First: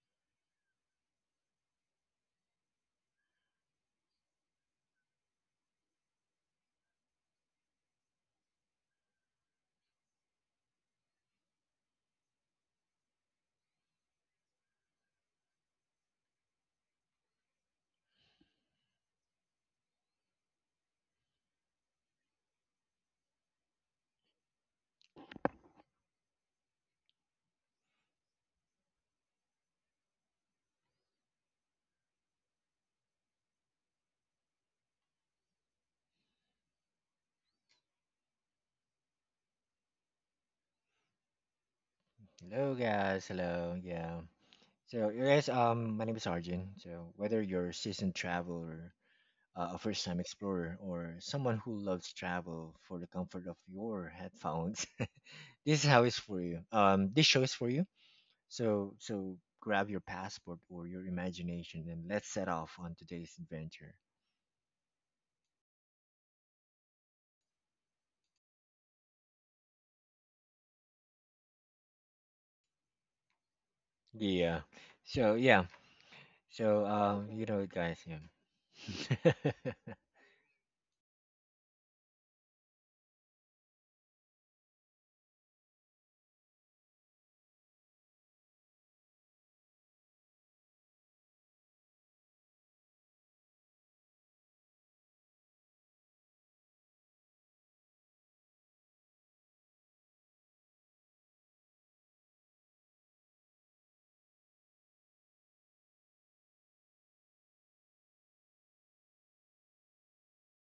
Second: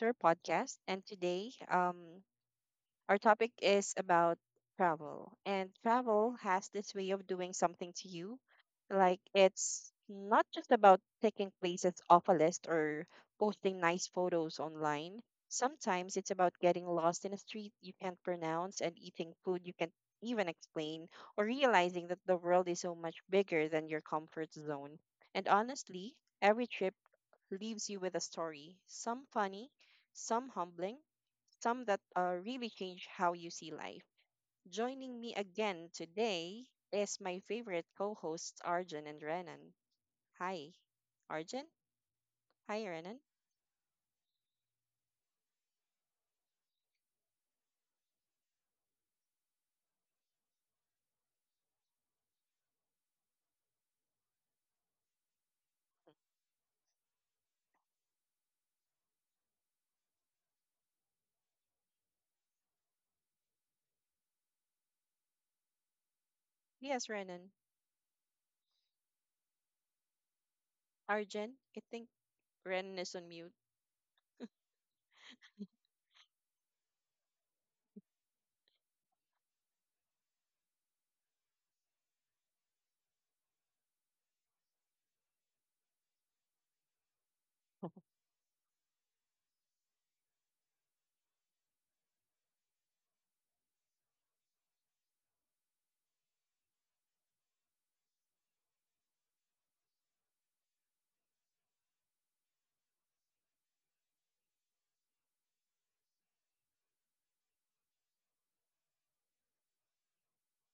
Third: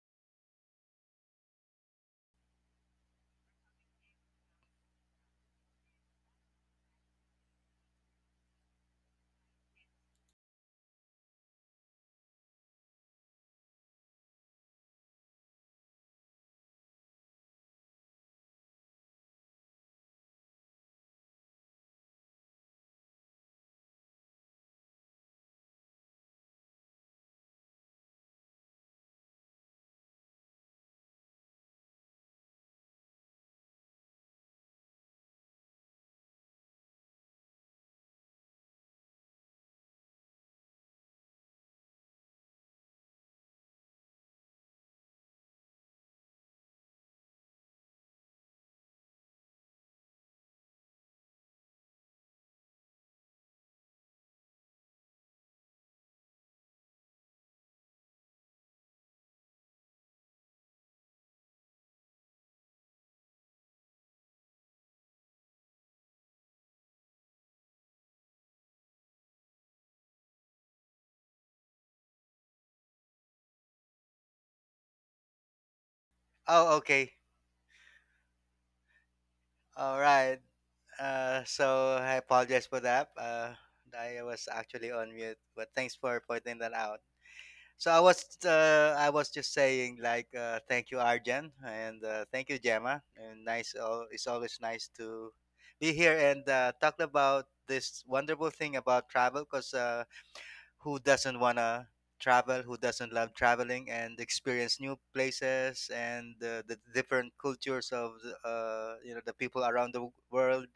to our podcast. And today, our topic is about travel. And travel has this way of doing something to you. Like, it's not just about taking places off a list or posting nice photos online. Sometimes it's about getting lost in a street you can't pronounce and eating food you can't even explain, or realizing that the world is so much bigger than your comfort zone. And honestly, every trip leaves you with a story, some funny, some humbling, some that really change how you see life. Joining me again today is my favorite co hosts, Arjun and Renan. Hi, Arjun. Hello Hi, Renan. guys, hello, yeah. So you guys, my name is Arjun. So whether you're a seasoned traveler, a first-time explorer, or someone who loves travel for the comfort of your headphones, this is how it's for you. This show is for you. So grab your passport or your imagination and let's set off on today's adventure. Yes, Renan. Arjun, I think Renan is on mute. Yeah. So yeah. Oh, So okay. um, you know, guys, yeah. All right. So I apologize for that. I was actually on mute, but thanks for pointing that out. So I was just saying like, thank you, Arjan, and thank you, Gemma. And nice, it's always nice to be here and talk about this wonderful thing about travel, because who doesn't want to travel, who doesn't love traveling and experience new places and the different cultures of the you know the people around the world.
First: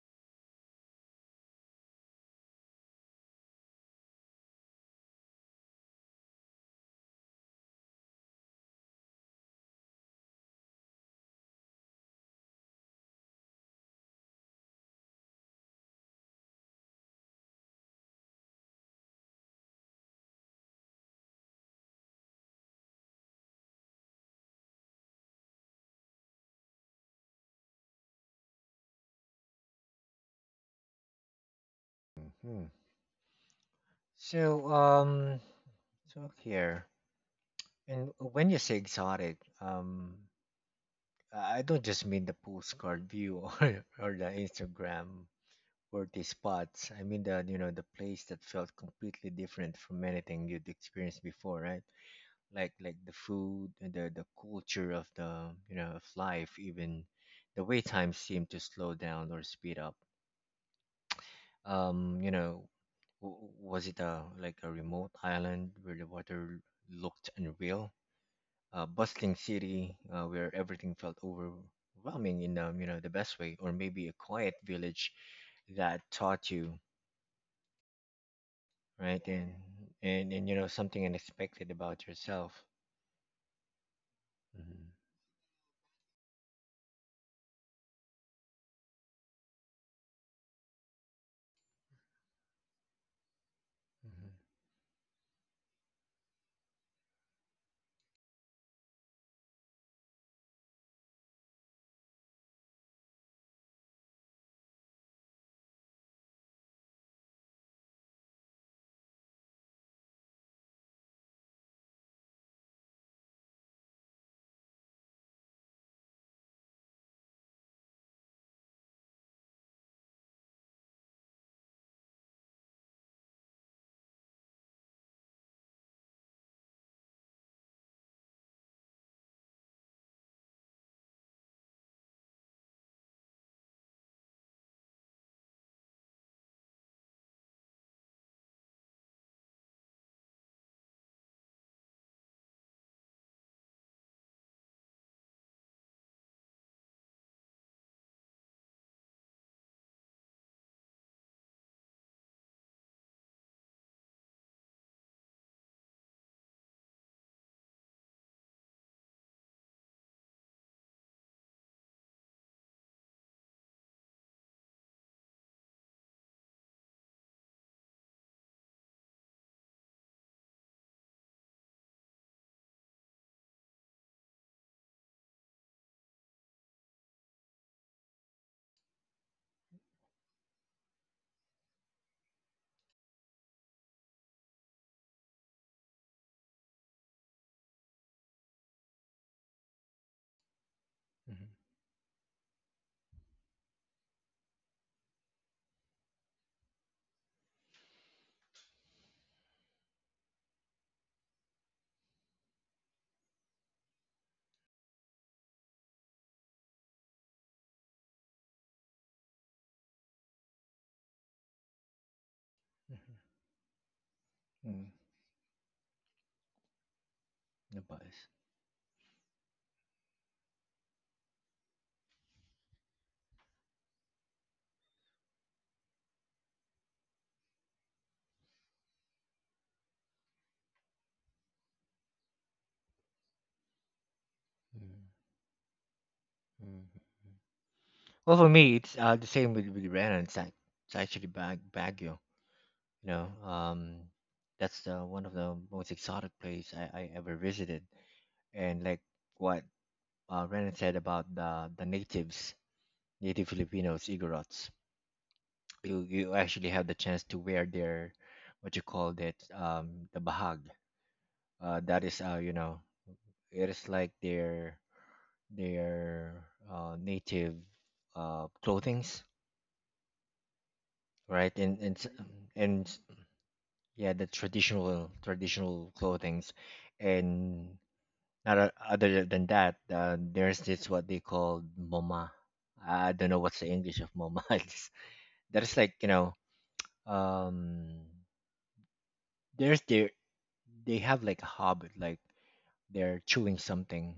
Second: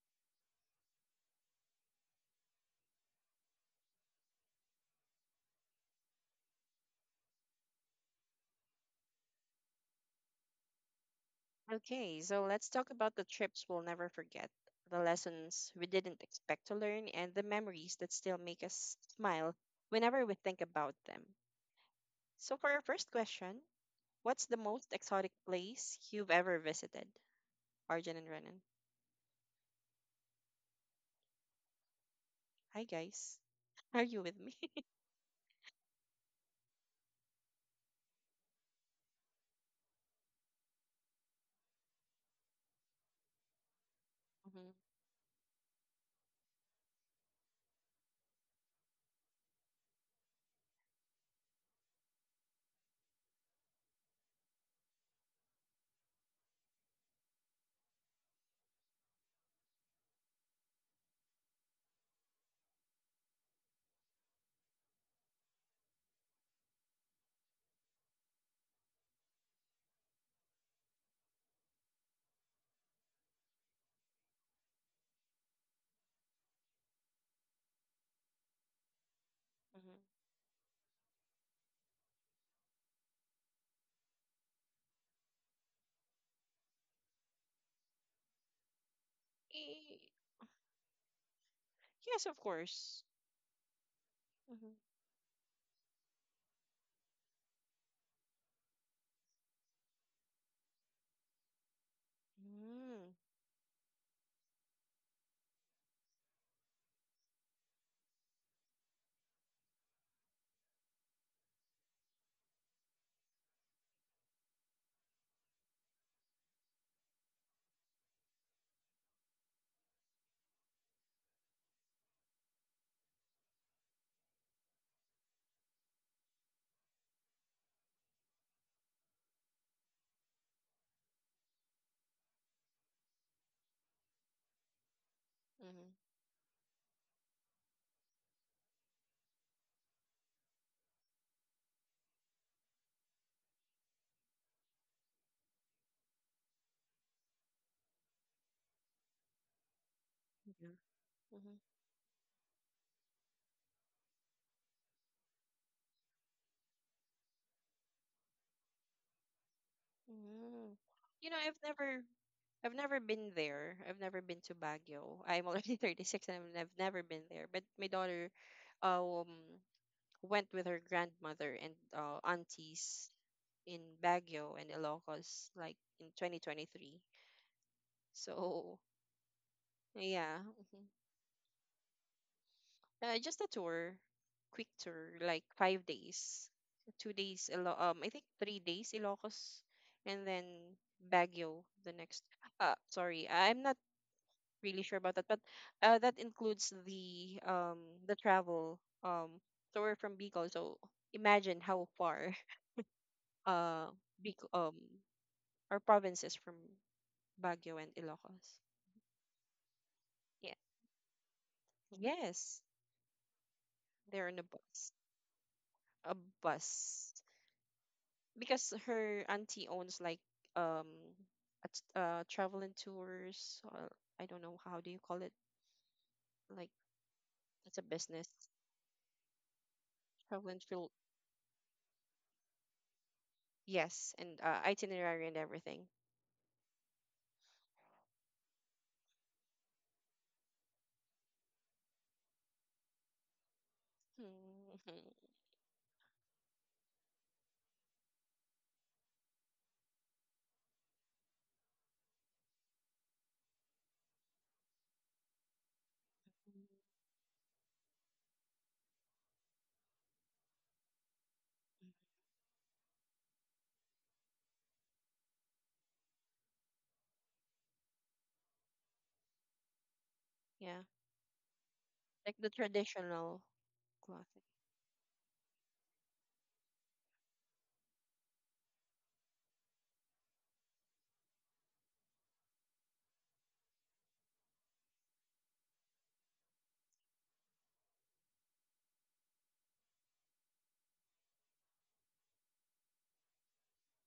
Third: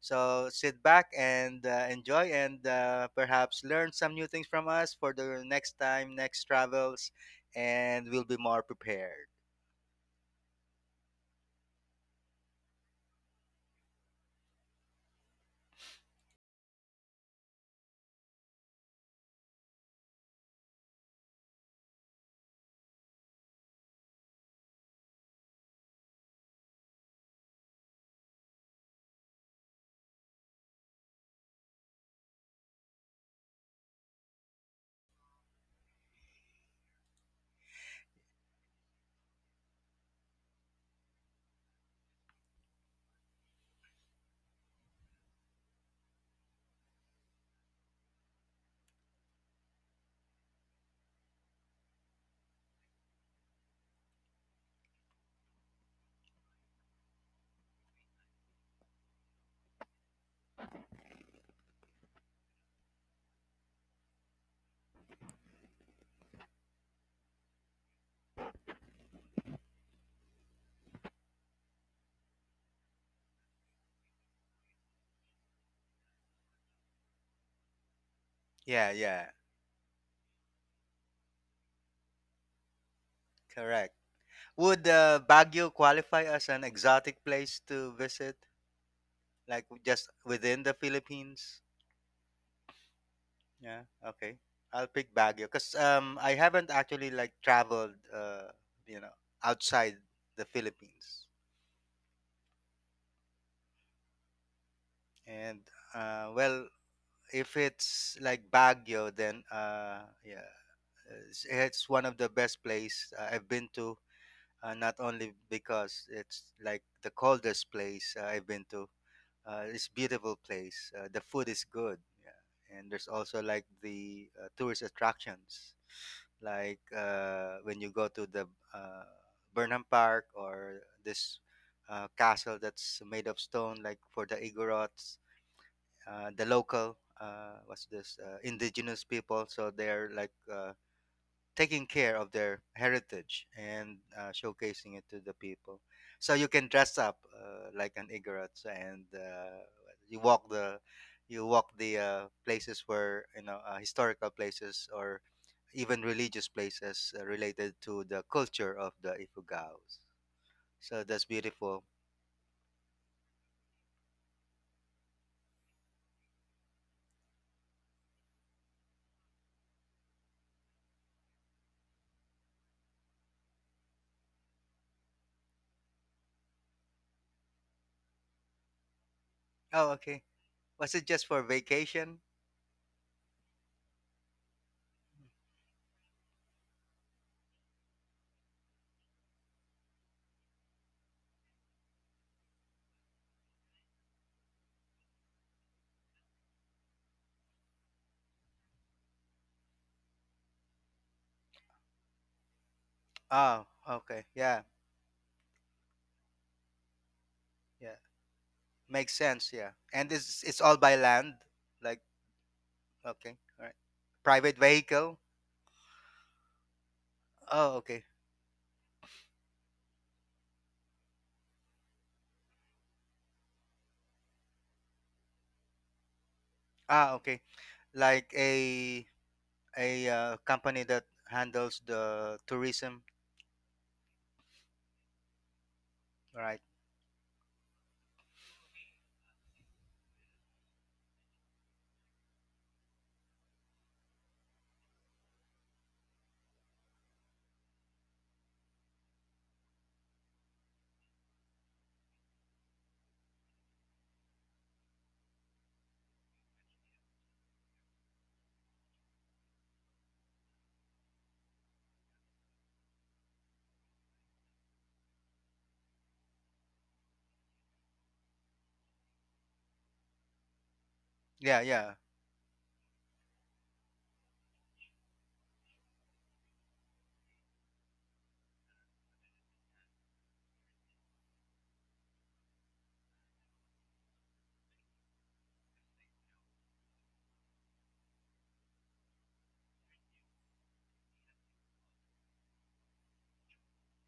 So sit back and enjoy and perhaps learn some new things from us for the next time, next travels, and we'll be more prepared. Okay, so let's talk about the trips we'll never forget, the lessons we didn't expect to learn, and the memories that still make us smile whenever we think about them. So, for our first question, what's the most exotic place you've ever visited? Arjun and Renan. Mhm. Hi, guys. Are you with me? So um, so here. And when you say exotic, I don't just mean the postcard view or, or the Hmm. Instagram worthy spots. I mean the you know the place that felt completely different from anything you'd experienced before, right? Like the food, and the culture of life, even the way time seemed to slow down or speed up. Um, you know, was it a remote island where the water looked unreal? A bustling city, where everything felt overwhelming in the best way, or maybe a quiet village that taught you, yeah right? yeah and Hmm. and and you know something unexpected about yourself. Correct. Mm-hmm. Would Baguio qualify as an exotic place to visit, like Eh, just within the Philippines? yes, of course. Yeah, Mm-hmm. okay. I'll Mm-hmm. pick Baguio because I haven't actually like traveled you know outside the Philippines. Mm. And well, if it's like Baguio, then yeah, it's one of the best place I've been to. Not only because it's like the coldest place I've been to. It's beautiful place. The food is good. Yeah. And there's also like the tourist attractions, like when you go to the uh, Burnham Park or this castle that's made of stone, like for the Igorots, Mm-hmm. The local. What's this indigenous people, so they're like taking care of their heritage and showcasing it to the people. So you can dress up like an Igorot and you walk Yeah. the Mm-hmm. Places where you know historical places or even religious places related to the culture of the Ifugaos. Mm. So that's You know, beautiful. I've never been there. I've never been to Baguio. I'm already 36 and I never been there. But my daughter, um, went with her grandmother and aunties in Baguio and Ilocos, like in 2023. So Oh, okay. yeah. Mhm. Was it just for vacation? Just a tour, quick tour, like 5 days, 2 days, I think 3 days Ilocos, and then Baguio the next. Sorry, I'm not really sure about that, but that includes the travel tour from Bicol. So imagine how far Oh, uh okay. Bicol Yeah, our province is from Baguio and yeah. Ilocos. Makes sense. Yeah. And this, Yeah. it's all by land. Like, Yes, Mm-hmm. okay, all right. they're on a Private Mm-hmm. Mm. bus. vehicle. A bus. The Oh, okay. buzz. Because her auntie owns like um a travel and tours, I don't know how do you call it, like Ah, okay. it's a business, Like a a travel and company tour, that handles the tourism, yes, and Mm-hmm. itinerary and everything. right? Mm-hmm. Well, for me, it's the same with Rena. It's like it's actually Baguio. You know, Mhm. that's one of the most exotic place I ever visited, and like what, Renan said about the natives, native Filipinos, Igorots. You actually have the chance to wear their, what you call that, the bahag. That is you know it is like their native clothings, Yeah, right? Yeah, yeah. Like the And s- traditional yeah, the cloth. traditional traditional clothings, and not other than that, there's this what they call moma. I don't know what's the English of moma. It's that is like you know um there's, their, they have like a habit, like they're chewing something.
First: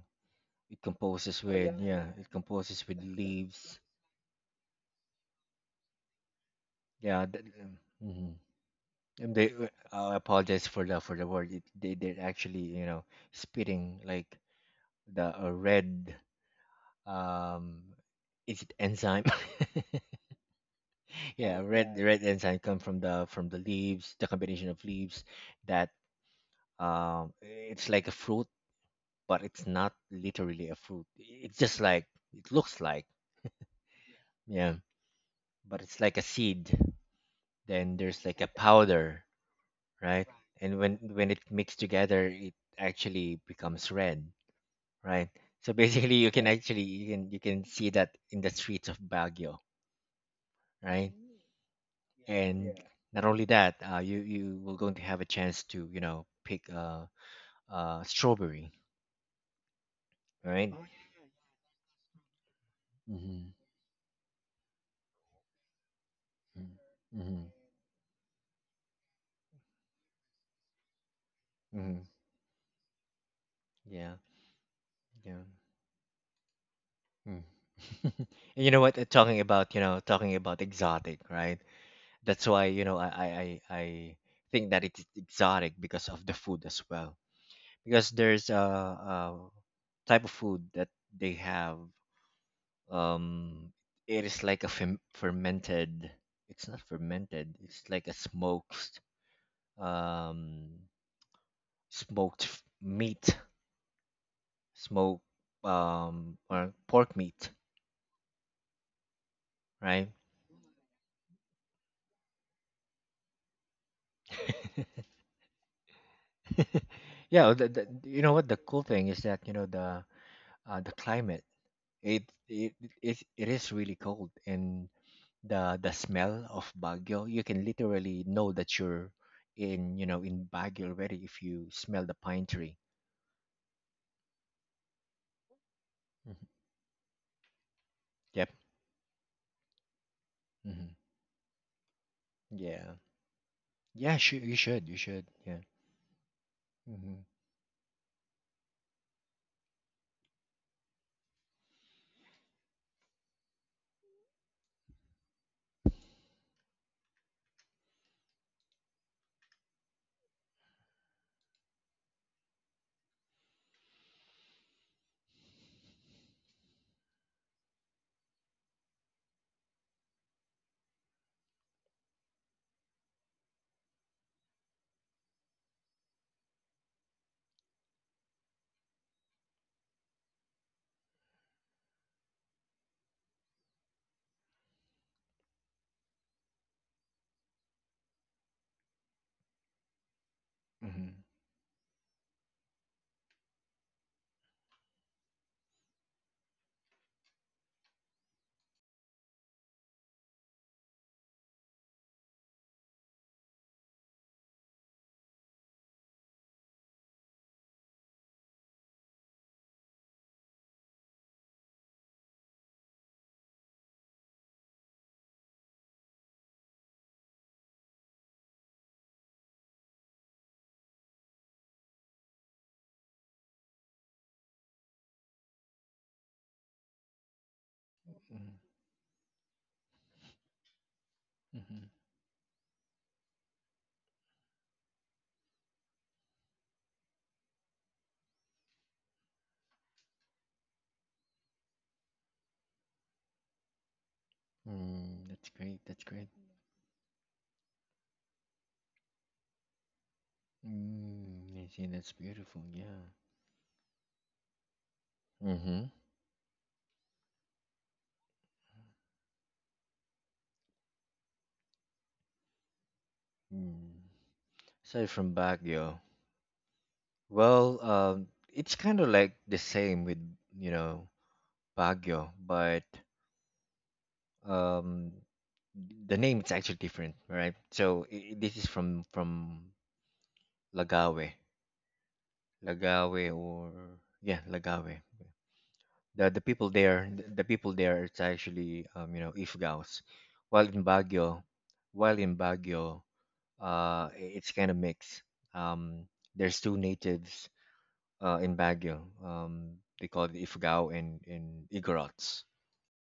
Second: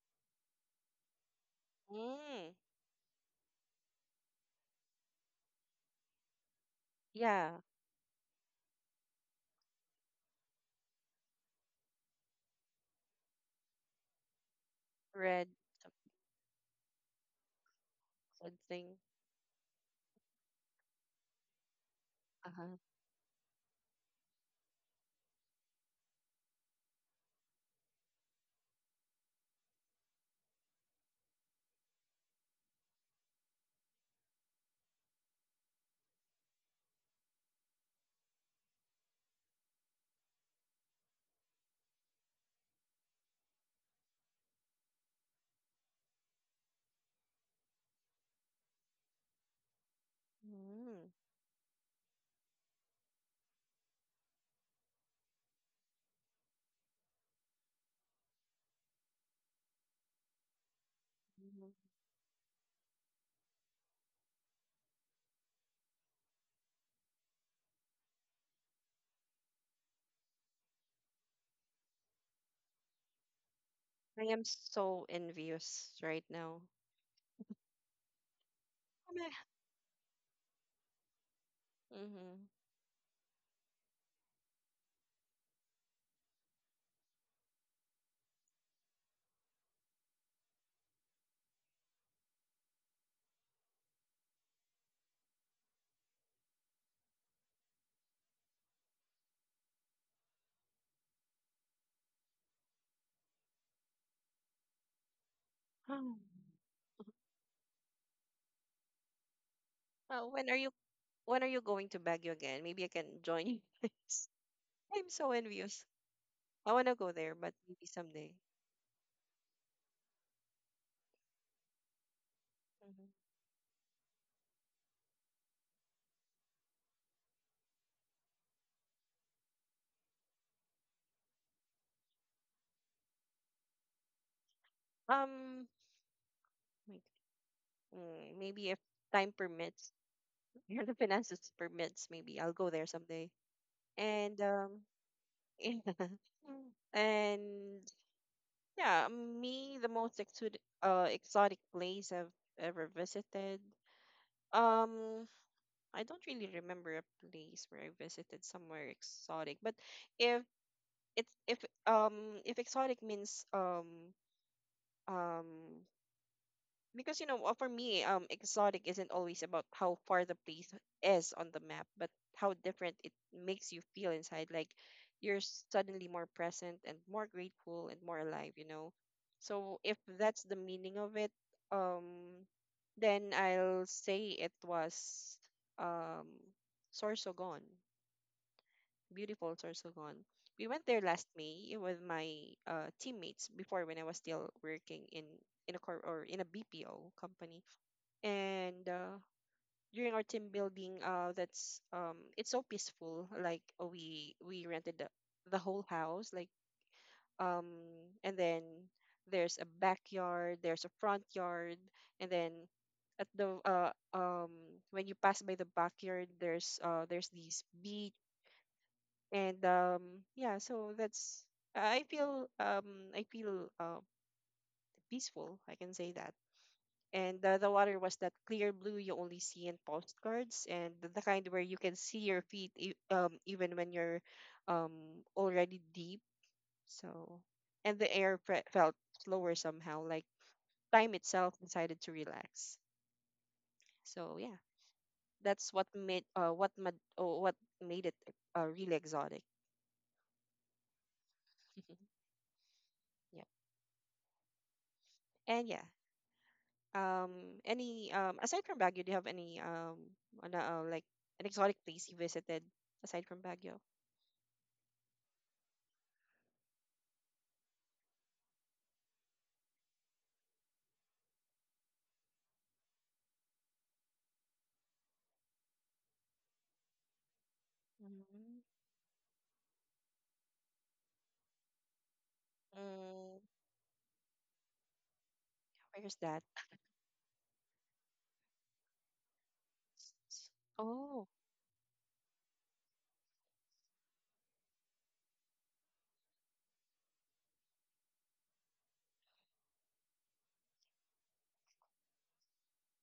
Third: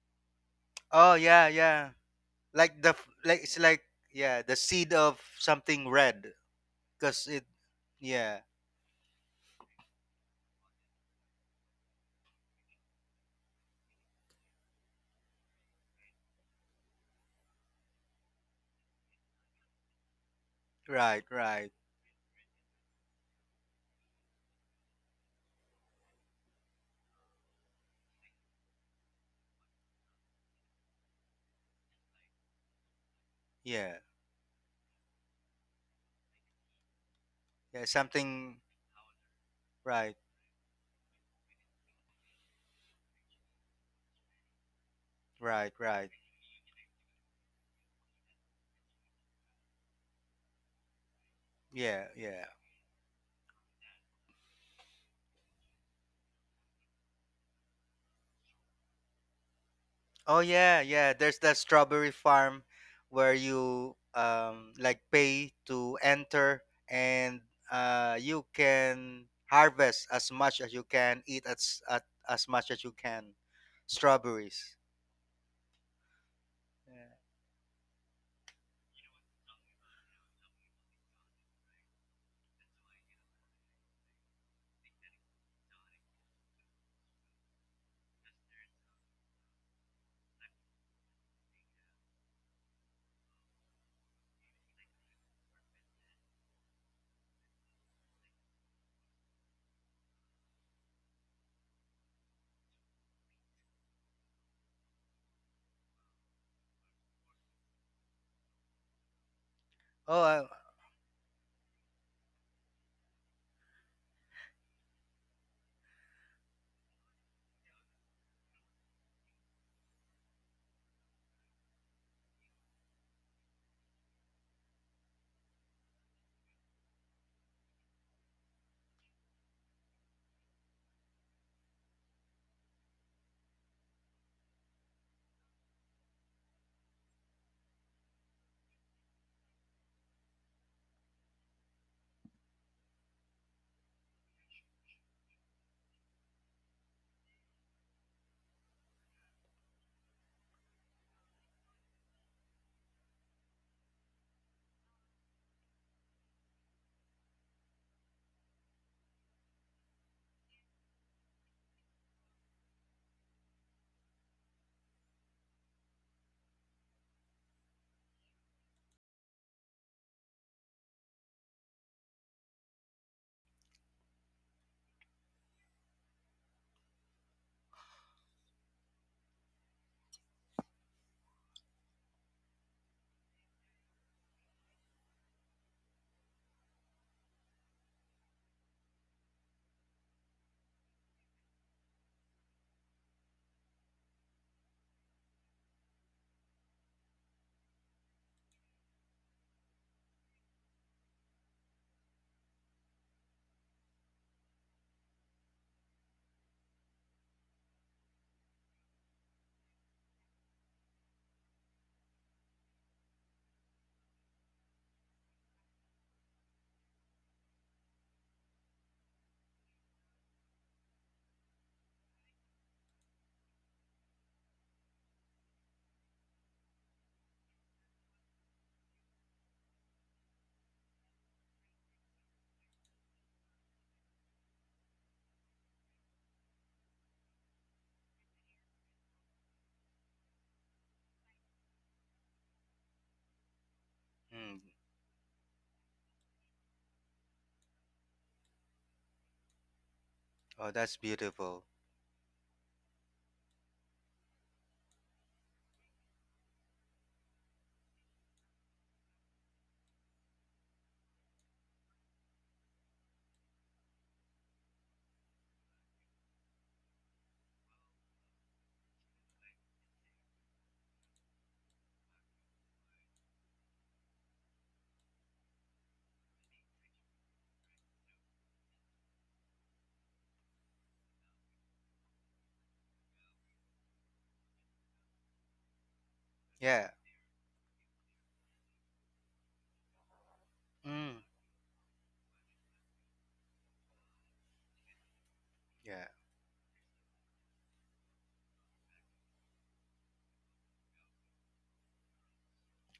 It Oh, composes, yeah, oh, yeah, with, yeah. yeah, it Mm, composes with Like it's leaves, like, yeah, the seed of something red yeah, because that, it, yeah, mm. yeah, And they, I apologize for the, for the word, they, they're actually, you know, spitting like the, red, a some- red, um is it something. enzyme? right, Yeah, right. red. Yeah, red enzyme Uh-huh. come from the, from the leaves, the combination of leaves, that, it's like a fruit, but it's not literally a fruit. It's just like, it looks like, Yeah. yeah, but it's like a seed. Yeah, Then there's like a something, powder, right, right? And when it mixed together, it actually becomes red, right? So right, right. basically, you can actually, you can, you can see that in the streets of Baguio, Mm. right? Yeah, yeah. And yeah, not only that, you, you will going to have a chance to, you know, pick, strawberry, Oh right? yeah, yeah. There's that Mhm. strawberry farm where Mm-hmm. you like pay to enter Mm-hmm. and Mm-hmm. You can harvest as much as you can, Mm-hmm. As much as you can. Yeah. I am Strawberries. so Yeah. envious right now. Yeah. Mm. And you know what? Talking about, you know, talking about exotic, right? Mm-hmm. That's why, you know, I think that it's exotic because of the food as well. Because there's a type of food that they have. Um, it is like a fem fermented. It's not fermented. It's like a smoked, um, smoked f- meat, smoked, or pork meat, right? Oh, Oh, I, when are you, when are you going to Baguio again? Maybe I can join you guys. I'm so envious. I want to go there, but Yeah, the, maybe you someday. know what the cool thing is that, you know, the, the climate, it it, Mhm. it is really cold, and the smell of Baguio, you can literally know that you're in, you know, in Baguio already if you smell the pine tree. Um, Hmm. like, mm, Yep. maybe if time permits, or Hmm. the finances permits, maybe I'll go there Yeah, someday. yeah, And sure, you should you should yeah. yeah. Mm-hmm. And yeah, me, the most exotic exotic place I've ever visited. Um, I don't really remember a place where I visited somewhere exotic, but if it's if exotic means um because you know for me exotic isn't always about how far the place is on the map, but how different it makes you feel inside, like you're suddenly more present and more grateful and more alive, you know. So if that's the meaning of it, um, then I'll say it was, um, Sorsogon. Beautiful Sorsogon. We went there Mm-hmm. last May with my teammates before, when I was still working in a cor- or in a BPO company. And during our team building, that's it's so peaceful. Like uh, we rented the whole house, like, um, and then there's a backyard, there's a front yard, and then at the when you pass by the backyard, there's these beach, and um, yeah, so that's, I feel peaceful, I can say that. And the water was that Mm-hmm. clear blue you only see in postcards, and the kind where you Mm-hmm. can see your feet even when you're um already deep. So and the air felt slower somehow, like time itself decided to relax. So yeah, mm, Mm, that's that's great, what that's made great what mad- oh, what made it really exotic. oh, that's Mm, I beautiful. see, that's beautiful, yeah. Yeah. And yeah. Mm-hmm. Any aside from Baguio, do you have any like an exotic place you visited aside from Baguio? Mm. Aside from Baguio, well, it's kind of like the same with, you know, Baguio, but, um, the name is actually different, right? So, i- this is Mm-hmm. from, from Lagawe, Lagawe, Mm, or yeah, Lagawe. where's The, that? Yeah. The people there, it's actually, you know, Ifgaos. While in Mm, Oh. Baguio, while in Baguio, I- it's kind of mixed. Um, yeah. there's two natives, in Baguio. They call it Ifugao and Igorots.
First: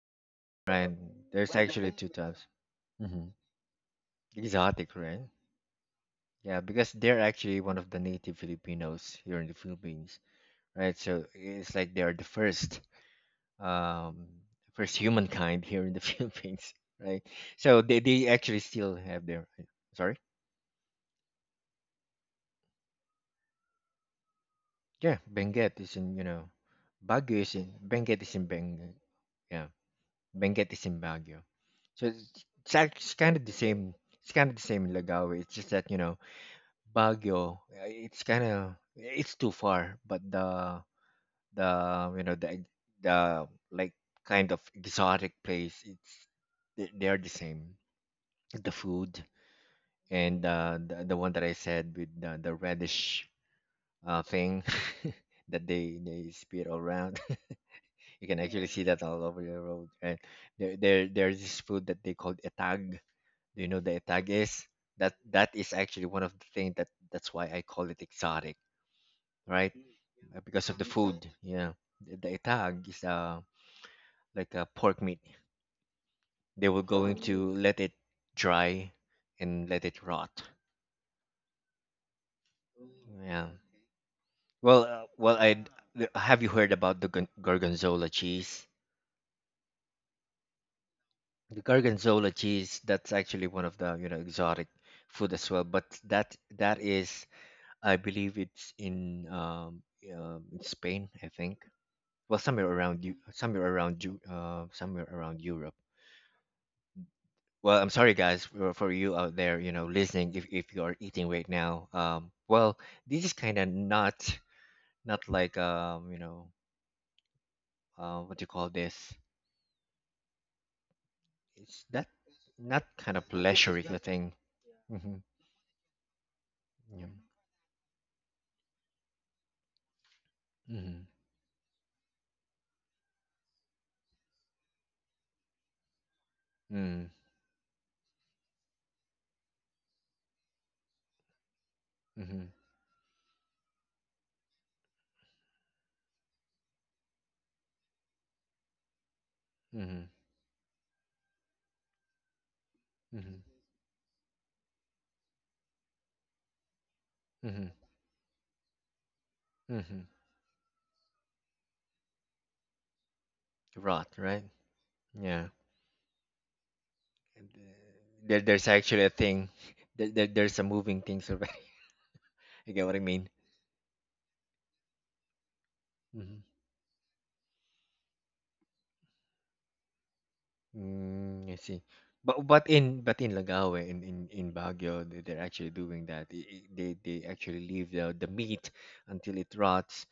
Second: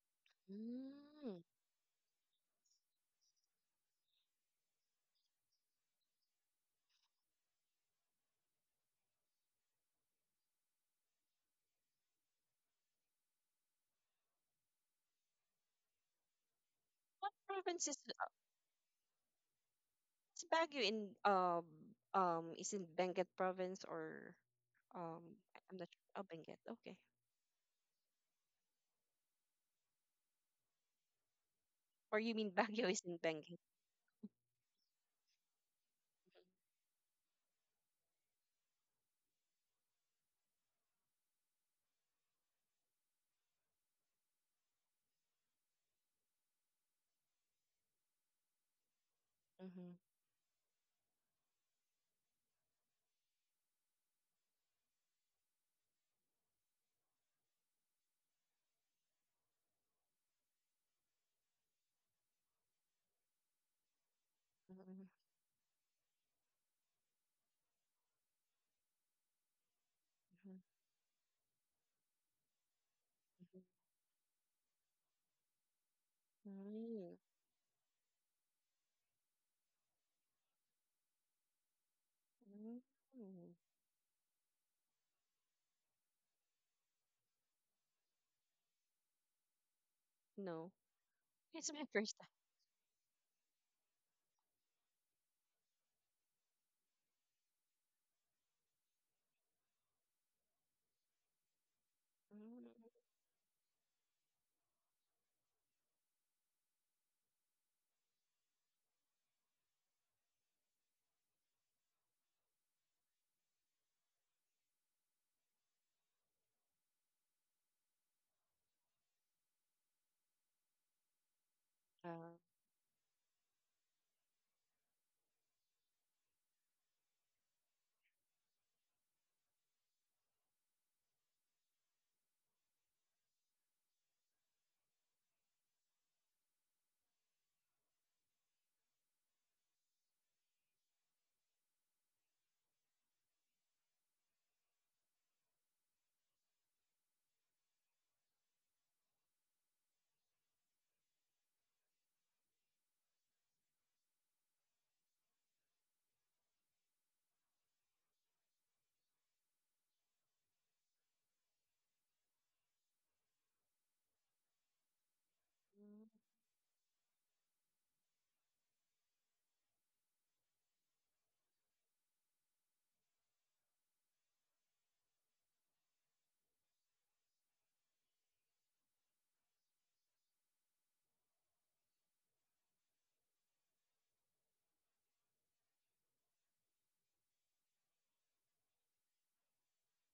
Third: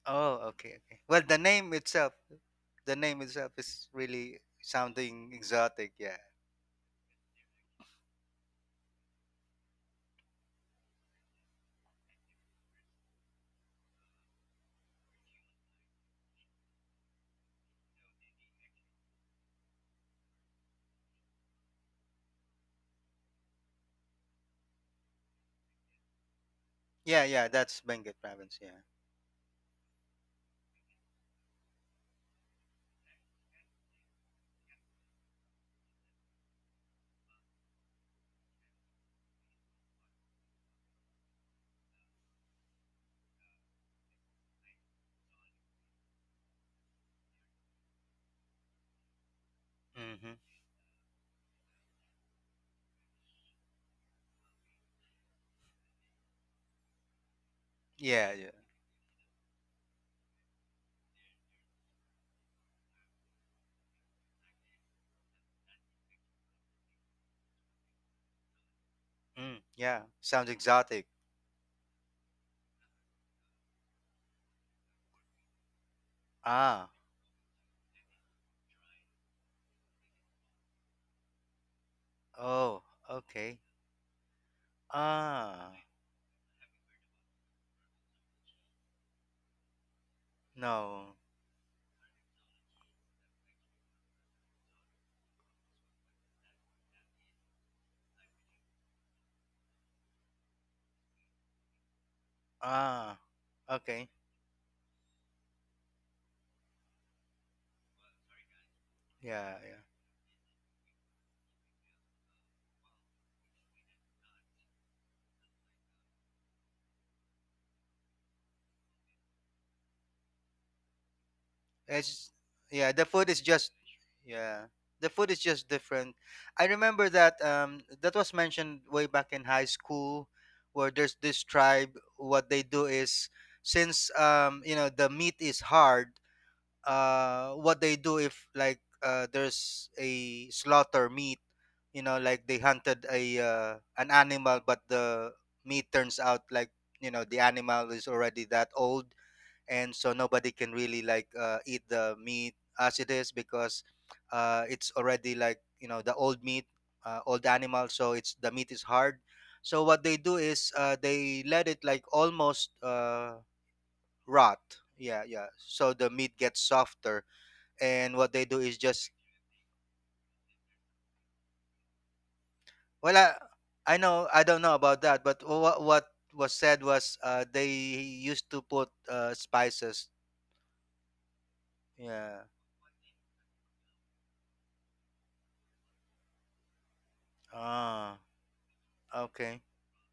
Oh, okay, Right? okay. Well, the Mm. There's name actually two itself, types. the name Hmm. itself is really Exotic, right? sounding exotic. Yeah. Yeah, because they're actually one of the native Filipinos here in the Philippines, right? So it's like they are the first, um, first humankind here in the Philippines, right? What So province they actually still have their, sorry, is Baguio in is in Benguet province or yeah, um, I- I'm Benguet not is sure. in, Oh, you know, Benguet. Okay. Yeah, Baguio yeah. is in That's Benguet Benguet, is in Province. Yeah. Benguet, yeah, Benguet is in Baguio. So Or you mean it's, Baguio act- is it's in kind of the Benguet? same. It's kind of the same in Lagawi. It's just that, you know, Baguio, it's kind of, it's too far, but the you know the like kind of exotic place. It's, they are the same. The food Mhm. Mm-hmm. and, the one that I said with the reddish, thing that they spit all around. You Yeah, can yeah. actually see that all over the road. And there, there's this food that they called etag. Do you know the etag is? Mhm. That, that is actually one of the things that, that's why I call it exotic, Mm, right? yeah, sounds Mhm. Because of the exotic. food. Yeah, the etag is, Mhm. like a pork meat. They were Ah, Mhm. going to let it dry and let it rot. Mm. oh, Yeah. Mm. okay. Well, well, I, Ah, have you heard about the gorgonzola cheese? No. no. The It's my first time. gorgonzola cheese, that's actually one of the, you know, exotic food as well, but that, that is, I believe it's in, in Spain, I think. Well, somewhere Mm. around you, Ah, okay. Somewhere around Europe. Well, I'm sorry, guys, for you out Yeah, there, you yeah. know, listening. If you are eating right now, well, this is kind of not, not like, you know, what do you call this? It's Uh, that It's not yeah. The kind food of is just pleasuring the thing. yeah. The Mm-hmm. food is just different. I remember Yeah. that that was mentioned way back in high school, where Mm-hmm. there's this tribe. What they do is, since you know, the meat is hard, Mm-hmm. What they do if like there's a slaughter meat, you know, like Mm-hmm. they hunted a an animal but the meat turns out like, you know, the animal is already that old, and Mm-hmm. so nobody can really like eat the meat as it is, Mm-hmm. because it's already like, you know, the old meat, old Mm-hmm. animal, so it's, the meat is hard, so what Mm-hmm. they do is, they let it like almost Rot, right? rot, yeah, yeah, Yeah. so the mm. meat gets softer, and what There, they do there's is actually just, a thing, there, there's a moving things already. You get what I well, mean? I know, I don't know about that, but what Mm-hmm. was said was, they used to put spices. Mm, I see. but Yeah. but in, but in Lagawe, in, in Baguio, they- they're actually doing that, i- I- they actually leave Ah, the meat until it okay. rots,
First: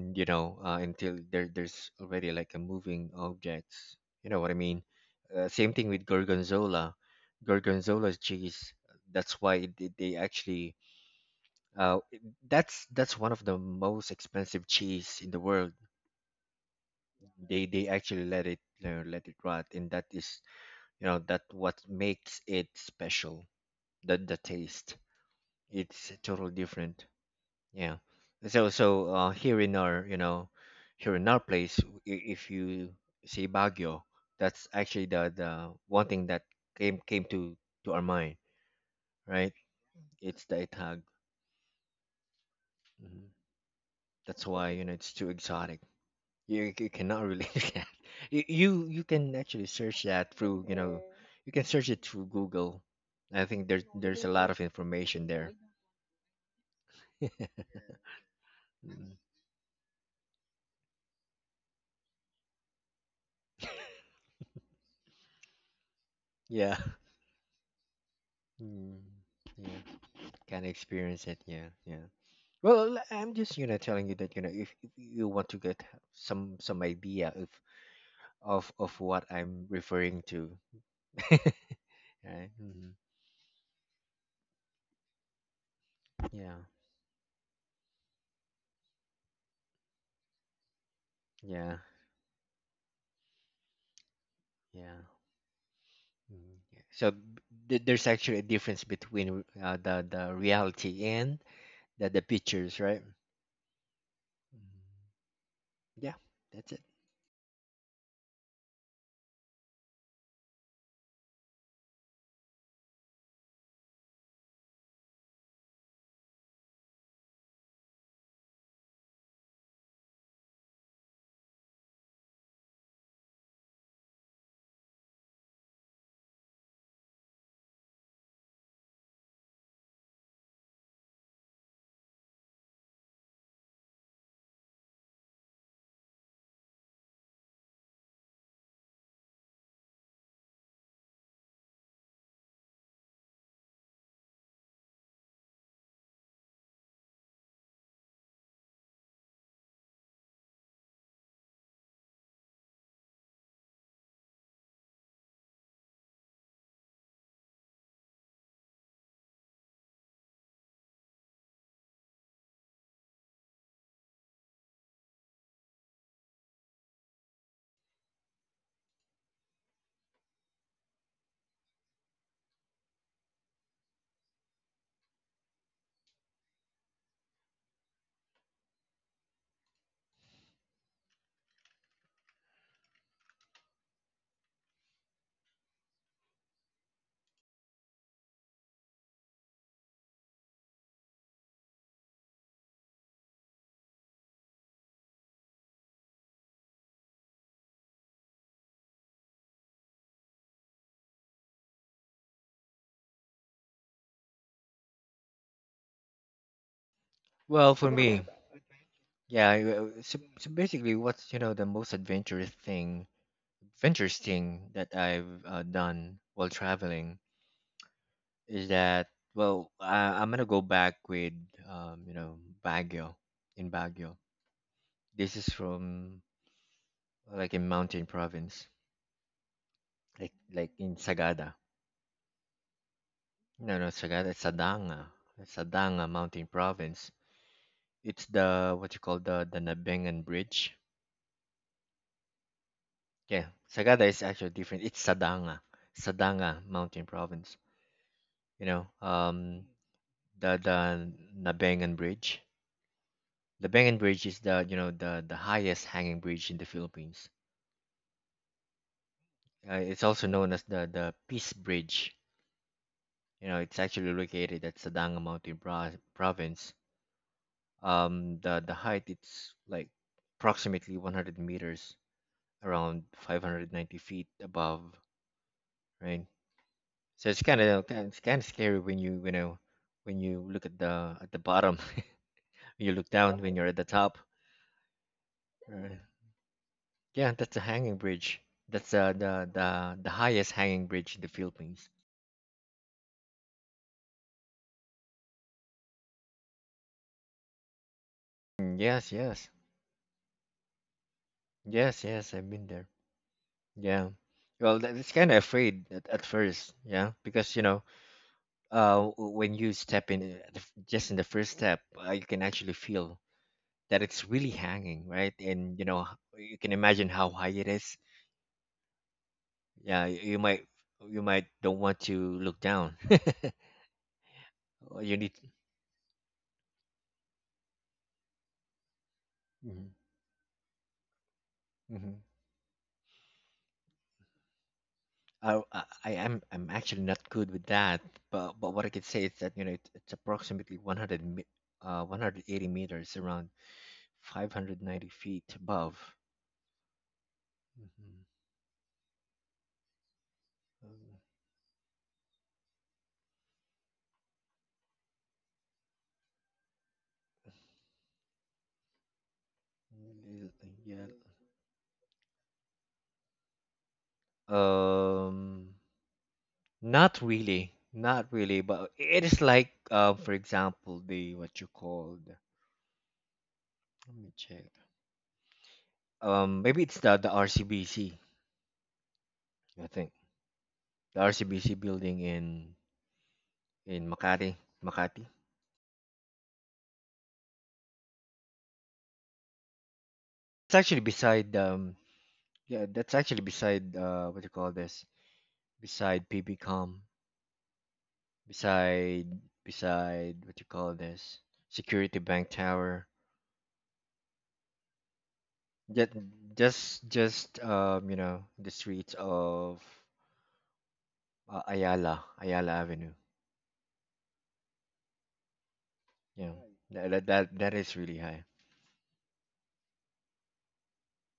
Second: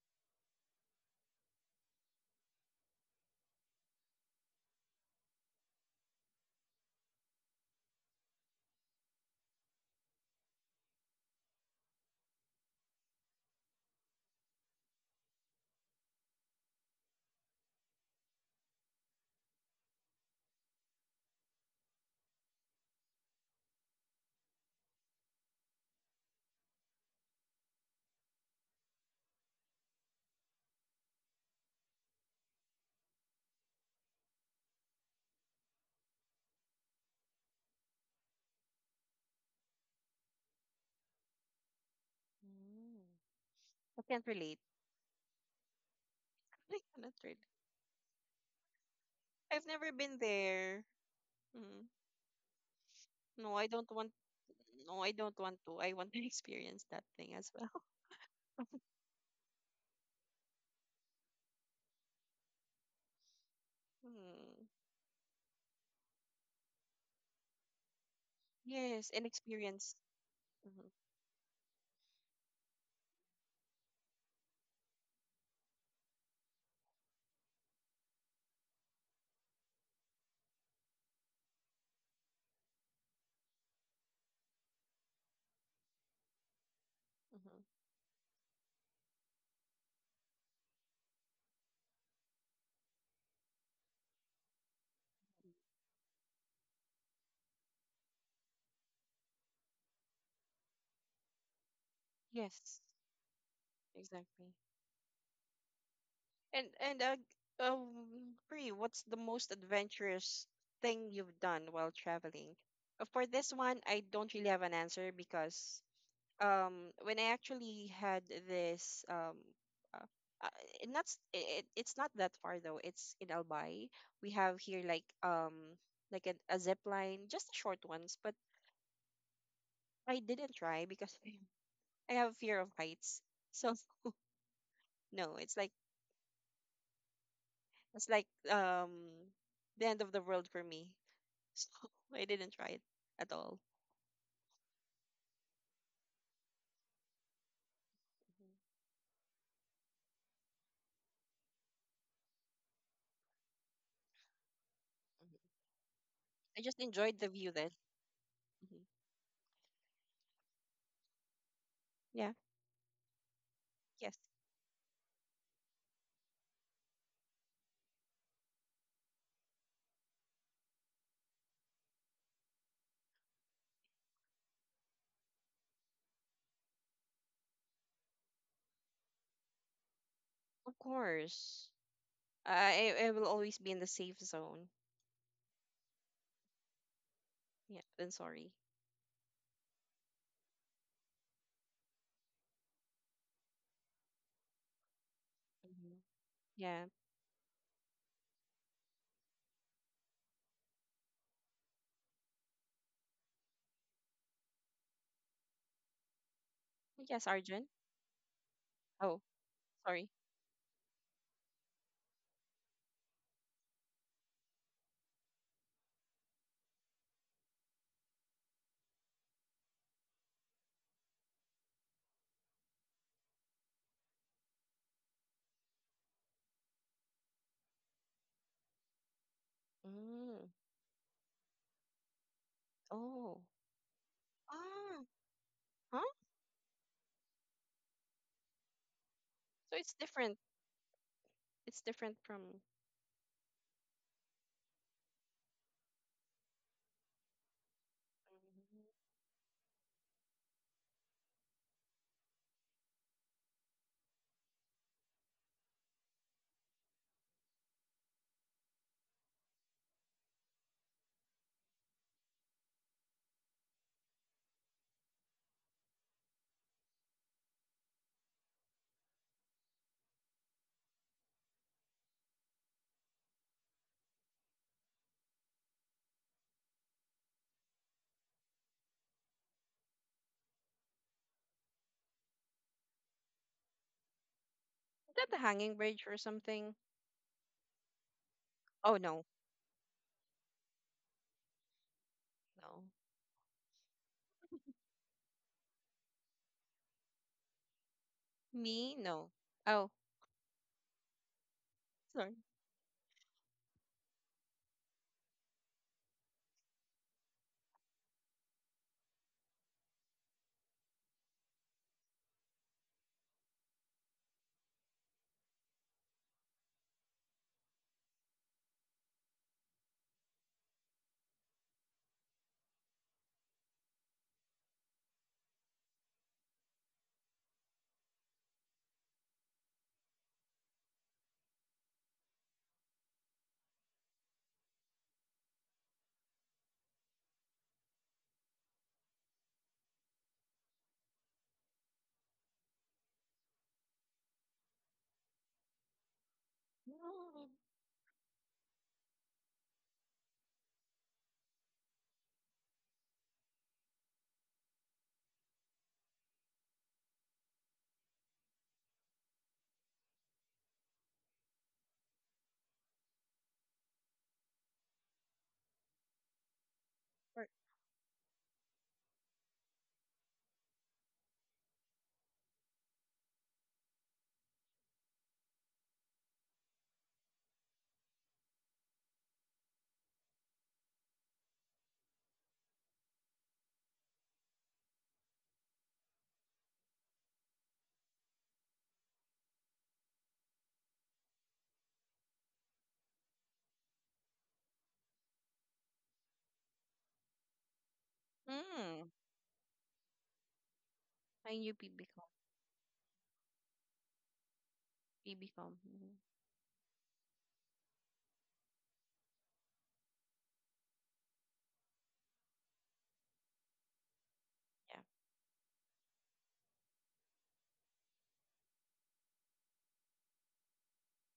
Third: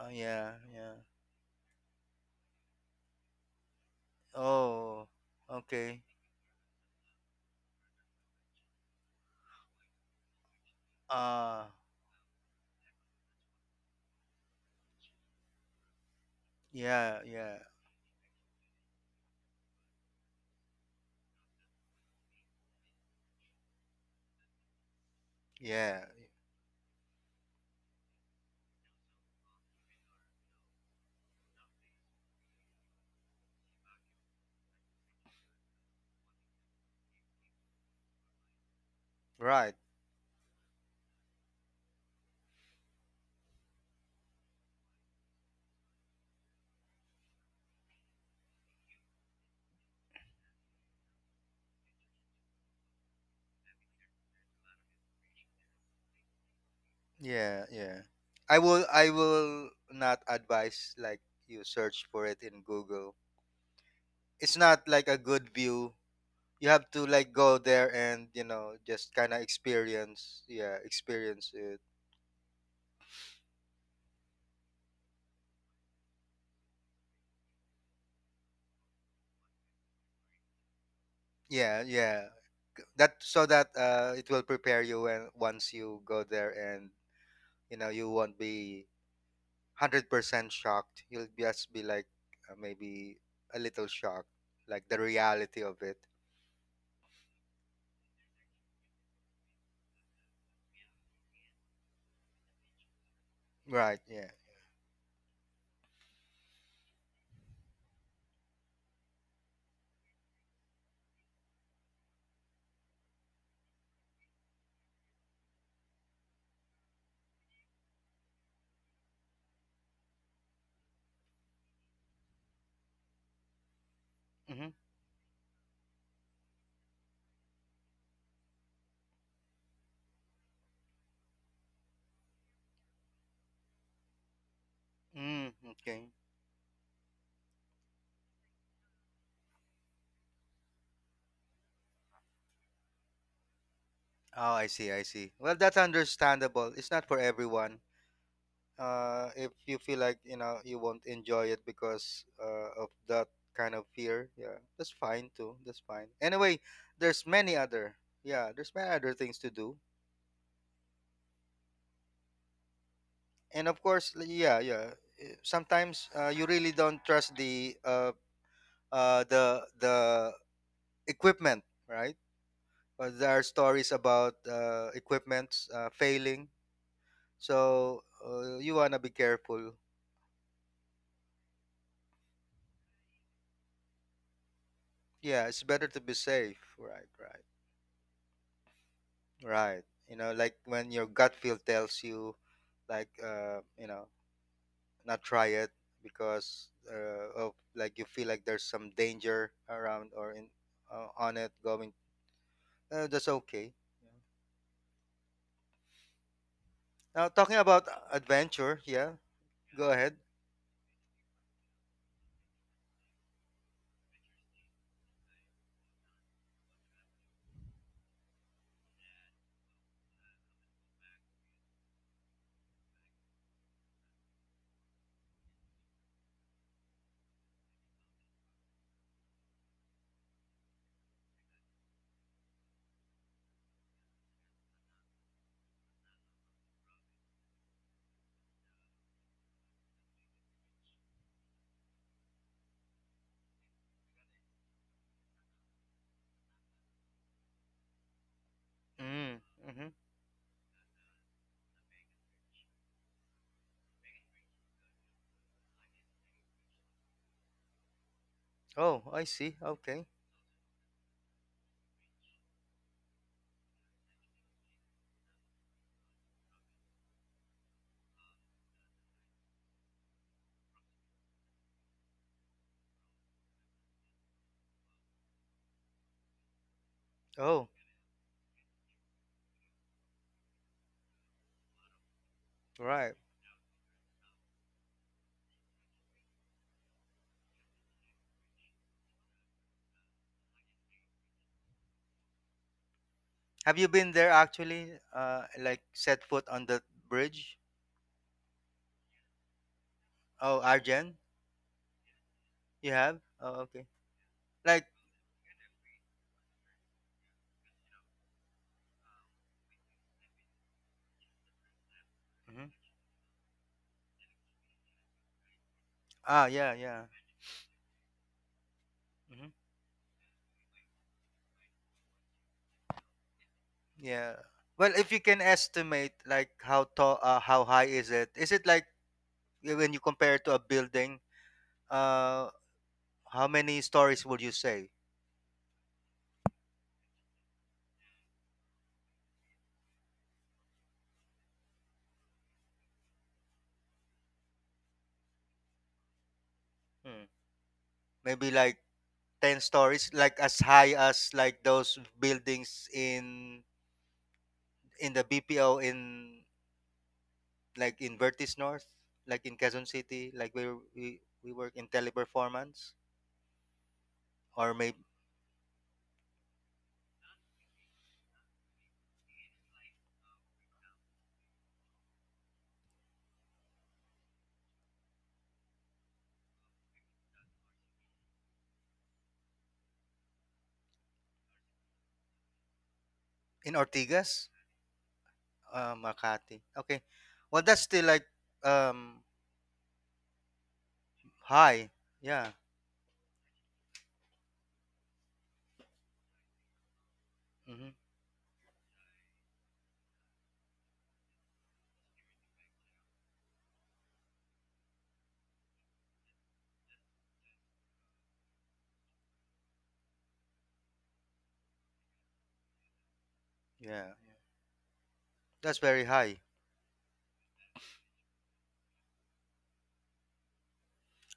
Oh you yeah, know, yeah. until there, there's already like a moving objects, you know what I mean? Oh, Same thing okay. with gorgonzola, gorgonzola's cheese, that's why they actually, Ah, Uh, it- that's one of the most expensive cheese in the world. yeah, yeah, They actually let it, you know, let it rot, and that is, you know, that what makes it special. The taste, yeah, it's totally different. Yeah. So so, here in our, you know, here in our place, I- if you say Baguio, that's actually the one thing that came, came to our mind, right? right, It's the itag. Hmm. I can't That's relate. why, you know, it's too exotic. You I you cannot cannot relate. really do that. You, you you can I've actually never search been that through, you there. know, you can search Mm. it through Google. I No, think I there's don't want, there's a lot of no, I information don't there. want to. I want to experience that thing as yeah, well. yeah. I will I Mm, will not advise like you search for it in Google. It's Mm. not like a good view. You yeah. have to like go there and you know Mm, Yes, just and kind of yeah. experience. experience, Can yeah, Hmm. experience it. experience Yeah. it. Yeah. Well, l- I'm just, you know, telling you that, you know, if you want to get some idea of what I'm referring to. Yeah, yeah. Right? Mhm. That, so that it will prepare you when once you go there Yeah. and you Hmm. know you won't be 100% shocked, you'll just Yeah. be like, maybe a little shocked, like the Yeah. reality of it. Mhm. Yeah. So, b- th- there's actually a difference between, the reality and the pictures, Yes, right? Right, yeah, exactly. Mhm. Yeah, that's it. And um, Pri, what's the most adventurous thing you've done while traveling? For this one, I don't really have an answer, because when I actually had this uh, uh, it not s- it, it's not that far though. It's in Albay. We have mm-hmm. here like a zip line, just the short ones, but I didn't try because I have fear of heights. So no, Mm, it's like okay. it's like, um, the end of the world for me. So I didn't try it at all. Oh, I see, I see. Well, that's understandable. It's not for everyone. Mhm, If you feel like, you know, you won't enjoy it because of that kind of fear, yeah, that's fine mhm. too, that's fine anyway. I just enjoyed There's the view many then. other Yeah, there's Mhm. many other things to do, Yeah. and of course, Yes. Yeah, yeah. Eh, sometimes you really don't trust the equipment, right? There are stories about equipment failing, so you want to be careful. Of course. I will always be in the safe zone. Yeah, it's better to be safe, right, right. Yeah, then sorry. Right. You know, like when your gut feel tells you, like, you know, not try it Hmm. because Yeah. Of, like, you feel like there's some danger around or in, on it going. That's okay. Now Yes, talking Arjun. Well, about for me, adventure, yeah. Oh, yeah, I- Go sorry. ahead. so, so basically, what's, you know, the most adventurous thing that I've, done while traveling is that, well, I, I'm gonna go back with, you know, Baguio, in Baguio. This is from, like in mountain province, like Mm. like in Sagada. Oh. No, no, Sagada, it's Adanga. Ah. It's Adanga Huh? Mountain Province. It's the, what you call, the So it's Nabengan different. Bridge. It's different from. Yeah, Sagada is actually different. It's Sadanga, Sadanga Mountain Province. You Mhm. know, Mm, mm-hmm. the Nabengan Bridge. The Bengan Bridge is the, you know, the highest hanging bridge in the Philippines. Oh, I see. It's Okay. also known as the Peace Bridge. You know, it's actually located at Sadanga Mountain Pro- Province. The height, it's like approximately 100 meters, around 590 feet above, right? So it's kind Oh, of, it's kind of scary when you know, when you look at the, at the bottom, you look right. down when you're at the top. Is that the hanging Right. bridge or something? Yeah, that's a hanging bridge. That's, Oh no, the highest hanging bridge in the Philippines. no. Have you been there actually? Like, set foot on the bridge? Mm, Me yes, no. yes, Oh, Oh, Arjen, yes, yes, sorry. I've been there. you have? Oh, okay. Yeah. Well, Like, that- it's kind of afraid at first, yeah, because you know, w- when you step in, the f- just in the first step, you can mhm, actually feel that it's really hanging, right? And you know, ah, h- you can yeah, imagine yeah. how high it is. Mm-hmm. Yeah, you might you might don't want to look down. Yeah. Well, Or if you you need. can estimate like how tall, how high is it? Is it like, Mhm, when you compare it to a building? mhm. Uh, how many stories would you say? I'm actually not good with that, but what I can say is that you know it's approximately 180 meters around 590 feet above. Hmm. No. Mhm. Maybe like ten stories, like as high as like those buildings in the BPO in, like, in Vertis North, like in Quezon City, Um, like where Yeah. we work in teleperformance, or maybe Um. Not Or, really, not really, but it is like, for example, the what you called. Let me check. Maybe it's the RCBC. I think the RCBC building in in Ortigas, Makati, Makati. Makati. Okay, well that's still like, um It's actually beside high, yeah. yeah, that's actually beside what you call this? Beside PBCom, Mm-hmm. mm. beside beside what you call this? I knew Security BBcom. Bank Tower. PBCom. Just Mm. just you know, the streets of Ayala, Ayala Avenue. Yeah, Yeah. that's very high. Yeah, that is really high.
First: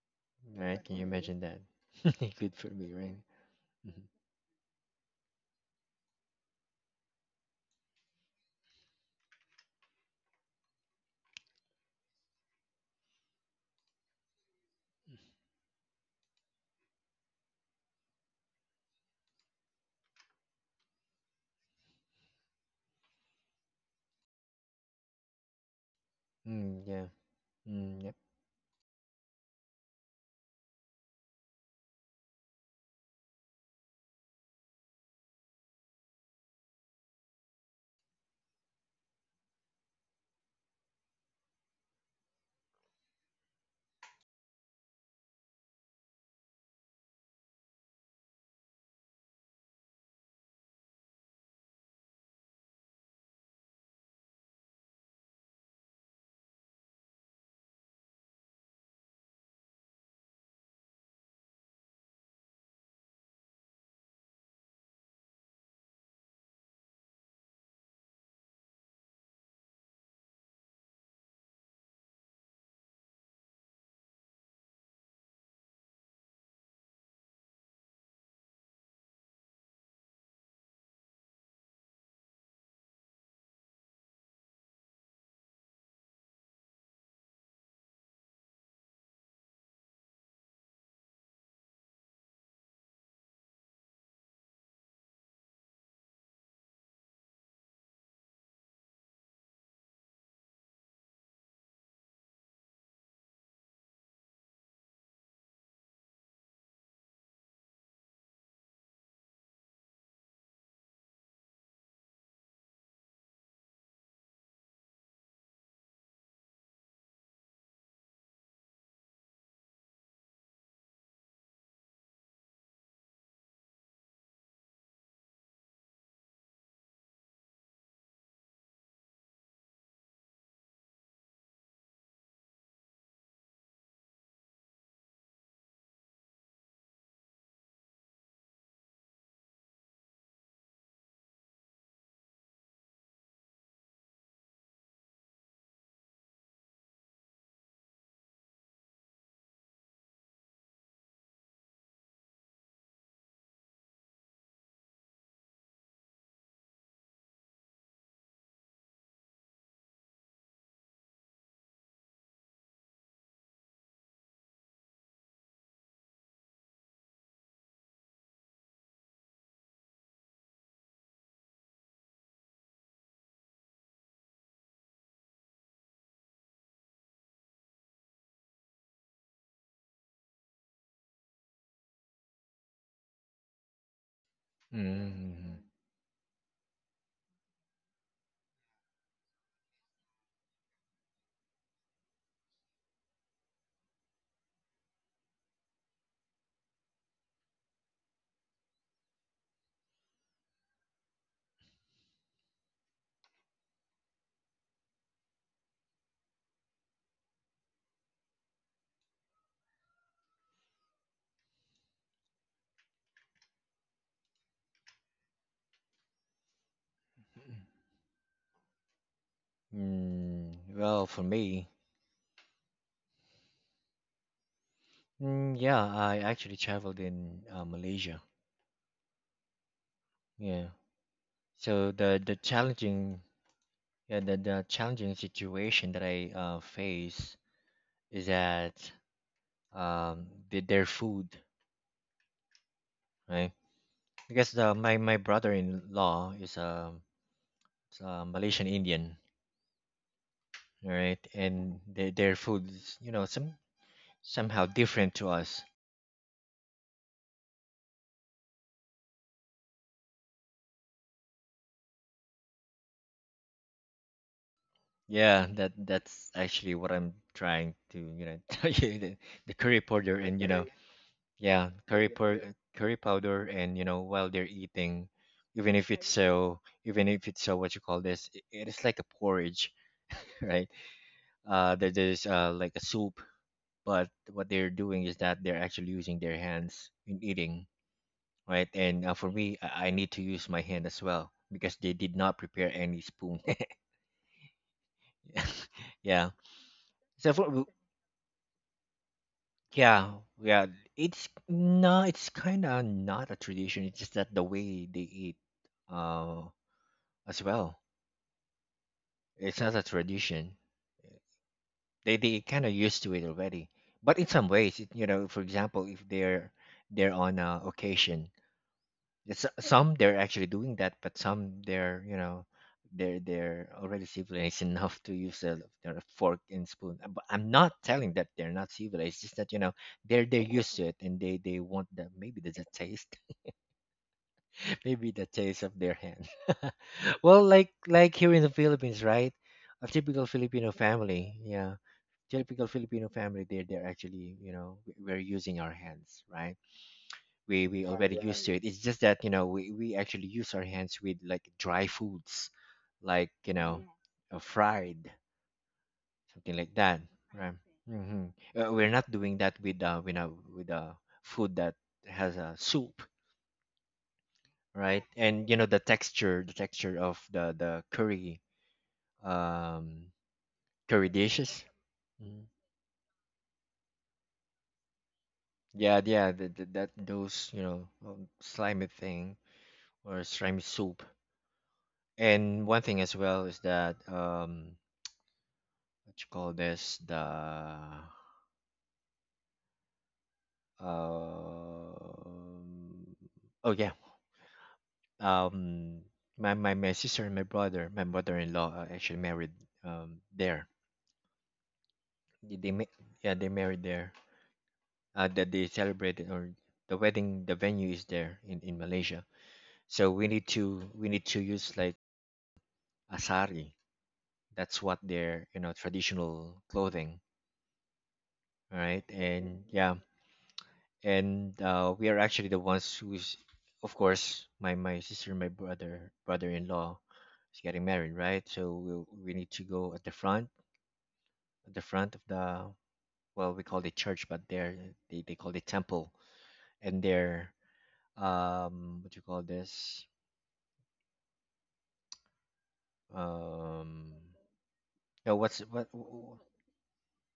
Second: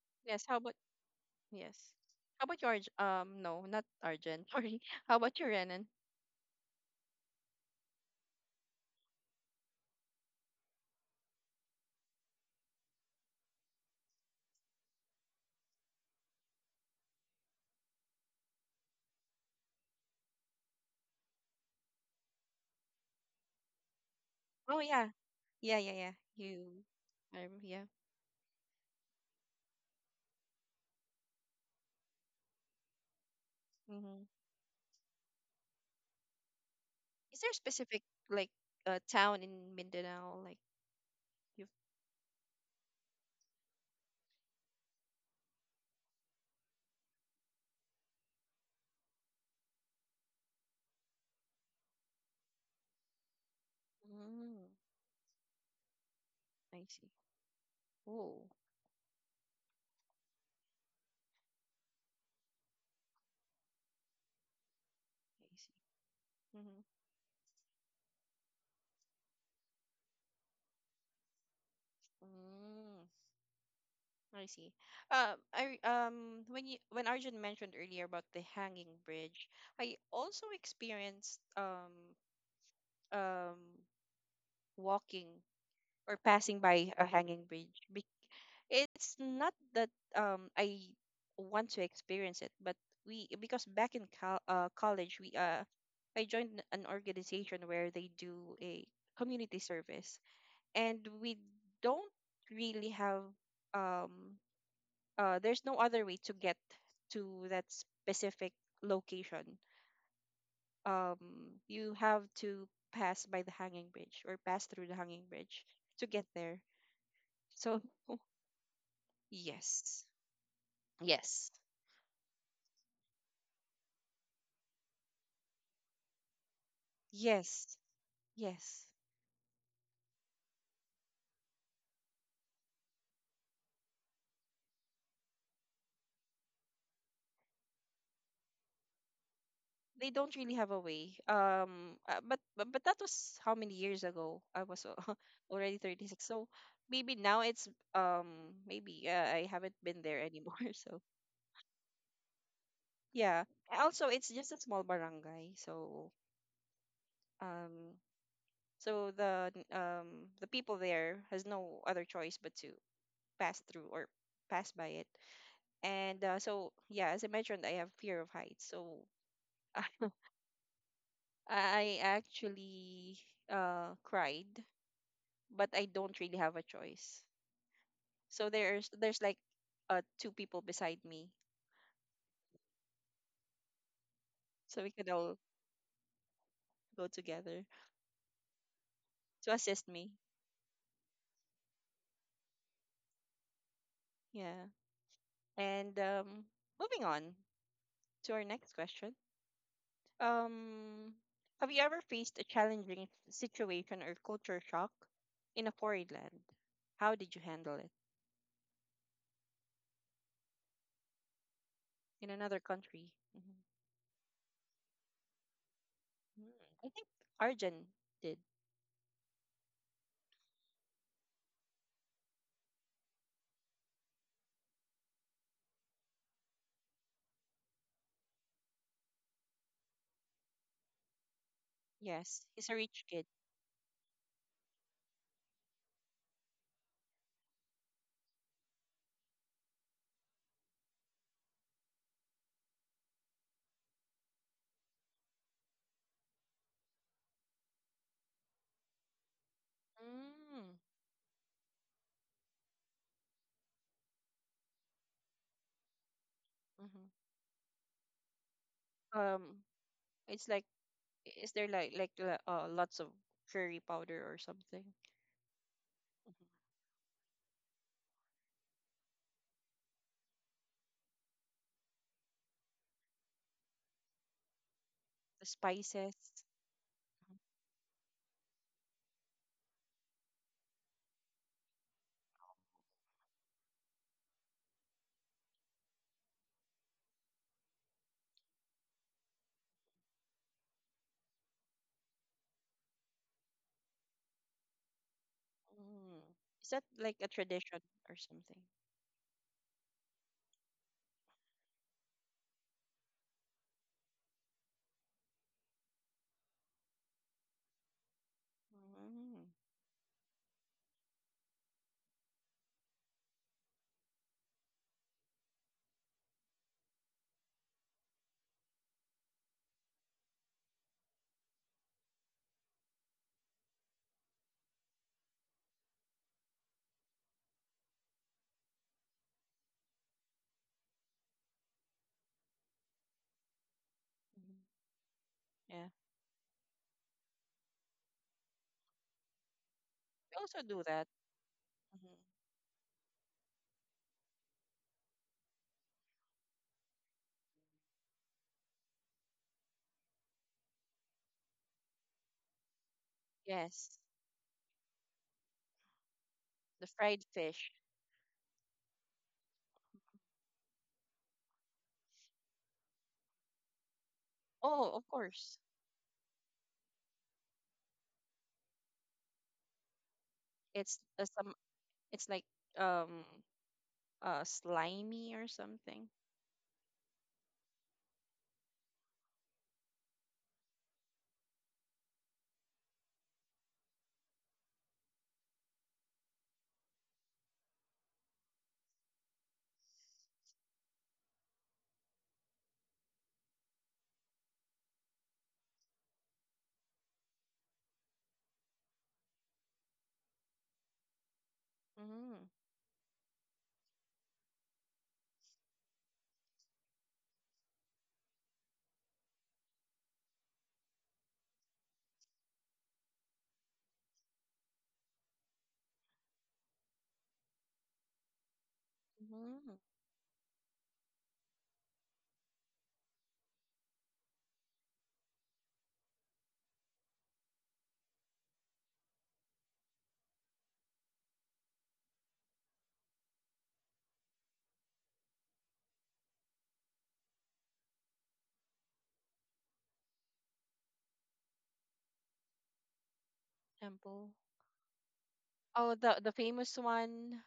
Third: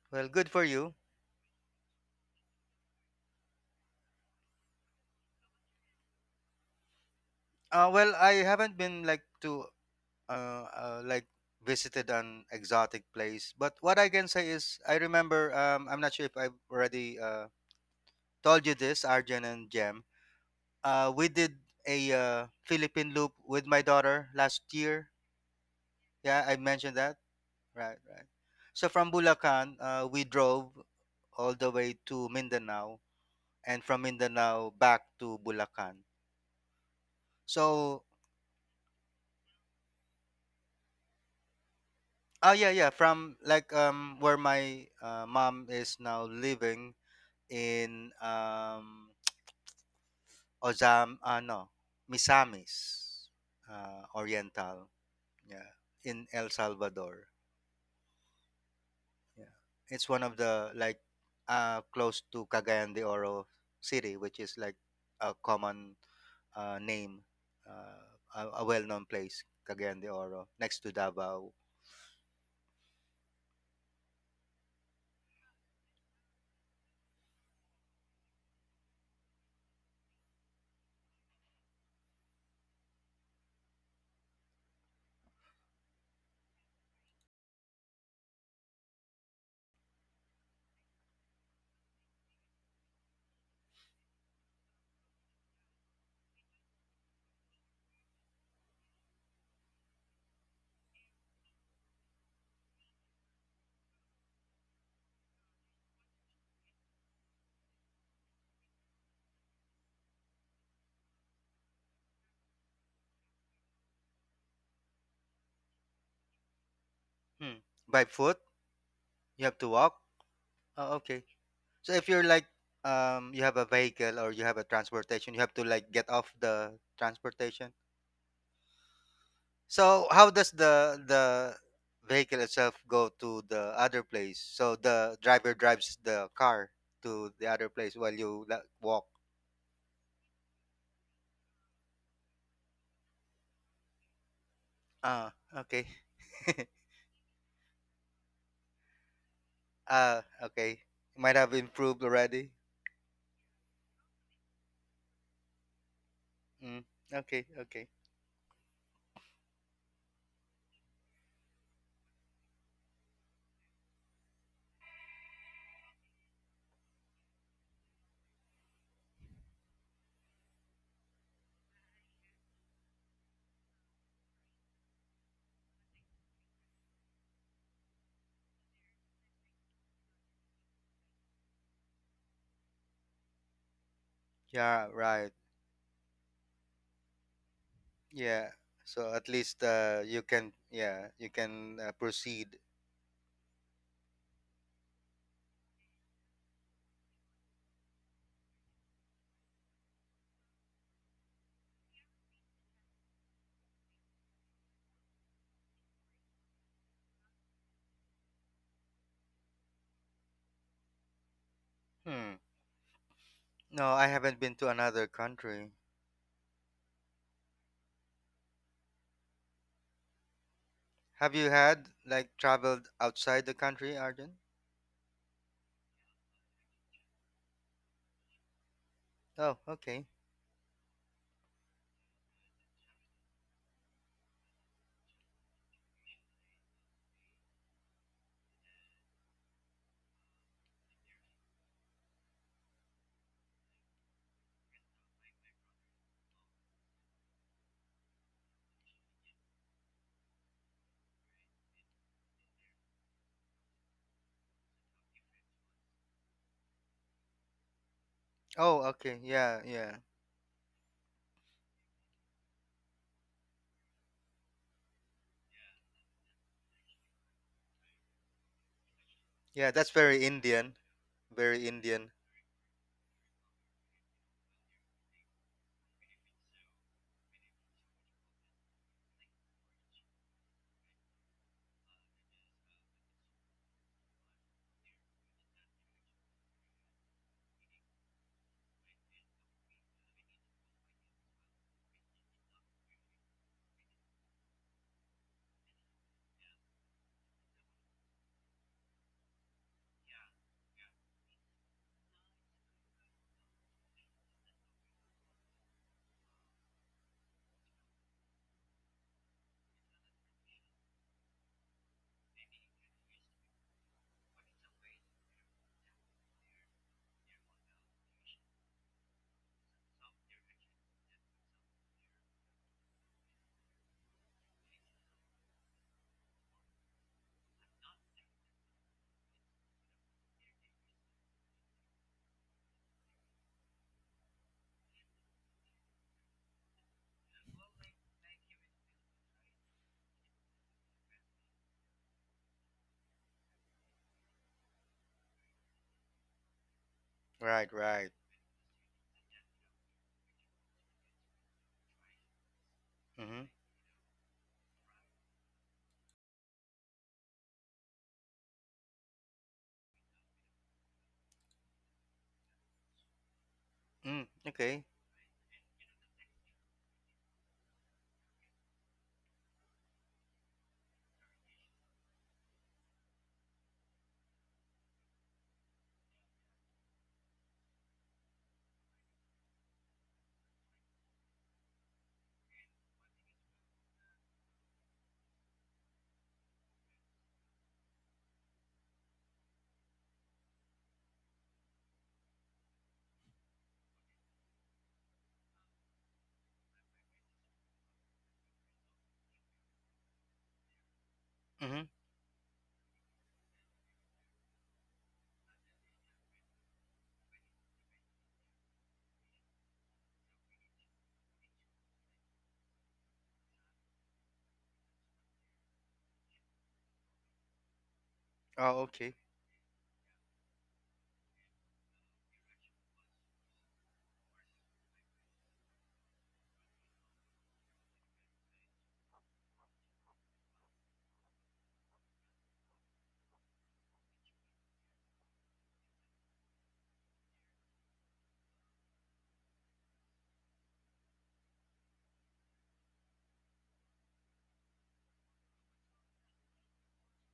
Well, Yes. good How for about Right? Can you. you imagine that? yes? How Good about for your me, right? um? No, not Mm-hmm. Arjun. Sorry. How about your Renan? Well, I haven't been like to like visited an exotic place, but what I can say is I remember. I'm not sure if I've already told you this, Arjun and Jem. We did a Philippine loop with my daughter last Oh year. yeah. Yeah, yeah, yeah. Yeah, I You. Mm, mentioned yeah. that. Yeah. Right, Mm, yep. right. So from Bulacan, we drove all the way to Mindanao, and from Mm-hmm. Mindanao back to Bulacan. Is there a specific So, like town in Mindanao like you? oh yeah, yeah. From like where my mom is now living in Ozam no Misamis Mm, Oriental. Yeah, in El I see. Salvador. Oh, Yeah, it's one of the like close to Cagayan de Oro city, which is like a I common see. Mm-hmm. name, uh, a well-known place, Cagayan de Oro, next to Davao. Mm, I see. I when you when Arjun mentioned earlier about the hanging bridge, I also experienced um walking or passing by a hanging bridge. It's not that I want to experience it, but we, because back in college we I joined an organization where they do a community service, and we don't really have um there's no other way to get to that specific location. Um, you have to pass by the hanging bridge or pass through the hanging bridge to get there. Hmm. So By foot, you have to yes, walk. Oh, okay. yes, So if you're like, you have a vehicle or you have a transportation, you have to like get off the yes. transportation. Yes. So how does the vehicle itself go to the other place? So the driver drives the car to the other place while you, like, walk. They don't really have a way. But that was how many years ago? I was Ah, already okay. 36. So maybe now it's um, maybe I haven't been there Ah, anymore. okay. So Might have improved already. yeah. And also, it's just a small barangay. So Mm, okay, um okay. so the n- um the people there has no other choice but to pass through or pass by it. And so yeah, as I mentioned, I have fear of heights. So I actually cried, but I don't really have a choice. So there's like two people beside me, so we Yeah, could all right. Mm-hmm. go together Yeah. So at to least assist me. You can, yeah, you can proceed. Yeah. And moving on to our next question. Um, have you ever faced a challenging situation or culture shock in a foreign land? How did you handle it in Hmm. another country? Mhm. No, I haven't been to another country. Mm, I think Arjun did. Mm, well, for Have you me, had like traveled outside the country, Arjun? mm, yeah, I actually traveled in Malaysia. Oh, okay. Yeah. So Yes, he's a rich kid. Yeah, the challenging situation that I face is that their food, right? Because the my my brother-in-law is a Malaysian Indian, Mm. all right? And their food is, you know, somehow different to us. Hmm. Oh, okay. Um, Yeah, yeah. it's like, is there like lots of curry powder or something? Yeah, that Mhm. that's actually what I'm trying to, you know, tell you the Yeah, curry that's powder very and you know, Indian. Very yeah, Indian. Curry powder, and you know, while they're eating, The even if spices. it's so, even Mhm. if it's so, what you call this, it is like a porridge, right? There's like a soup, but what they're doing is that they're actually using their hands in eating, right? And for me, I need to use my hand as well because they did not prepare any spoon. Mm. Yeah. Is that like a So for w- tradition or something? yeah, yeah, it's no, it's kind of not a tradition. It's just that the way they eat, uh, as well. Mm. It's not a tradition. They kind of used to it already. But in some ways, it, you know, for example, if they're on a occasion. Some they're actually doing that, but some they're you know they're already civilized enough to use a, their fork and spoon. But I'm not telling that they're not civilized. It's just that you know they're used to it and they want that maybe the taste, Mhm. maybe the taste Yeah, of their hand. Well, like here in the Philippines, right? A typical we also do Filipino that. family, yeah, Mhm. typical Filipino family. They're actually you know we're using our hands, right? we Right, we right. already used to it, it's just that you know we actually use our hands with like dry foods, like Mhm. you know Yes, fried something like the that, fried right. fish. Mm-hmm. We're not doing that with you know with food that has a soup, Mm, Oh, okay. of right. course. And you know the texture, the texture of the curry, um It's curry some. dishes. It's like, Mhm. um, slimy or something. Yeah, yeah, that, those you know, slimy thing or slimy soup. And one thing as well is that what you call this? The um oh yeah, um my my sister and my brother, my mother-in-law actually married there. Mhm. Mm. they, they ma- yeah, they married there. That they celebrated, or the wedding, the venue is there in Malaysia. So we need to, we need to use like asari. That's what their, you know, traditional clothing, all Oh, right? okay. And Mm. yeah, and we are actually the ones who's, of course my my sister and my brother-in-law is getting married, right? So we need to go at the front, at the front of the, well we call it church, but there they call it temple. And their what do you call this, um Temple. no what's Oh, what the famous one,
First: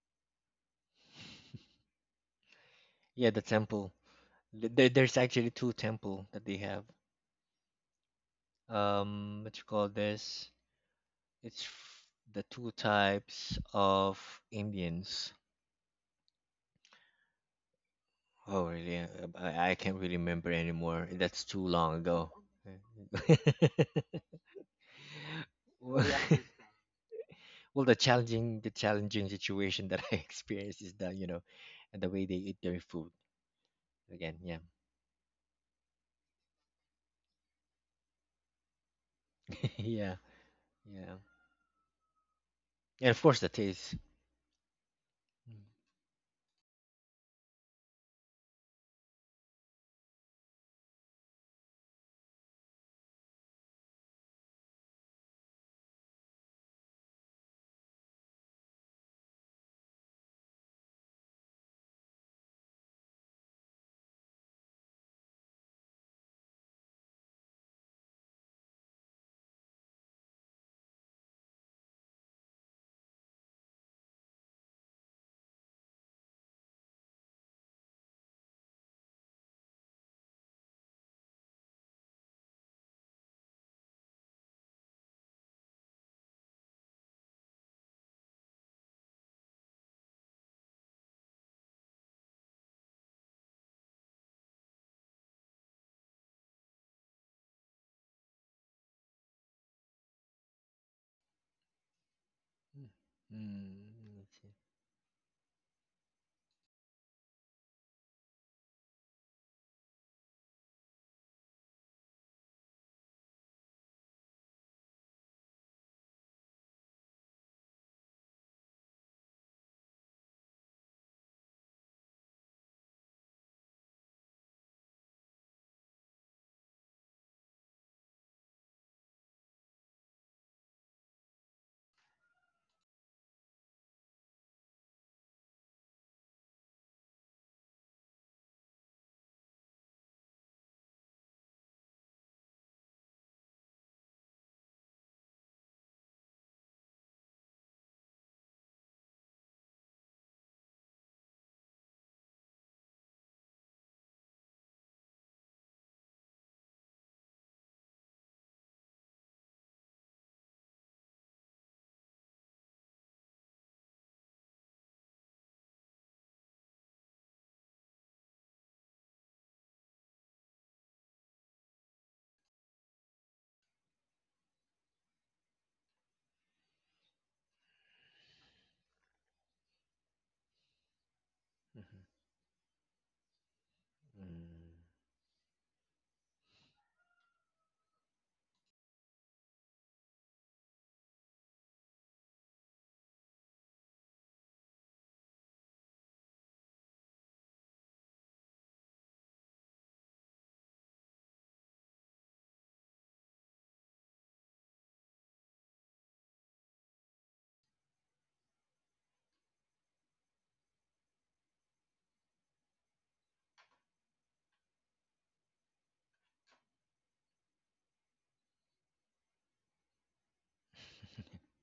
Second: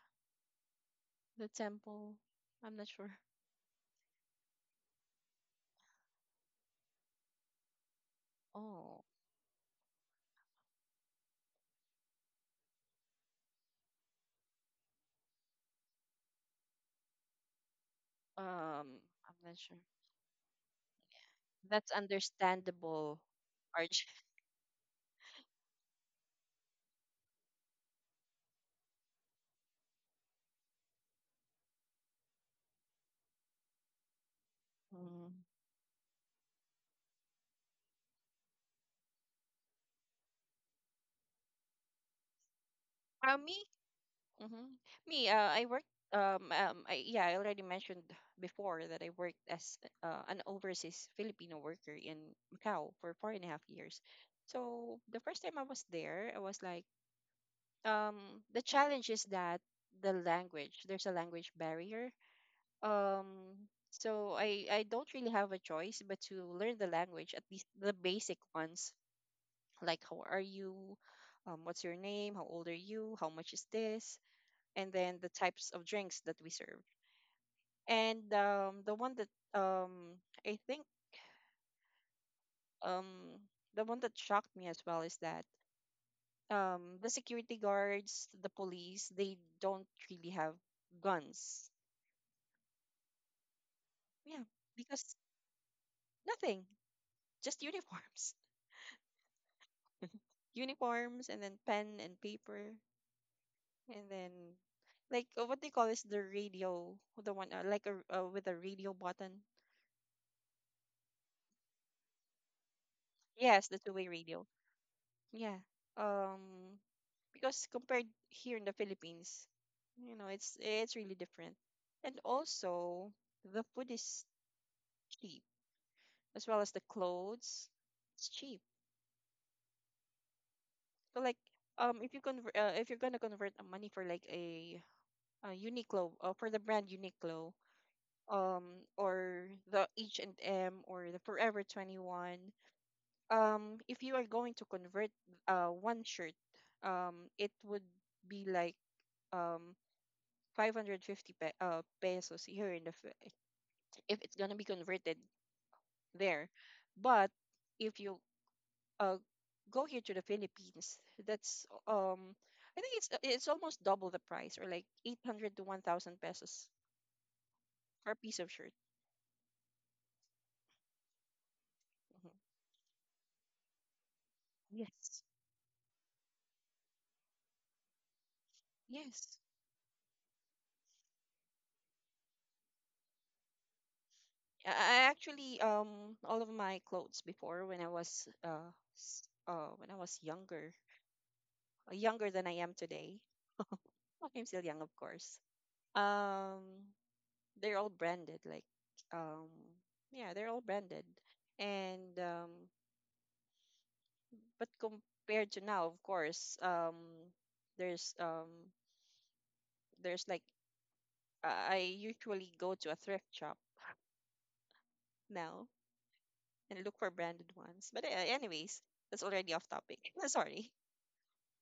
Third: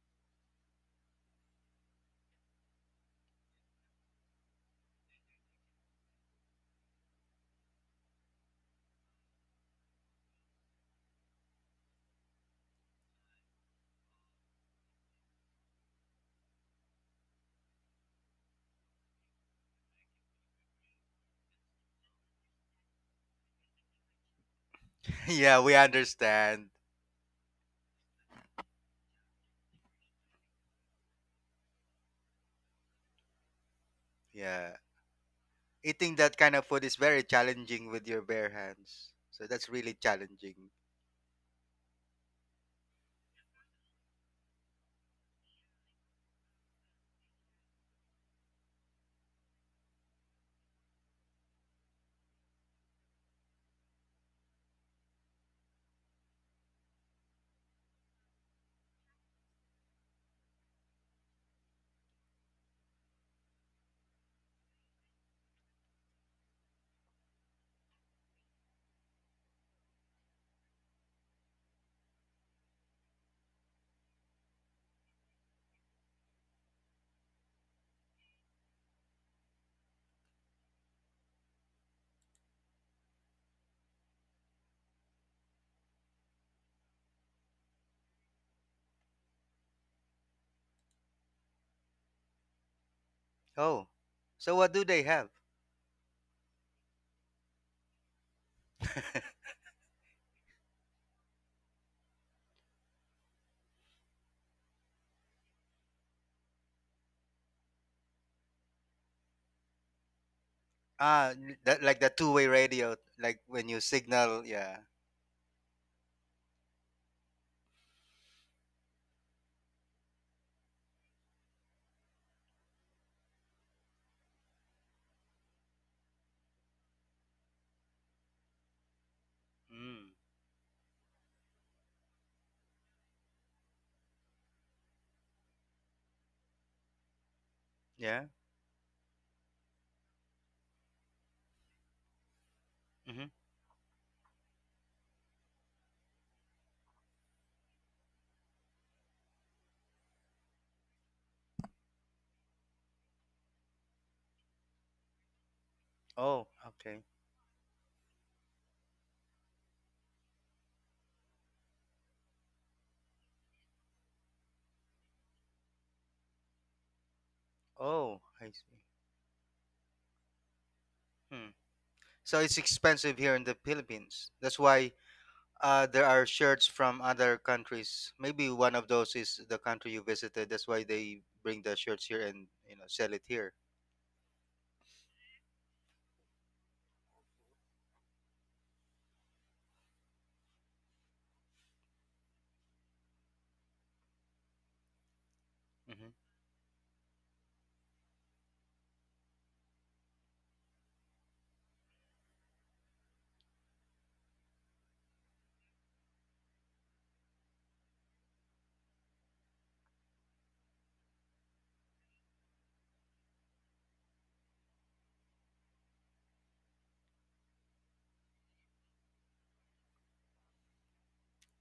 the temple. I'm not sure. yeah, the temple. There's actually two temple that they have. Oh, What you call this? It's f- the two types of Indians. Oh, um, really? I'm not I sure. can't really remember anymore. That's too That's long ago. understandable, Arch. yeah, we Well, understand. well, the challenging situation that I experienced is the, you know, and the way they eat their food. Again, yeah, Yeah. Mm. Eating that kind of food is very challenging with your bare hands. So that's really yeah, challenging. yeah, and of course the Me, taste. hmm, me. Mm, I worked. Yeah, I already mentioned before that I worked as an overseas Filipino worker in Macau for 4.5 years. So the first time I was there, I was like, the challenge is that the language. There's a language barrier. So I don't really have a choice but to learn the language, at least the basic ones like how are you, what's your name, how old are you, how much is this, and then the types of drinks that we serve. And um, i think um, the one that shocked me as well is that, the security guards, the police, they don't really have guns. Oh. Yeah. So what do they Because have? nothing, just uniforms. Uniforms and then pen and paper. mm, And mm, then, let's see. like, what they call is the radio, the one like a with a radio button. Ah, that, like the two-way radio, like Yes, when the you two-way signal, radio. yeah. Yeah. Um, because compared here in the Philippines, you know, it's really different. And also, the food is cheap, as well as the clothes. It's cheap. Mm. So like, if you're gonna convert money, for the brand Uniqlo, Yeah. um or the H&M or the Forever 21. Mm-hmm. If you are going to convert one shirt, it would be like um 550 pesos here in the if it's going to be converted Oh, there. okay. But if you uh go here to the Philippines, that's I think it's almost double the price, or like 800 to 1,000 pesos per Oh, piece of I shirt. see. Hmm. Mhm. So it's expensive here in the Philippines. That's why Yes, there are shirts from other countries. Maybe one of those yes. is the country you visited. That's why they bring the Mhm, shirts here and you know sell it here. mm. I actually, all of my clothes before, when I was s- younger, younger than I am today. Like, I'm still young, of course. Mm-hmm. Um, they're all branded. Like, um, yeah, they're all branded. And but compared to now, of course, there's um there's like I usually go to a thrift shop now and look for branded ones. But anyways, that's already off topic. Sorry.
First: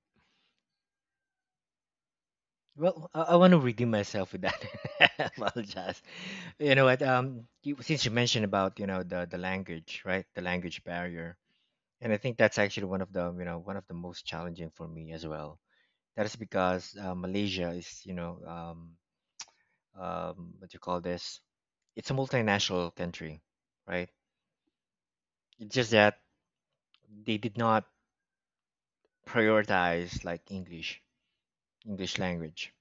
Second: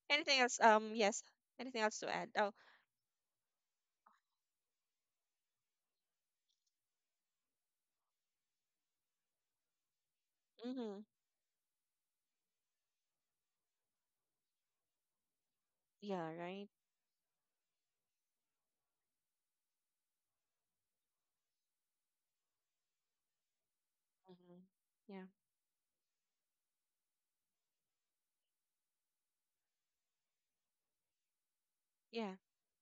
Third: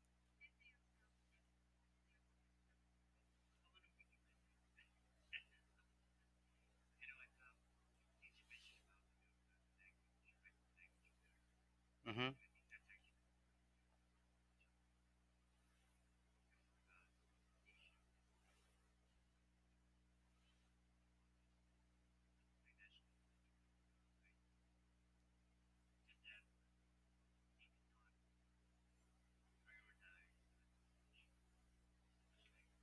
Anything else? Yes. Anything else to add? Oh. Well, I want to redeem myself with that. I apologize. You know what? Since you mentioned about you know the language, right? The language Mm-hmm. barrier, and I Mm-hmm. think that's actually one of the you know one of the most challenging for me as well. That Yeah, is right. because Malaysia is you know what you call this? It's a multinational country, right? Mm-hmm. Yeah, It's just that they did not prioritize like English, English yeah. language.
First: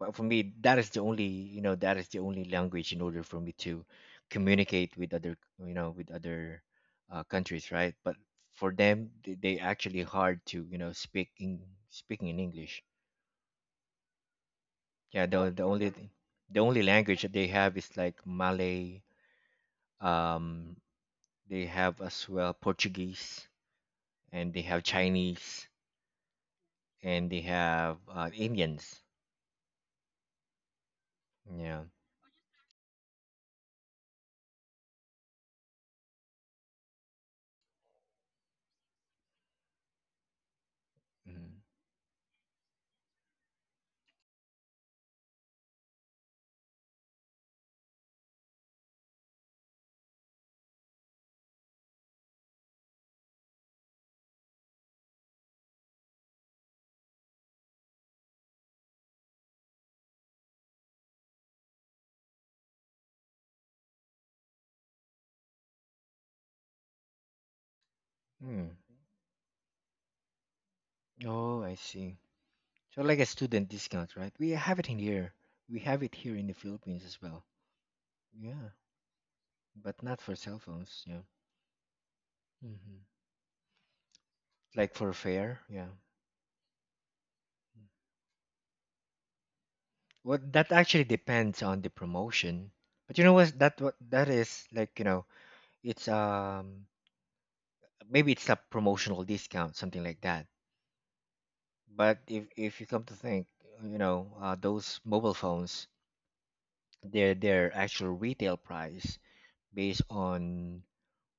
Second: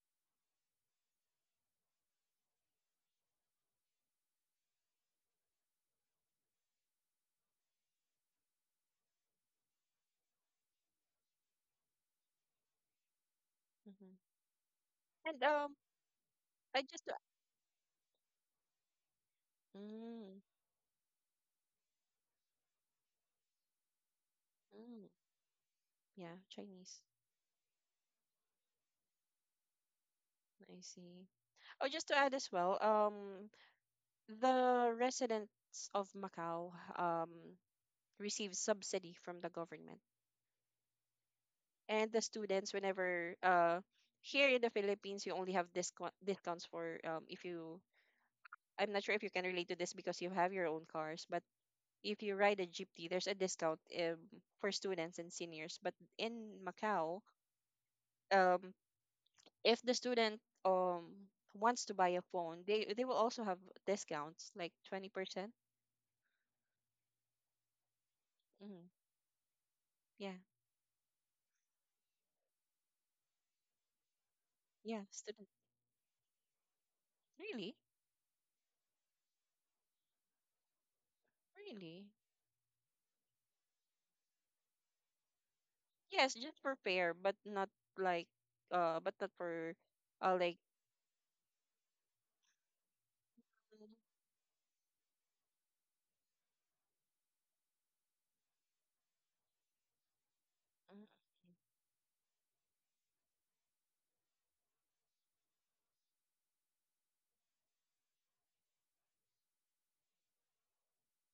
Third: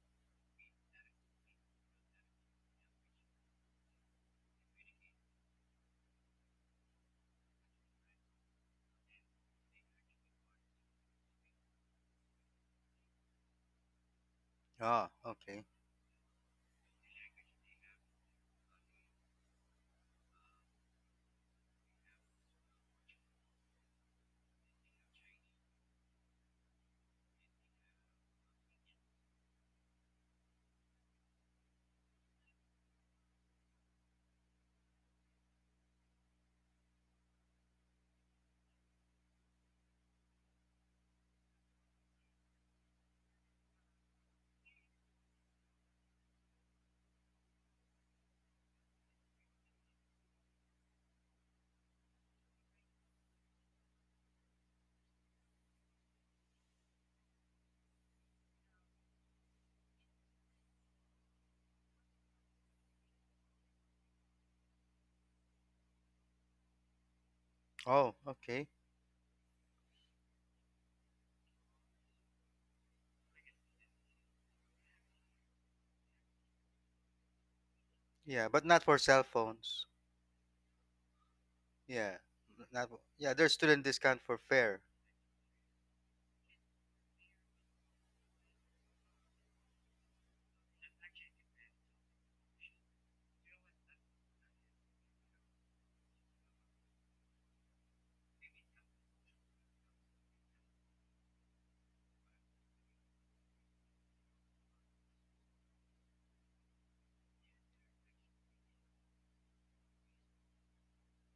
But for me, that is the only you know that is the only language in order for me to communicate with other you know with other countries, right? But for them, they actually hard to you know speaking in English. Mm-hmm. Ah, Yeah, And okay. The only I just to language that they have is like Malay. mm, Um, they have as well Portuguese, and they have mm, Chinese, yeah, Chinese. and they have Indians. I see. Yeah. Oh, just to add as well, the residents of Macau um receive subsidy from the government, Mm. and the students, whenever here in the Philippines you only have discounts for, if you — I'm not sure if you can relate to this because you have your own cars, but if you ride a jeepney, there's a discount, for students and seniors. But in Macau, um, if the student wants to buy a phone, they will also have discounts like 20%. Oh, okay. Mm. Mm, yeah, Oh, I see. So like a student discount, right? We have it in yeah, here. student. We have it here in the Philippines as well. Really, Yeah, but Yeah, not for cell phones. but not for cell phones. Yeah. really. Yeah, not. Hmm. Yeah, there's student discount for fare. Like for fare. Yeah. Yes, just for fare, but not like but not for Well, like. that actually depends on the promotion. But you know what? That Mm. what that is like. You know, it's maybe it's a promotional discount, something like that. Mm. But if you come to think, you know, those mobile phones, their actual retail price based on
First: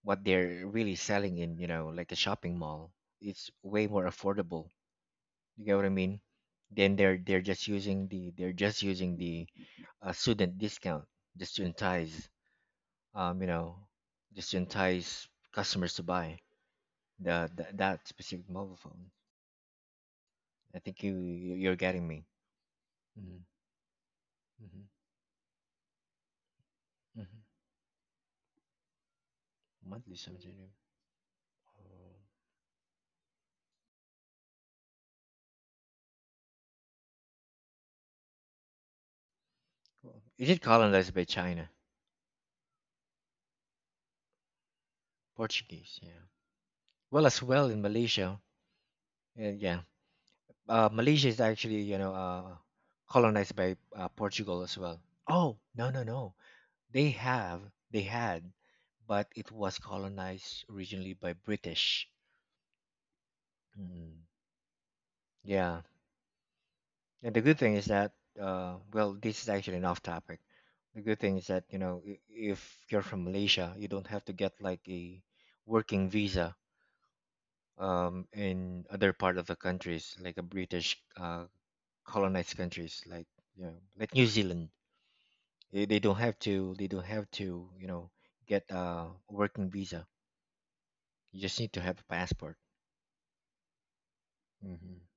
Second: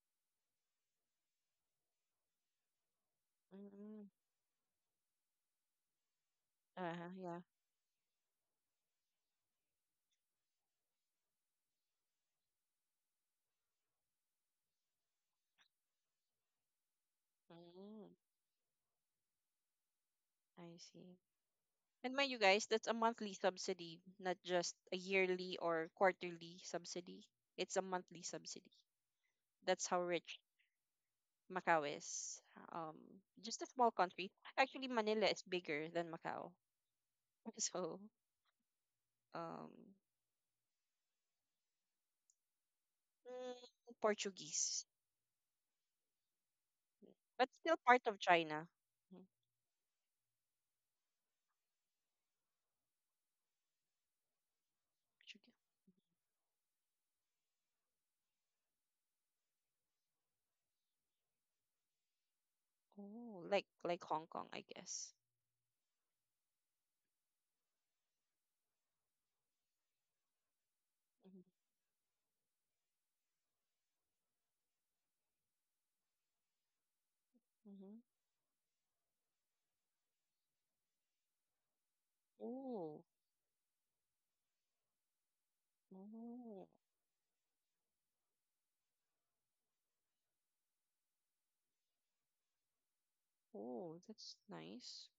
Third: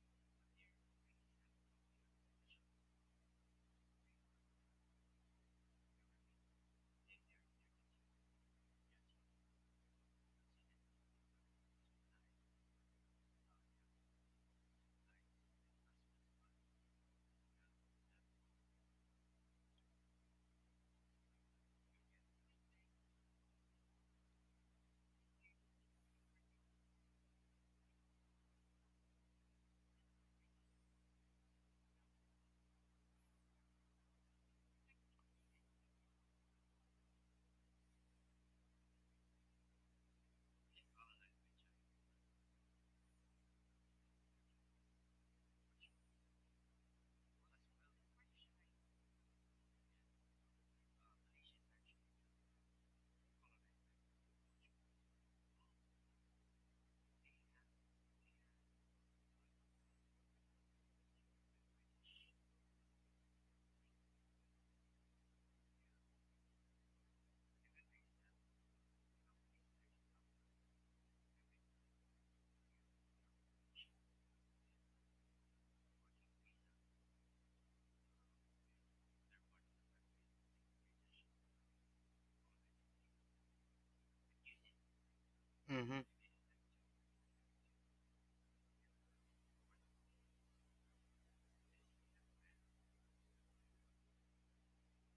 what they're really selling in, you know, like a shopping mall. It's Mm. way more Mm. affordable. You get what I mean? Then they're Yeah. they're just using the student discount just to entice you know just to entice customers to buy the that Mm, specific mobile phone. I I think see. You're getting And me. mind you guys, that's a monthly Hmm. subsidy, not just Hmm. a yearly or quarterly subsidy. Hmm. It's a monthly subsidy. That's how Monthly rich subsidy. Macau Oh, is. Um, just a small country. Actually, Manila is bigger than Macau. So, um, cool. Is it colonized by China? Portuguese, Portuguese, yeah. Well, as but well still in part of Malaysia, China. Mhm. Yeah. Malaysia is actually you know colonized by Portugal as well. Portuguese. Oh no no no, they have they had, but it was colonized originally by British. Oh, like Mm, Hong Kong, I guess. yeah, and the good thing is that well, this is actually an off topic. The good Mm-hmm. thing is that you know if you're from Malaysia, you don't have to get like a working visa Mm-hmm. In other part of the countries, like a British colonized Oh, countries like you know like New Zealand. They Mm-hmm. don't have oh, to. They don't have to. You know, get a working visa. You just need to have a passport. oh, that's Hmm. nice.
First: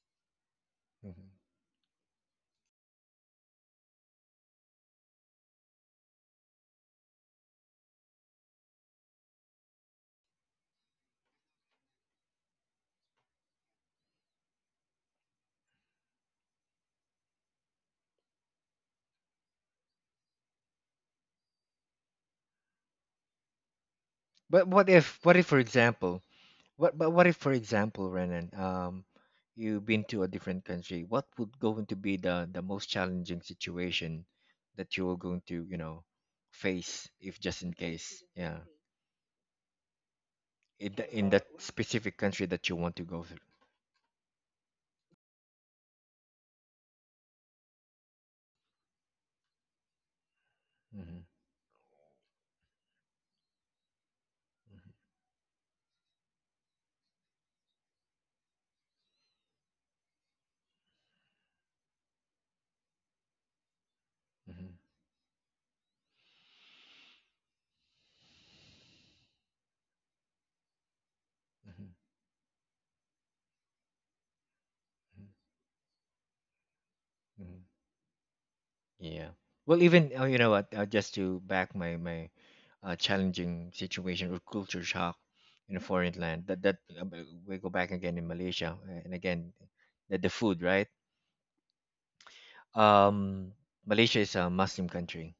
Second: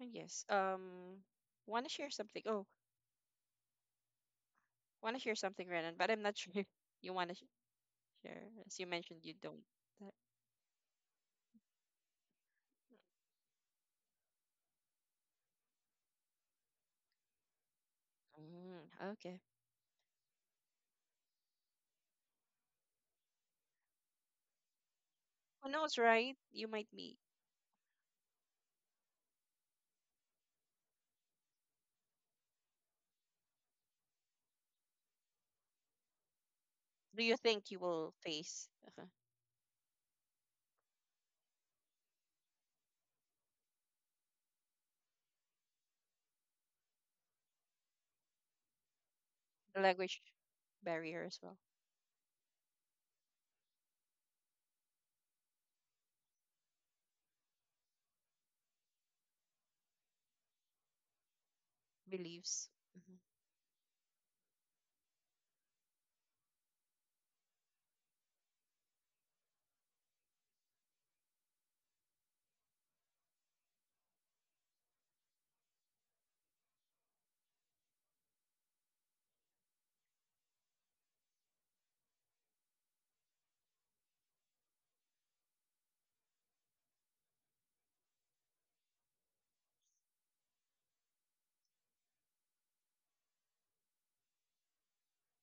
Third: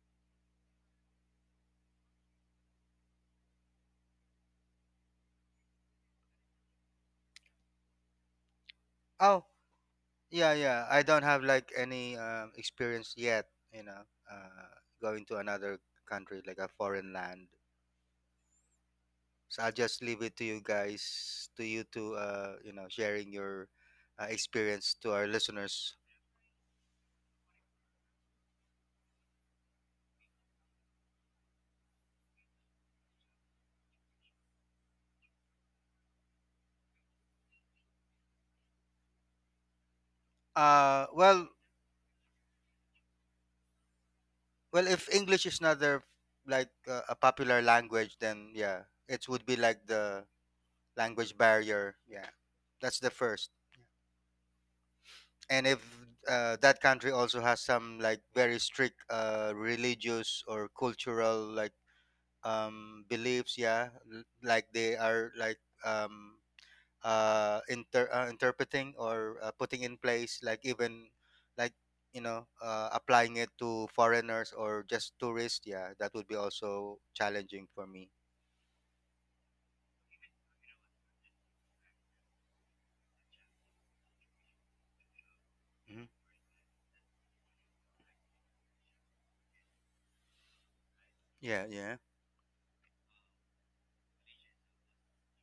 Yes. Hmm. Want to share something? Oh, want to share something, Renan, but I'm not sure if you want to sh share. As you mentioned, you Oh, don't. That, yeah, yeah. I don't have like any experience yet, you know, uh, going to another country like a foreign land. mm, okay. So I'll just leave it to you guys, to you know, sharing your But what experience to if? our What if, for Who listeners. knows, example, right? You might what? But be. what if, for example, Renan, you've been to a different country. What would going to be the most challenging situation that you are going to, you know, face Do you if just think in you will case, yeah, face Uh, in that well, specific country that you want to go through. well, if English is not their like a popular language, then yeah, it would be the like language the Hmm. barrier language as well? barrier. Yeah, that's the first. And if that country also has some like very strict religious or cultural like Beliefs. Mhm. beliefs, yeah, like Hmm. they are like um, interpreting or putting in place like even like Hmm. you know applying it to foreigners or just tourists, yeah, that would be also Hmm. challenging for me. Yeah. Well, even oh, you know what? Just to back my challenging situation or culture shock in a Hmm, foreign land. We go back again in Malaysia and again the food, right? yeah, yeah, Um, Malaysia is a Muslim country,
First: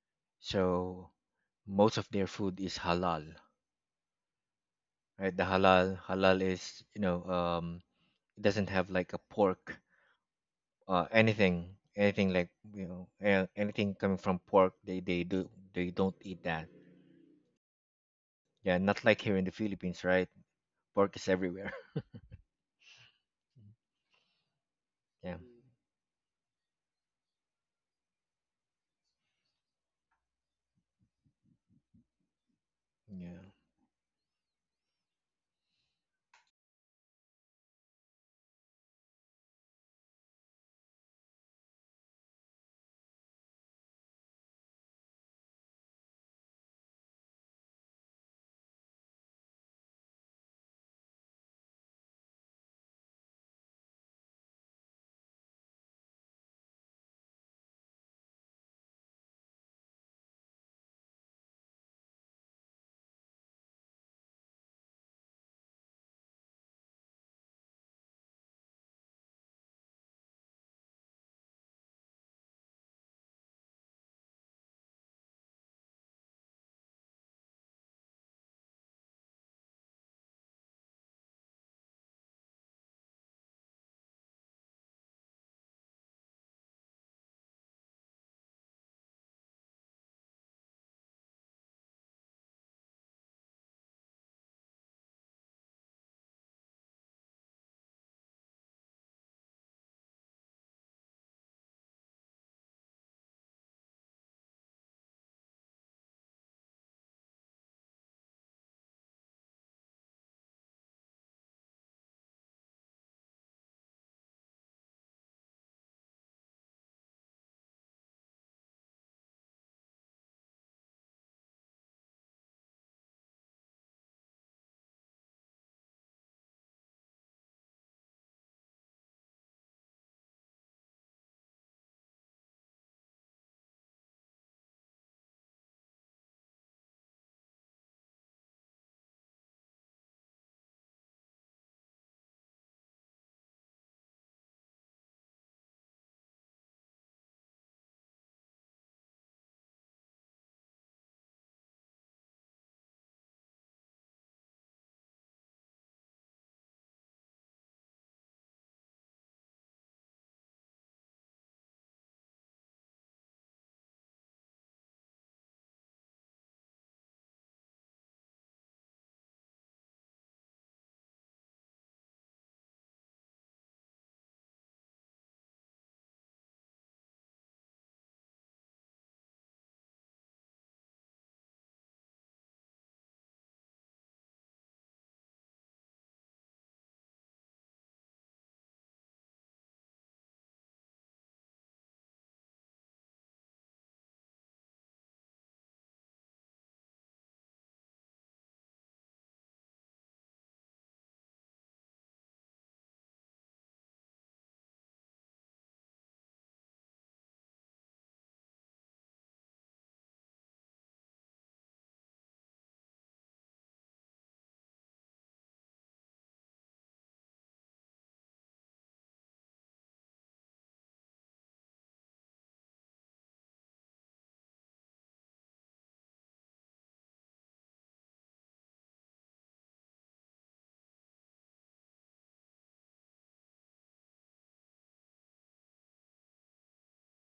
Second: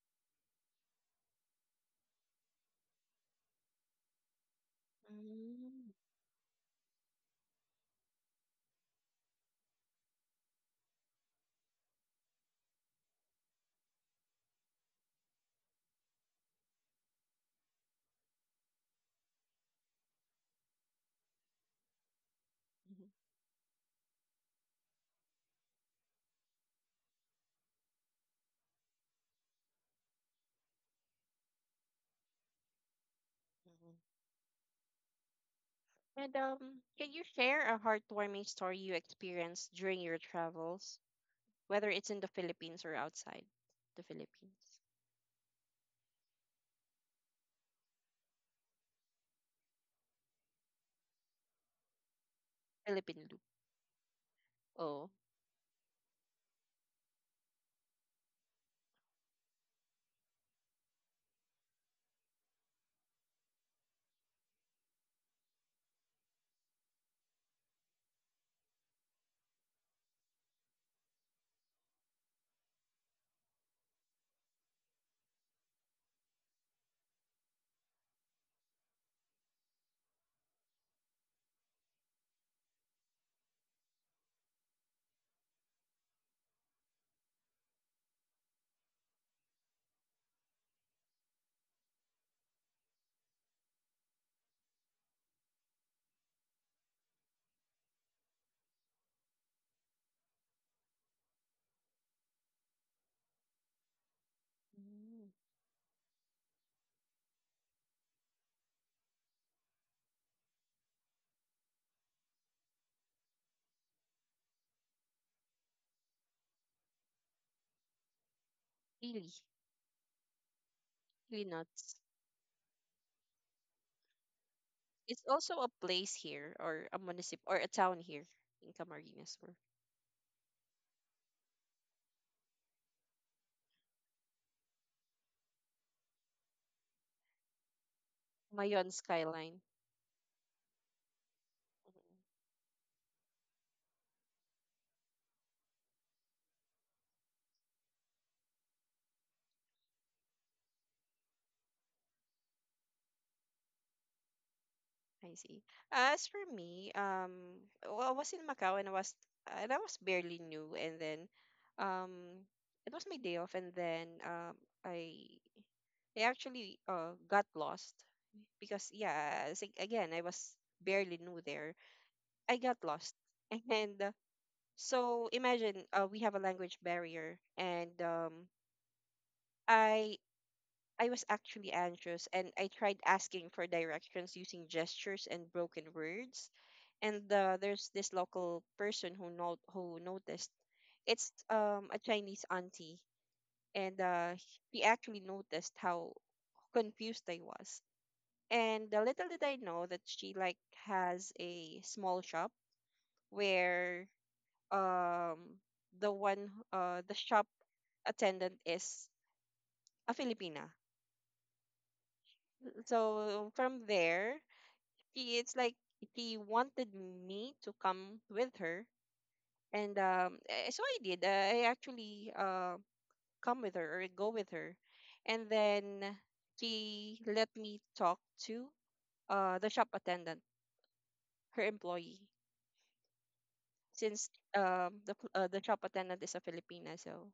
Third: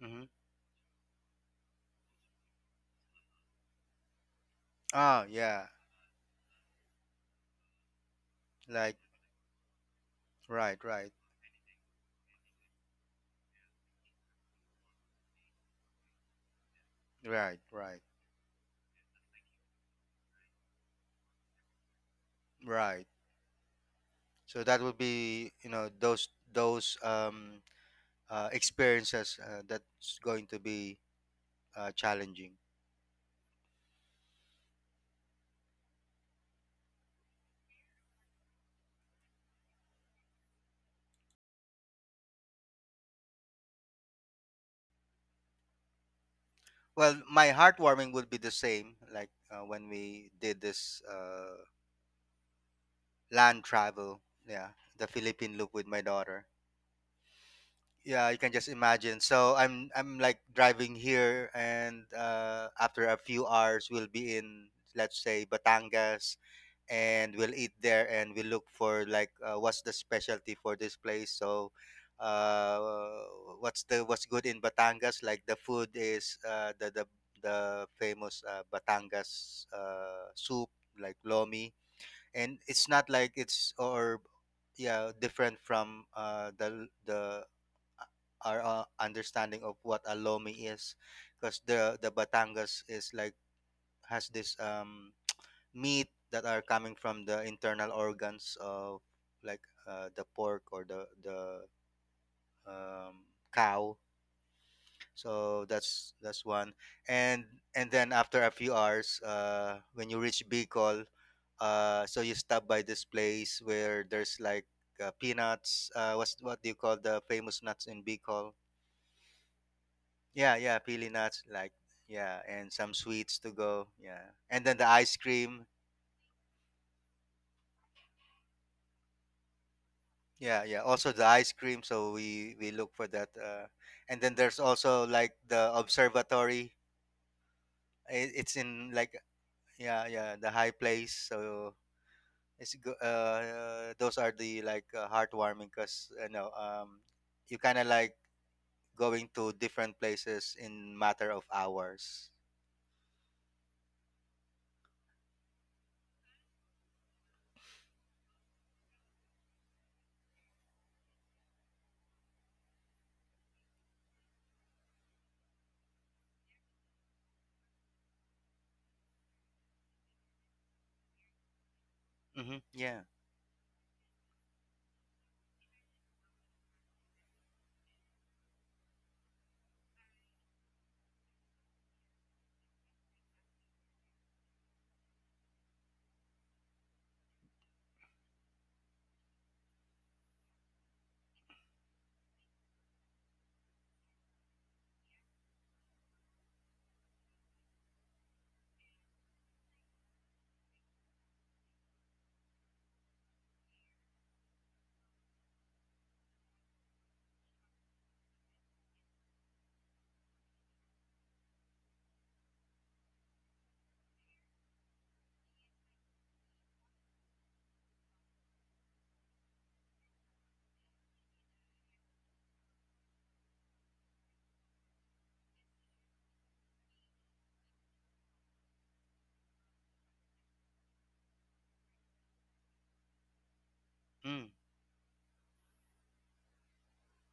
hmm, so most of their food is halal, ah, right? The yeah, Mm, halal, halal is you know it doesn't have like, like a pork right, right, anything, anything like you know anything coming from pork, they don't eat that. right, right, Yeah, not like here in the Philippines, right? Pork is everywhere. right. mhm, So that would Yeah. be you know those experiences that's going to be challenging. Mm. Yeah. mhm. And can you share a heartwarming story you experienced during your travels, whether it's in the Philippines or outside the Philippines? Well, my heartwarming would be the same like when we did this Philippine loop. land travel. Yeah, the Philippine loop with my daughter. Yeah, you can just imagine. So I'm like driving here, and after a few hours, we'll be in, let's say, Batangas, and we'll eat there, and we'll look for, like, what's the specialty for this place. So uh what's good in Batangas. Like, the food is the famous Batangas soup, like lomi. And it's not like it's, or, yeah, different from the uh, our understanding of what a lomi is, because the Batangas is, like, has this meat that are coming from the internal organs of, like, the pork or the um, cow. Oh. So that's one. And and then, after a few hours, when you reach Bicol, so you stop by this place where there's, like, peanuts. What do you call the famous nuts in Bicol? Really, Yeah, yeah, pili nuts, really like, nuts. yeah, and some sweets to go, yeah, and then the ice It's also cream. a place here, or a municip or a town here in Camarines, or — Yeah, yeah. Also the ice cream, so we look for that. And then there's also, like, the observatory. It's in, Mayon like, skyline. yeah, yeah, the high place. So Mhm, those are the, like, heartwarming, because you kind of, like, going to different places in matter of hours. I see. As for me, well, I was in Macau, and I was barely new. And then, um, it was my day off. And then I I actually got lost, because yeah, again, I was barely new there. I Mm-hmm. got Yeah. lost, and so imagine, we have a language barrier, and I I was actually anxious, and I tried asking for directions using gestures and broken words. And there's this local person who not who noticed. It's a Chinese auntie, and he actually noticed how confused I was. And little did I know that she like has a small shop, where um the shop attendant is a Filipina. So from there, she it's like she wanted me to come with her, and so I did. I actually, come with her, or go with her, and then she let me talk to the shop attendant, her employee, since Mm. The shop attendant is a Filipina. So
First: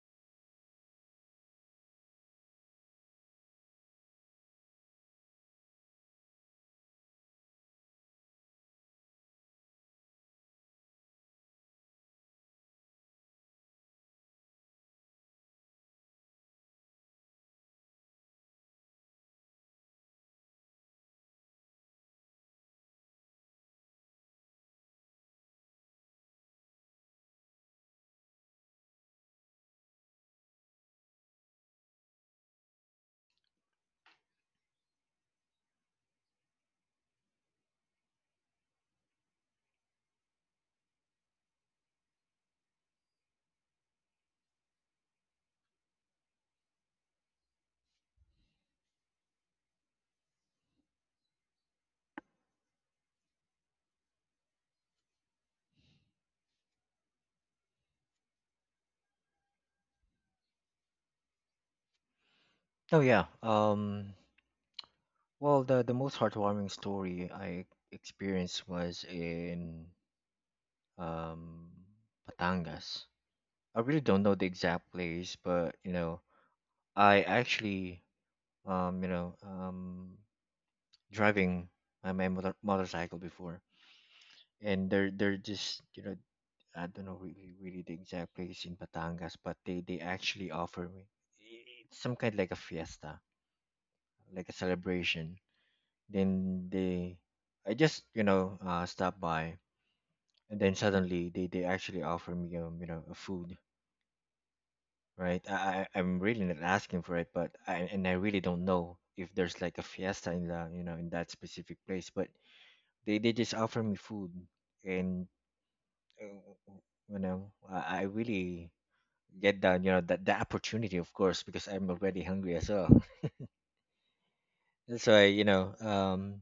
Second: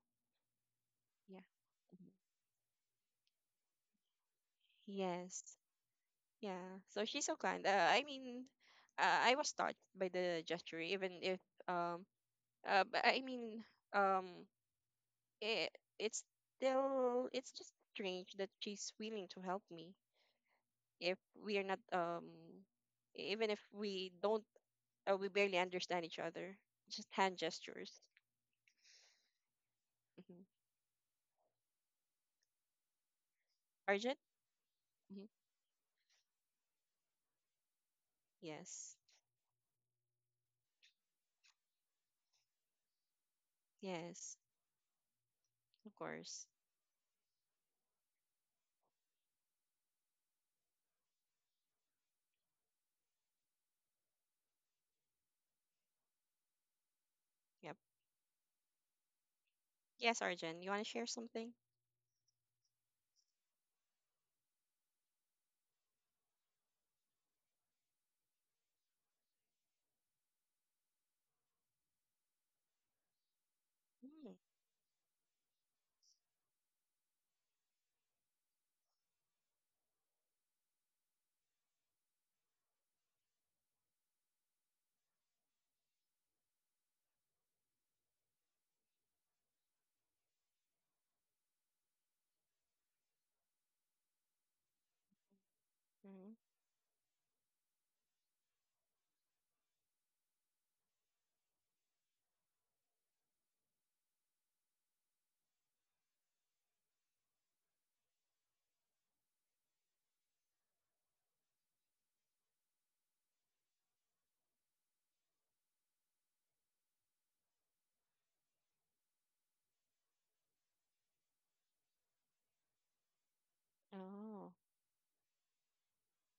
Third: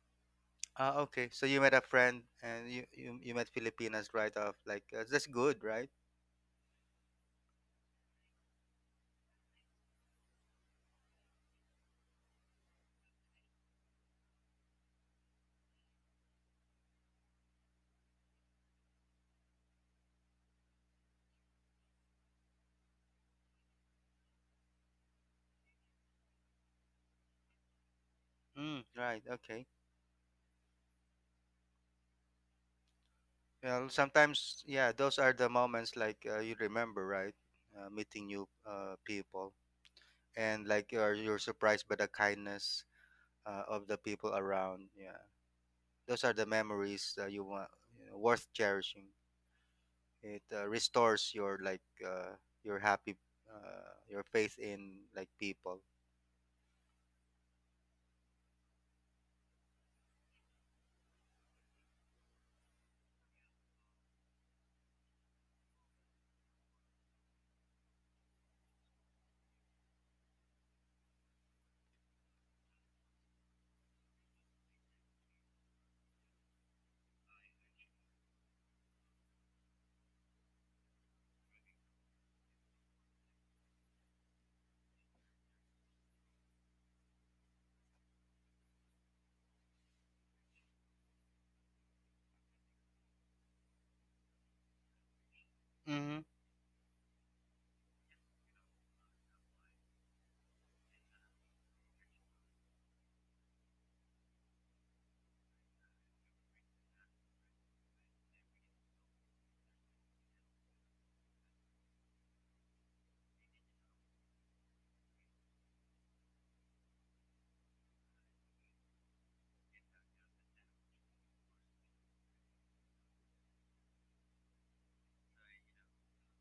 Ah, okay. yeah. So you met a Mhm. friend, and you met Filipinas right off. Like, that's Yes. good, right? Yeah, so she's so kind. I mean, I was touched by the gesture. Even if, um, but I mean, um, it, it's still, it's just strange that she's willing to help me, if we are not, even if we don't, we barely understand each other. Just hand gestures. Mm, right. Okay. Mm-hmm. Well, Arjun? sometimes, yeah, those Hmm. are the moments, like, you remember, right? Meeting new Yes, people, and, like, you're surprised by the kindness of the people yes, around. Yeah, of those are course. the memories that you want, worth cherishing. It restores your, like, your happy, your faith in, like, people. Yep. Yes, Arjun. You want to share something? Oh yeah. Well, the most heartwarming story I experienced was in um Patangas. I really don't know the exact place, but you know, I actually you know driving my motorcycle before, and there just you know I don't know really, really the exact place in Batangas, but they actually offer me, it's some kind like a fiesta, like a celebration. Mm-hmm. Mm-hmm. Then they, I just you know stop by, and then suddenly they actually offer me you know a food, right? I'm really not asking for it, but and I really don't know if there's like a fiesta in that specific place, but they just offer me food, and uh, I really get down, that the opportunity of course because I'm already hungry as well. Oh, That's why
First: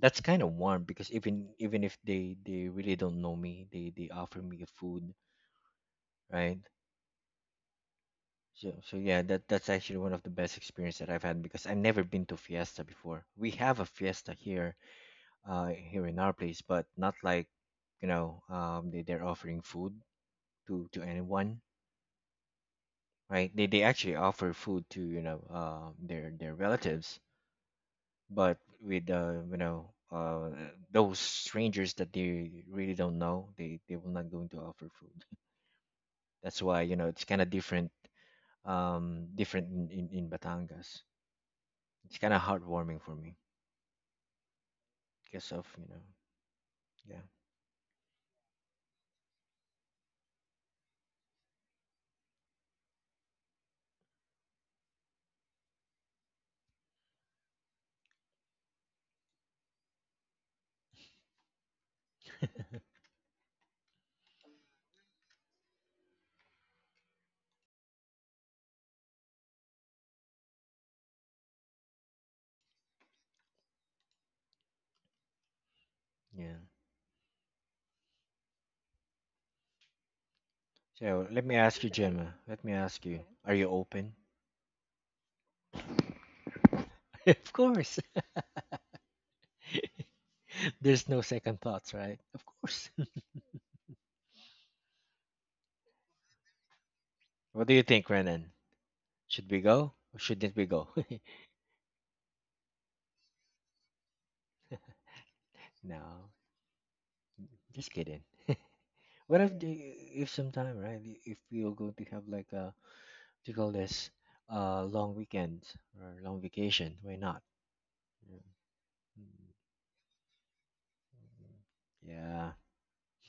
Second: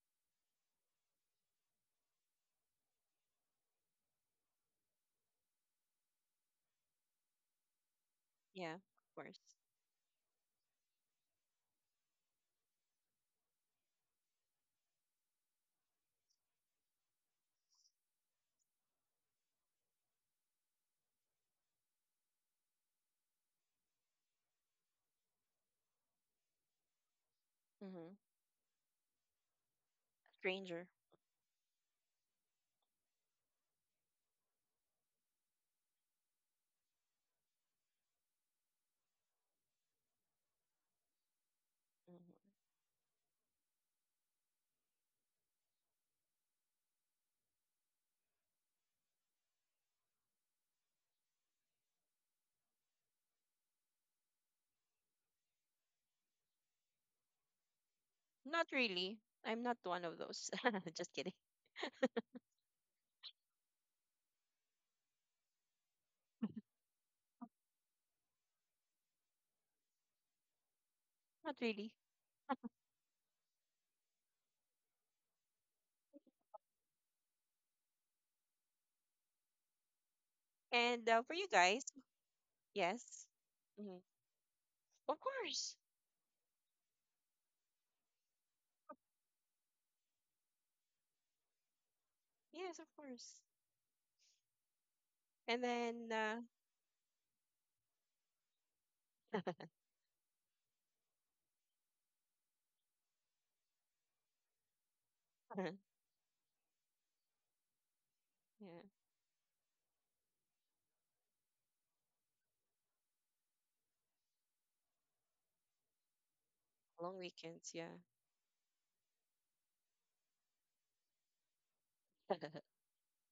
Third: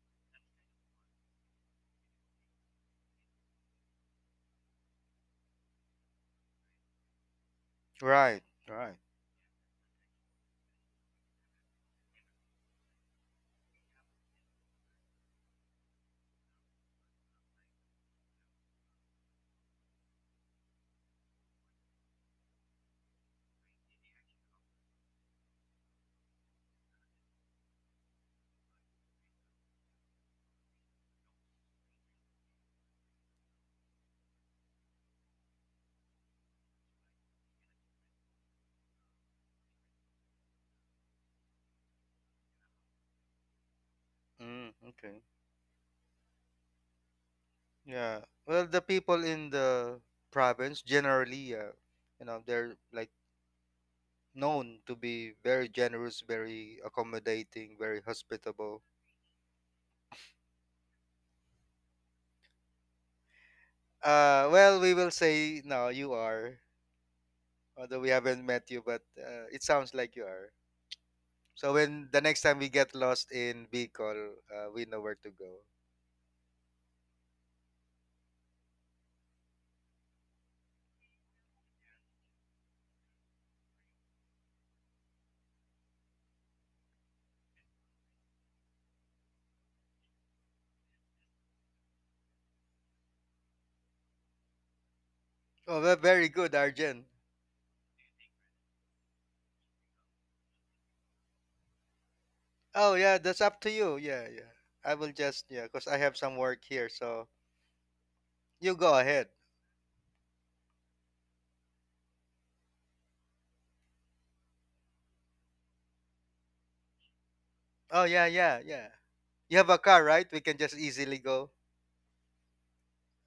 that's kind of warm because even if they really don't know me, they offer me food, right? Right, so yeah, so right. of yeah, course. that's actually one of the best experience that I've had because I've never been to fiesta before. We have a fiesta here, here in our place, but not like they're offering food to anyone, right? They actually offer food to their relatives, Mhm. but with Stranger. those strangers that they really don't know, they will not going to offer food. That's why it's kind of different, different in Batangas. It's Mhm. kind of heartwarming for me Mm, okay. because of, you know, yeah. Yeah. Well, the people in the province, generally, they're, like, known to be very generous, very accommodating, very Not hospitable. really. I'm not one of those. Just kidding. Well, we will say no, you are. Although we haven't met you, but it sounds like you are. Not So really. when the next time we get lost in Bicol, we know where to go. Yeah. And So for let you me guys, ask you, Gemma, let me ask you yes. are you Mhm. open? Of course. Of course. There's no second thoughts, right? Of Yes, of course. course. And Oh, then, very good, Arjen. What do you think, Renan? Should we go or shouldn't we go? Oh, yeah, that's up to you. Yeah, yeah. I will just, yeah, cause I have No, some work here, so just kidding. you yeah, go ahead. What if if sometime, right? If we are going to have like a, what do you call this, long weekend or long vacation, long why not? weekends. Yeah. Oh, yeah, Yeah. yeah, yeah. You have a car, right? We can just easily go, Mm, yeah.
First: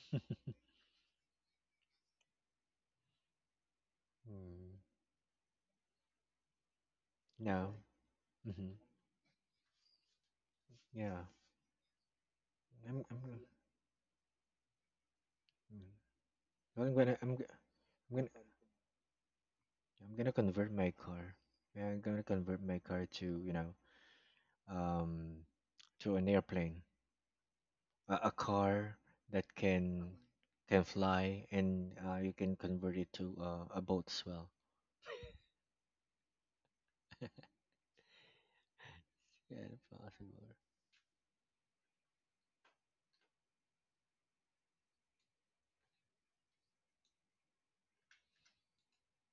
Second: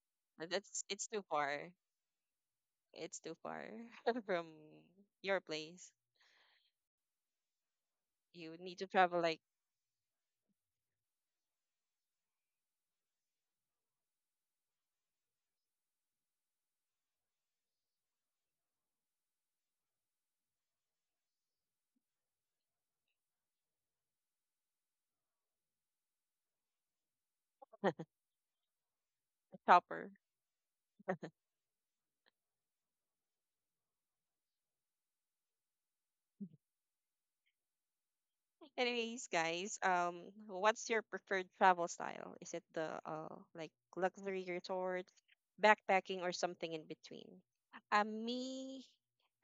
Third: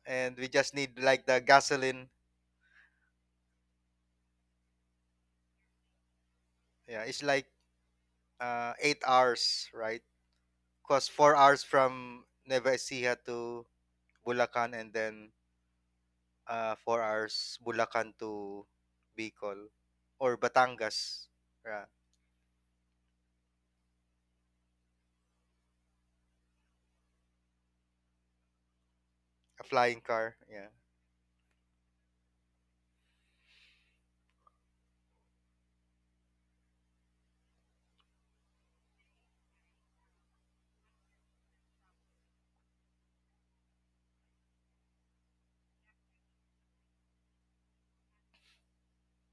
and we But just That's need, it's too like, the far. gasoline. It's too far, from Mm, your place. Yeah, it's, like, no. You Mm-hmm. Need to eight travel like hours, right? Because Yeah. 4 hours from Nueva I'm Ecija I'm gonna, to Bulacan, and then mm. Well, four hours Bulacan I'm gonna to Bicol I'm gonna or convert my Batangas. car. Yeah, Yeah, I'm gonna convert my car to, um to an airplane, a car that a a chopper. flying can car. Yeah. can fly, and you can convert it to a boat as well. Anyways, guys, Yeah, possible. what's your preferred travel style? Is it the, like, luxury resort, backpacking, or something in between? Me,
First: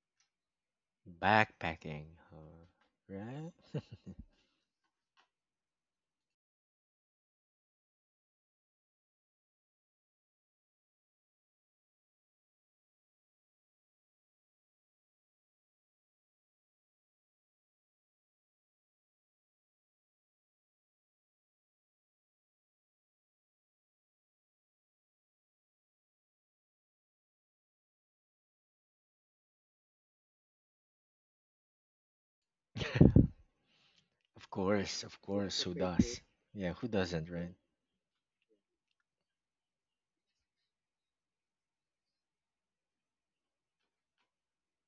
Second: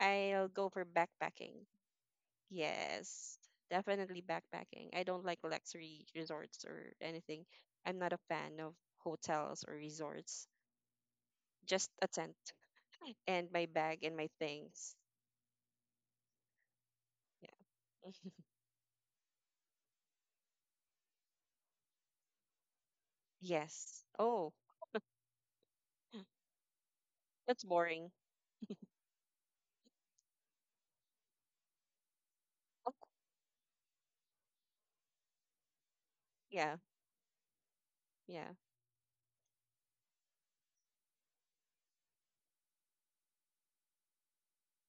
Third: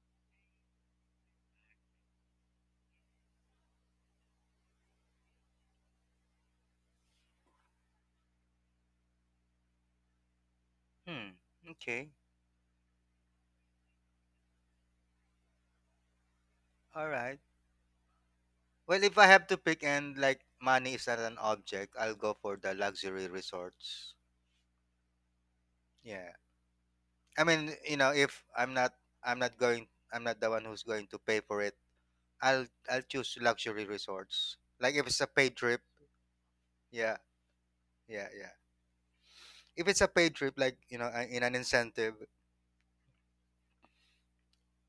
I'll go for backpacking. Backpacking, uh, Yes, right? definitely backpacking. I don't like luxury resorts or anything. I'm not a fan of hotels or resorts. Hmm. Just a Okay. tent and my bag and my things. All right. Yeah. Well, if I have to pick, and, like, money is not an object, I'll go for the luxury Yes. resorts. Oh, Yeah. I that's mean, boring. If I'm not going, I'm not the one who's going to pay for it. I'll Oh, I'll choose luxury Of resorts. Like, course, if of it's a paid course. Who trip, does? Yeah, yeah, who yeah, doesn't, right? yeah, yeah. yeah, If it's a paid trip, like, in an incentive.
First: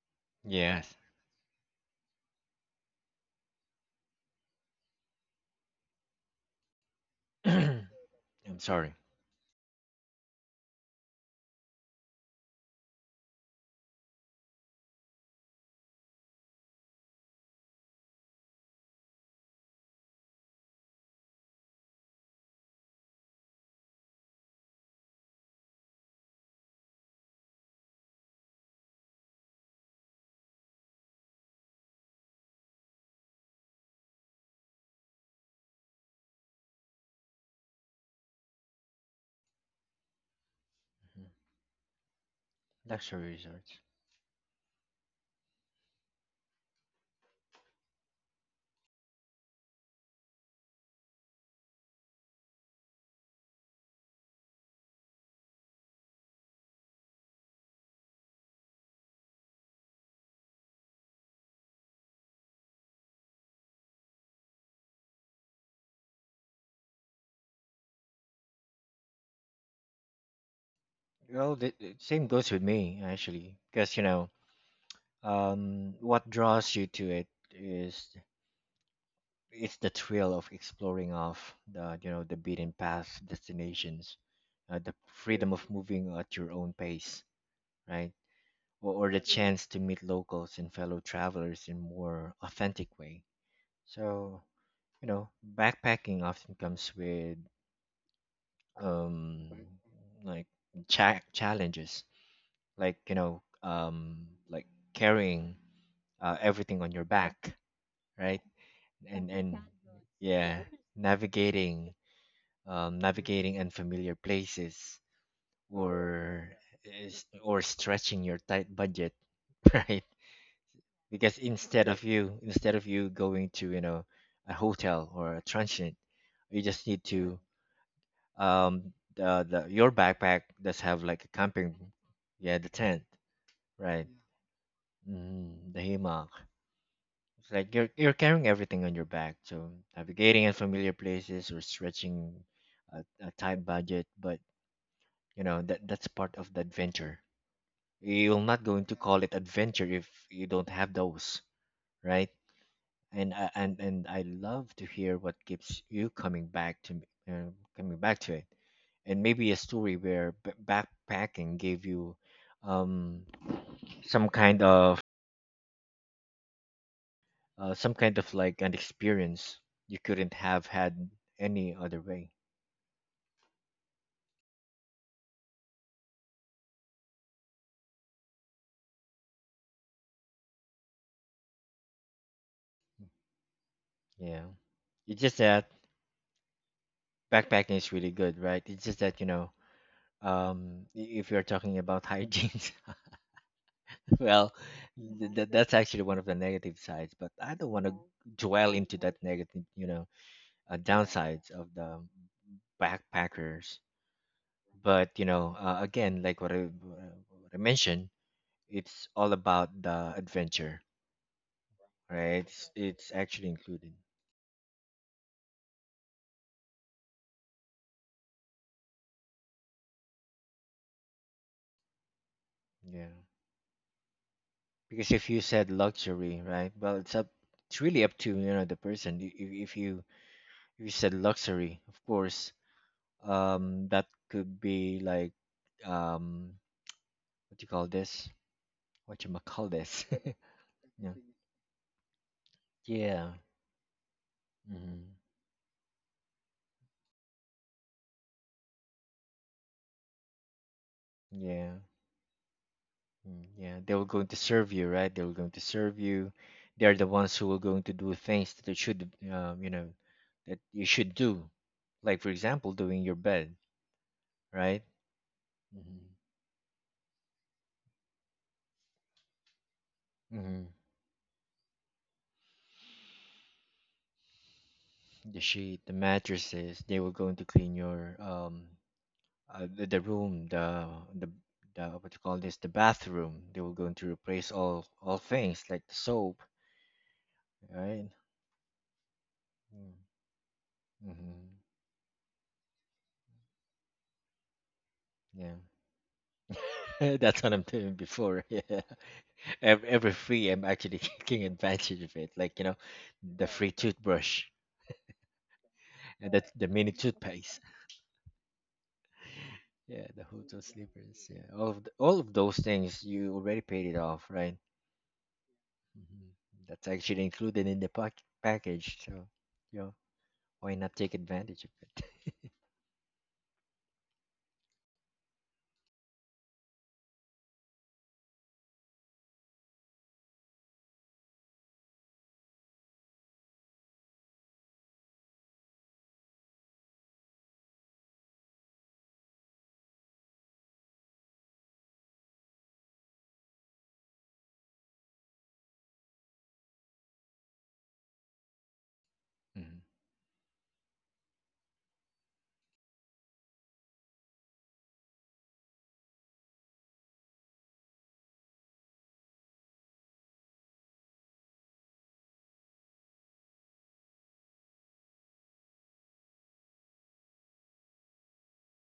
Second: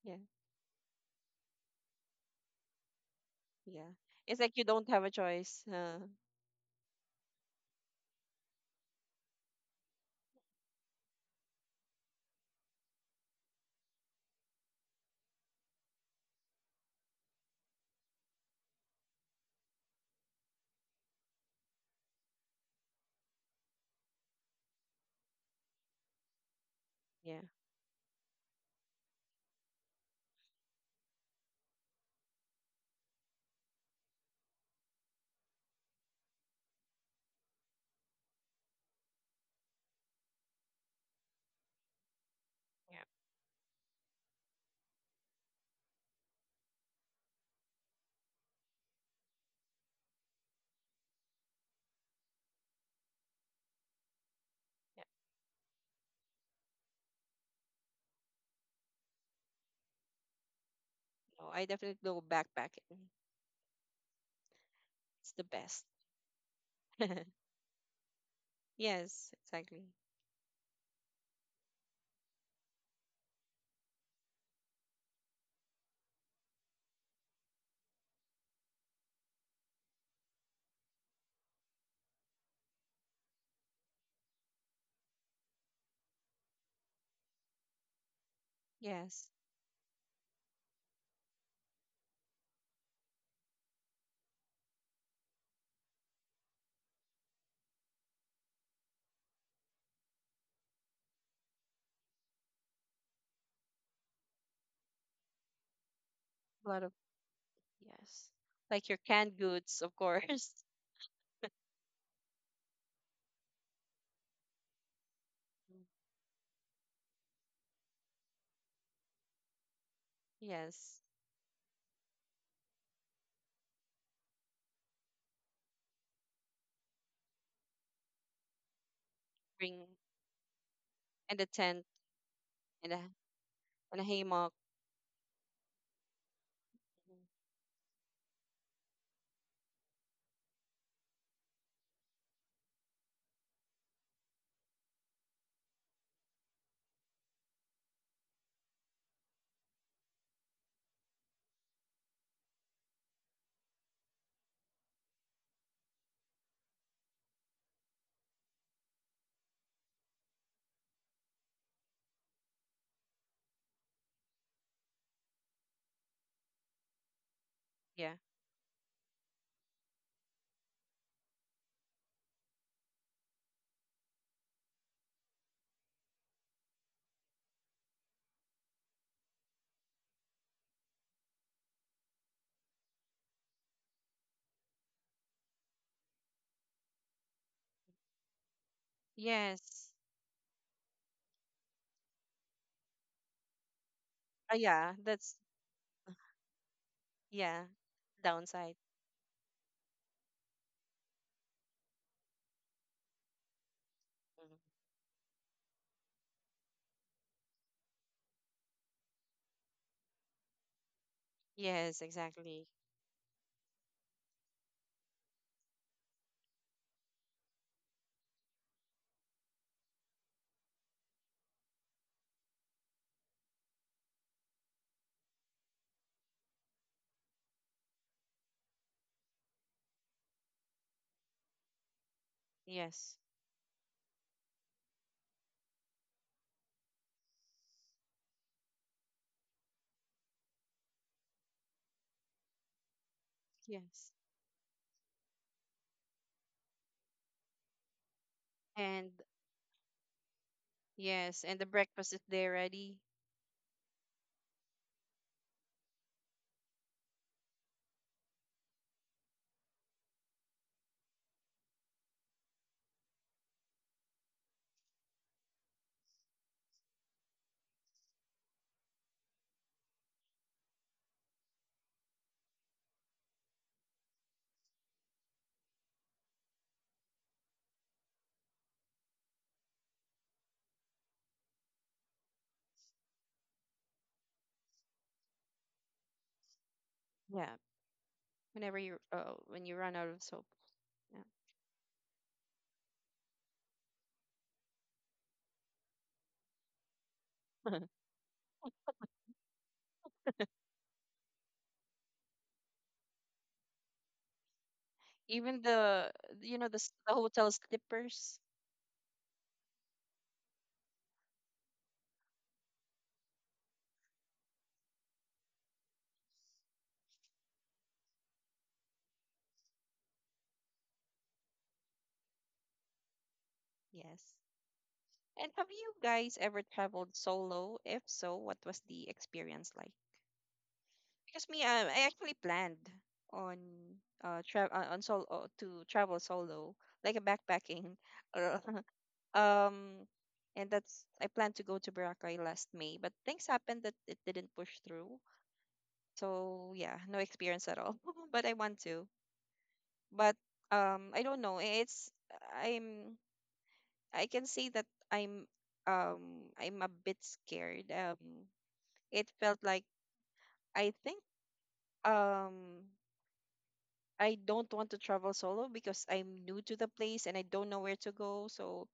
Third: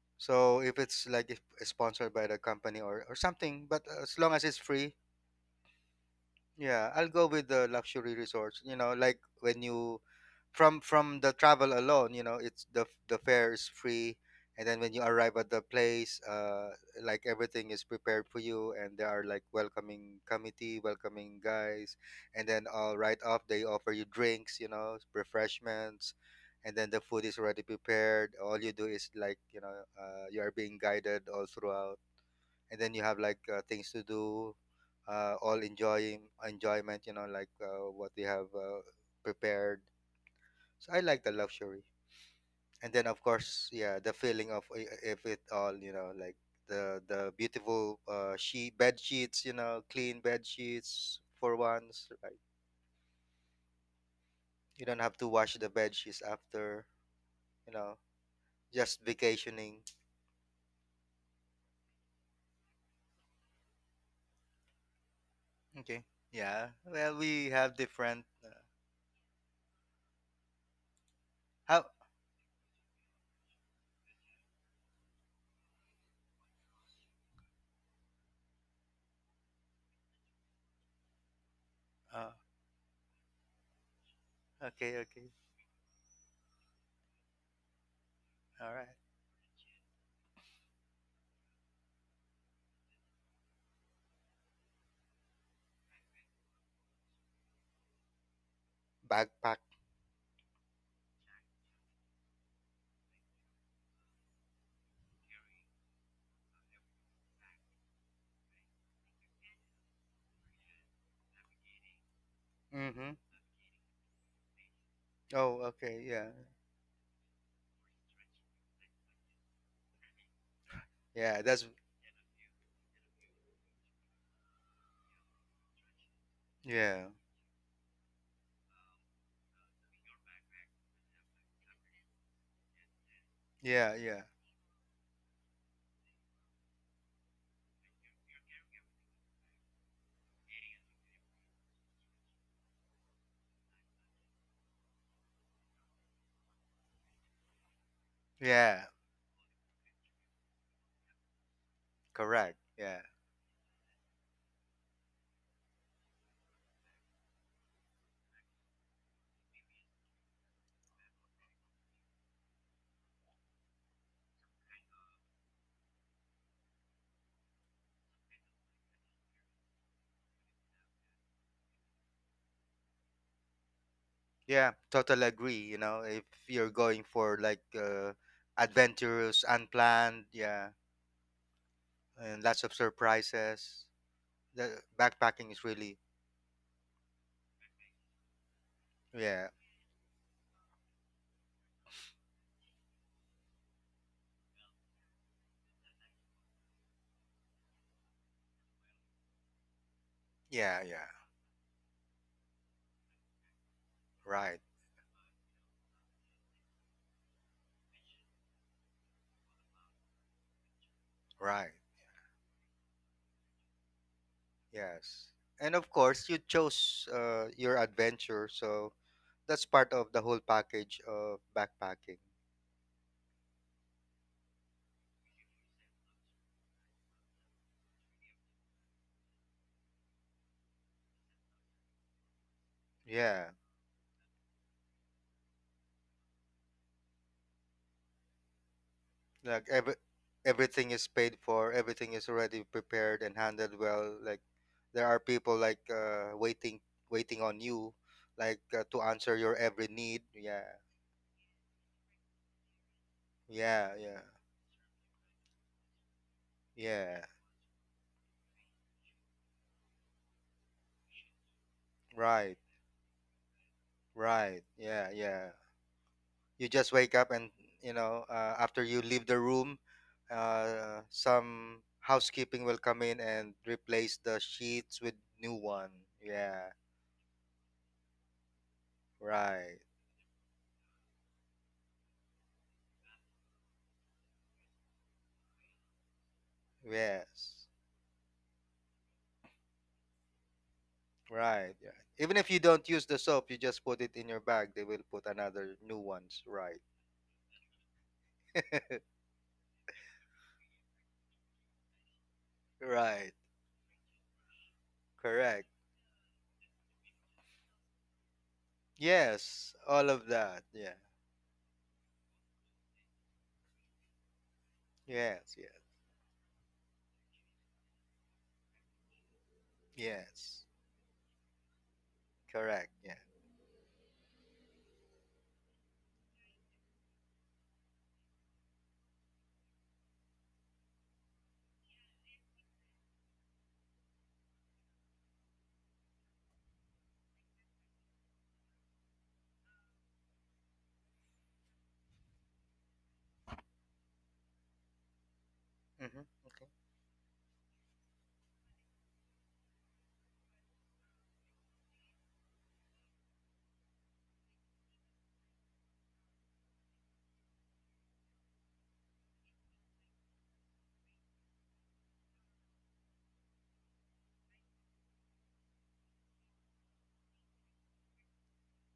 yeah. So Yes. If it's sponsored by the company, or something, but Yeah. As long It's as like it's you don't free, have a choice. Yeah, I'll go with the I'm luxury resorts. Sorry. Like, when you, from the travel alone, it's the fare is free, and then when you arrive at the place, like, everything is prepared for you, and there are, like, welcoming committee, welcoming guys, and then all right off they offer you drinks, refreshments, and then the food is Yeah. already prepared. All you do is, like, you are being guided all throughout, and then you have, like, things to do, all enjoying enjoyment, like, what we have prepared. So I like Mhm. the luxury. And Yeah. then, of Luxury course, resorts. yeah, the feeling of, if it all, like, the beautiful, sheet bed sheets, clean bed sheets for once, right? You don't Yeah. have to wash the bed sheets after, you know just vacationing. No, I definitely go backpacking. It's the best. Okay, yeah, well, we have different, Yes, exactly. Well, the, how, the same goes with me actually, because what draws you to it is it's the thrill of exploring off the you know uh, the beaten path destinations, the okay, okay, freedom of moving at your own pace, right? all or, right, or the Yes. chance to meet locals and fellow travelers in more authentic way. So, you know, backpacking often comes with, um backpack. like challenges, like like carrying A everything lot on of your back, yes. right? Like your and canned and goods, of course. yeah, navigating, Mm-hmm. navigating unfamiliar places, Oh, Mm. okay. Yeah. or or stretching your tight budget, right? Yes. Because Yeah. That's, instead of you going to, a hotel or a transient, you just need yeah. to, the your Bring backpack does have like a and a camping, tent yeah, the and tent, a Yeah. and right? a Yeah. haymock. Mm, the hammock. Mm. It's like you're carrying everything on your back, so navigating unfamiliar places or stretching a tight budget, but you know that that's part of the adventure. You're not going Yeah. to call it adventure if you don't have those, right? Correct. Yeah. And I love to hear what keeps you uh, coming back to it, and maybe a story where backpacking gave you, um some kind of, Yeah. Like an experience you couldn't have had any other way. Yeah. Totally agree. If you're going for, like, adventurous, unplanned, yeah, and lots of surprises, Yeah, the it's just backpacking is that really, backpacking is really good, right? It's just that, yeah. Yes. If you're talking about hygiene, well, Yeah, th- that's, th- that's actually one uh, of the negative sides, but I yeah. don't want to dwell Downside. into that negative, Yeah. Yeah. downsides of the backpackers. Mm. Right. But you know, again like what I mentioned, it's all about the adventure, Right. Yes, right? it's, exactly. it's actually included. Yes. And, of course, you chose your adventure, so that's part of the whole package of backpacking. Yeah, because if you said luxury, right? Well, it's really up to, the person. If you said luxury of course, Yes. Yeah. That could be like, um what do you call this, what you call Like, this? everything is Yeah. paid for, everything is already prepared Yeah. and handled Yes. well, like, Hmm. there are people, like, waiting on you, like, to And answer your every need, yeah, yes, and the Yeah. breakfast is there ready. Mm, yeah, they yeah, were yeah, going to serve you, right? They were going to serve you. They're the yeah, ones who were going to do things that you should, that you should do, like for right, example doing your bed, right, right? yeah, yeah. Hmm. You just wake up, and after you leave the room, Hmm. Some housekeeping will come in and replace the sheets with The new sheet, one, the yeah, mattresses, they were going to clean your, right, the room, the, the what you call this, the bathroom. They were going to replace all things like the soap, Yeah, yes. right? When you run out of soap. Yeah. Mm-hmm. Right, yeah. Even if you don't use the soap, you just put it in your bag, they will put Yeah, another new ones, right? that's what I'm doing before. Yeah, every free, I'm actually taking advantage of it. Like you know, Right. the free toothbrush Even Correct. the and the you the know the mini s- the hotel toothpaste. slippers. Yes, Yeah, all the of hotel that. Yeah. slippers. Yeah, all of those things you already paid it off, right? Yes, yes. Hmm. That's actually included in the package. So, yeah. Yes. Why not take advantage of it? Correct. Yeah. Yes. And have you guys ever traveled solo? If so, what was the experience like? Because me, I actually planned on travel on solo to travel solo, like a backpacking, or, um, and that's I planned to go to Boracay last May, but things happened that it didn't push through. Mhm. Okay. So yeah, no experience at all. But I want to. Mhm. But I don't know. It's I'm I can say that I'm a bit scared. It felt like I think um I don't want to travel solo, because I'm new to the place and I don't know where to go. So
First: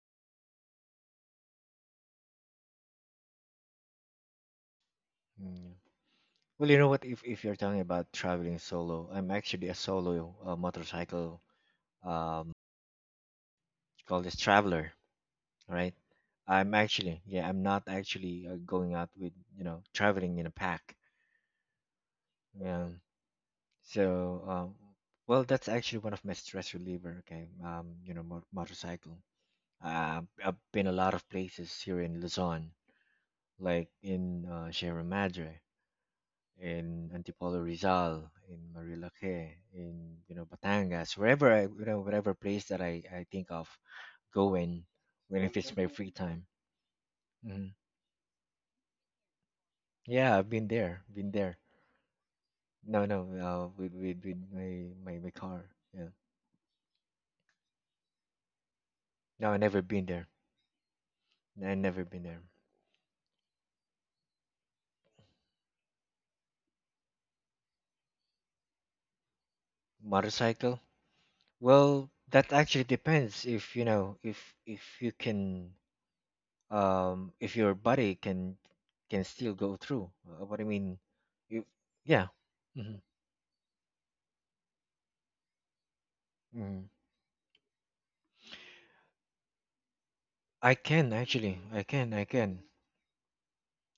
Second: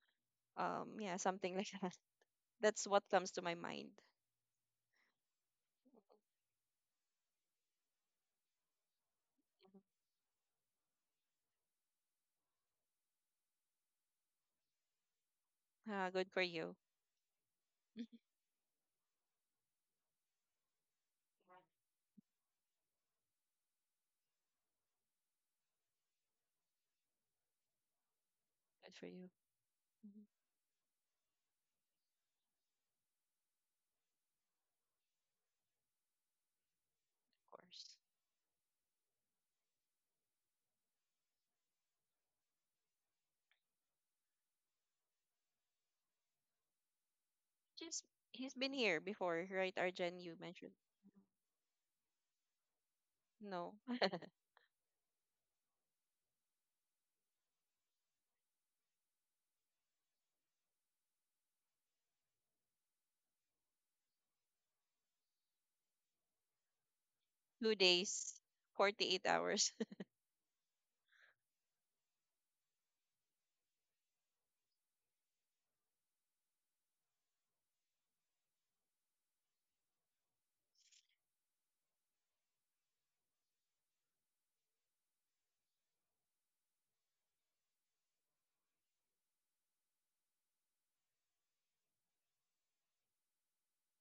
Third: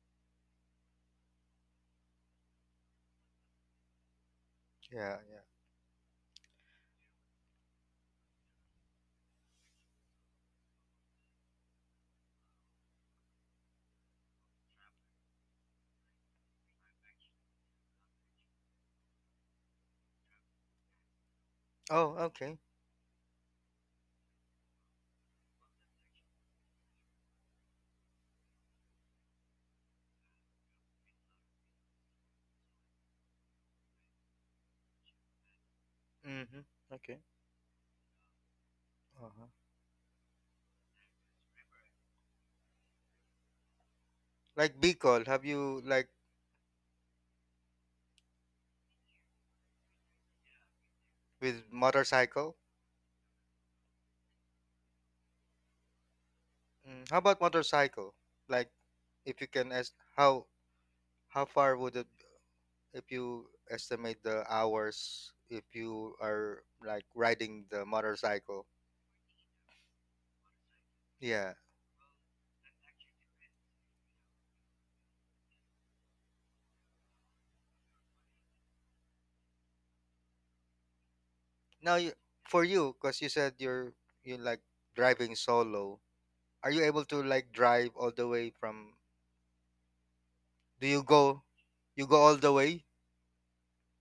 yeah, something like, that. That's what comes to my mind. Yeah, yeah. Mm, yeah. Well, you know what? If you're talking about traveling solo, I'm actually a solo, motorcycle, um call this traveler, right? Good for you. I'm actually, yeah, I'm not actually going out with, you know, traveling in a pack. Oh, okay. Yeah. So, well, that's actually one of my stress reliever. Okay. Um, you know, mo- Good for motorcycle. you. Mhm, I've been a lot of places here in Luzon, like in, Sierra Madre, Mhm. in Okay. of Antipolo course. Rizal, in Uh-huh. Marilaque, in, you know, Batangas, wherever I, you know, whatever place that I think of Like going Bicol, when have if it's you, my like, free time. Hmm. Just he's been here before, right, Arjen? You Yeah, I've been mentioned. there, been there. with motorcycle? No, no, No, with with my my car. Yeah, Mm, how about motorcycle? Like, if you no, I can never ask been there. how I far would never it, been there. if you estimate the hours, if you are, like, riding two the days, motorcycle, 48 hours. Motorcycle? yeah, Well, that actually depends if, you know, if you can, if your body can, still go through, what I mean, you, now yeah. for you, Hmm. because you said you, like, driving solo, are you Hmm. able to, like, drive all the way from, I do can actually I you can go I all the can, way,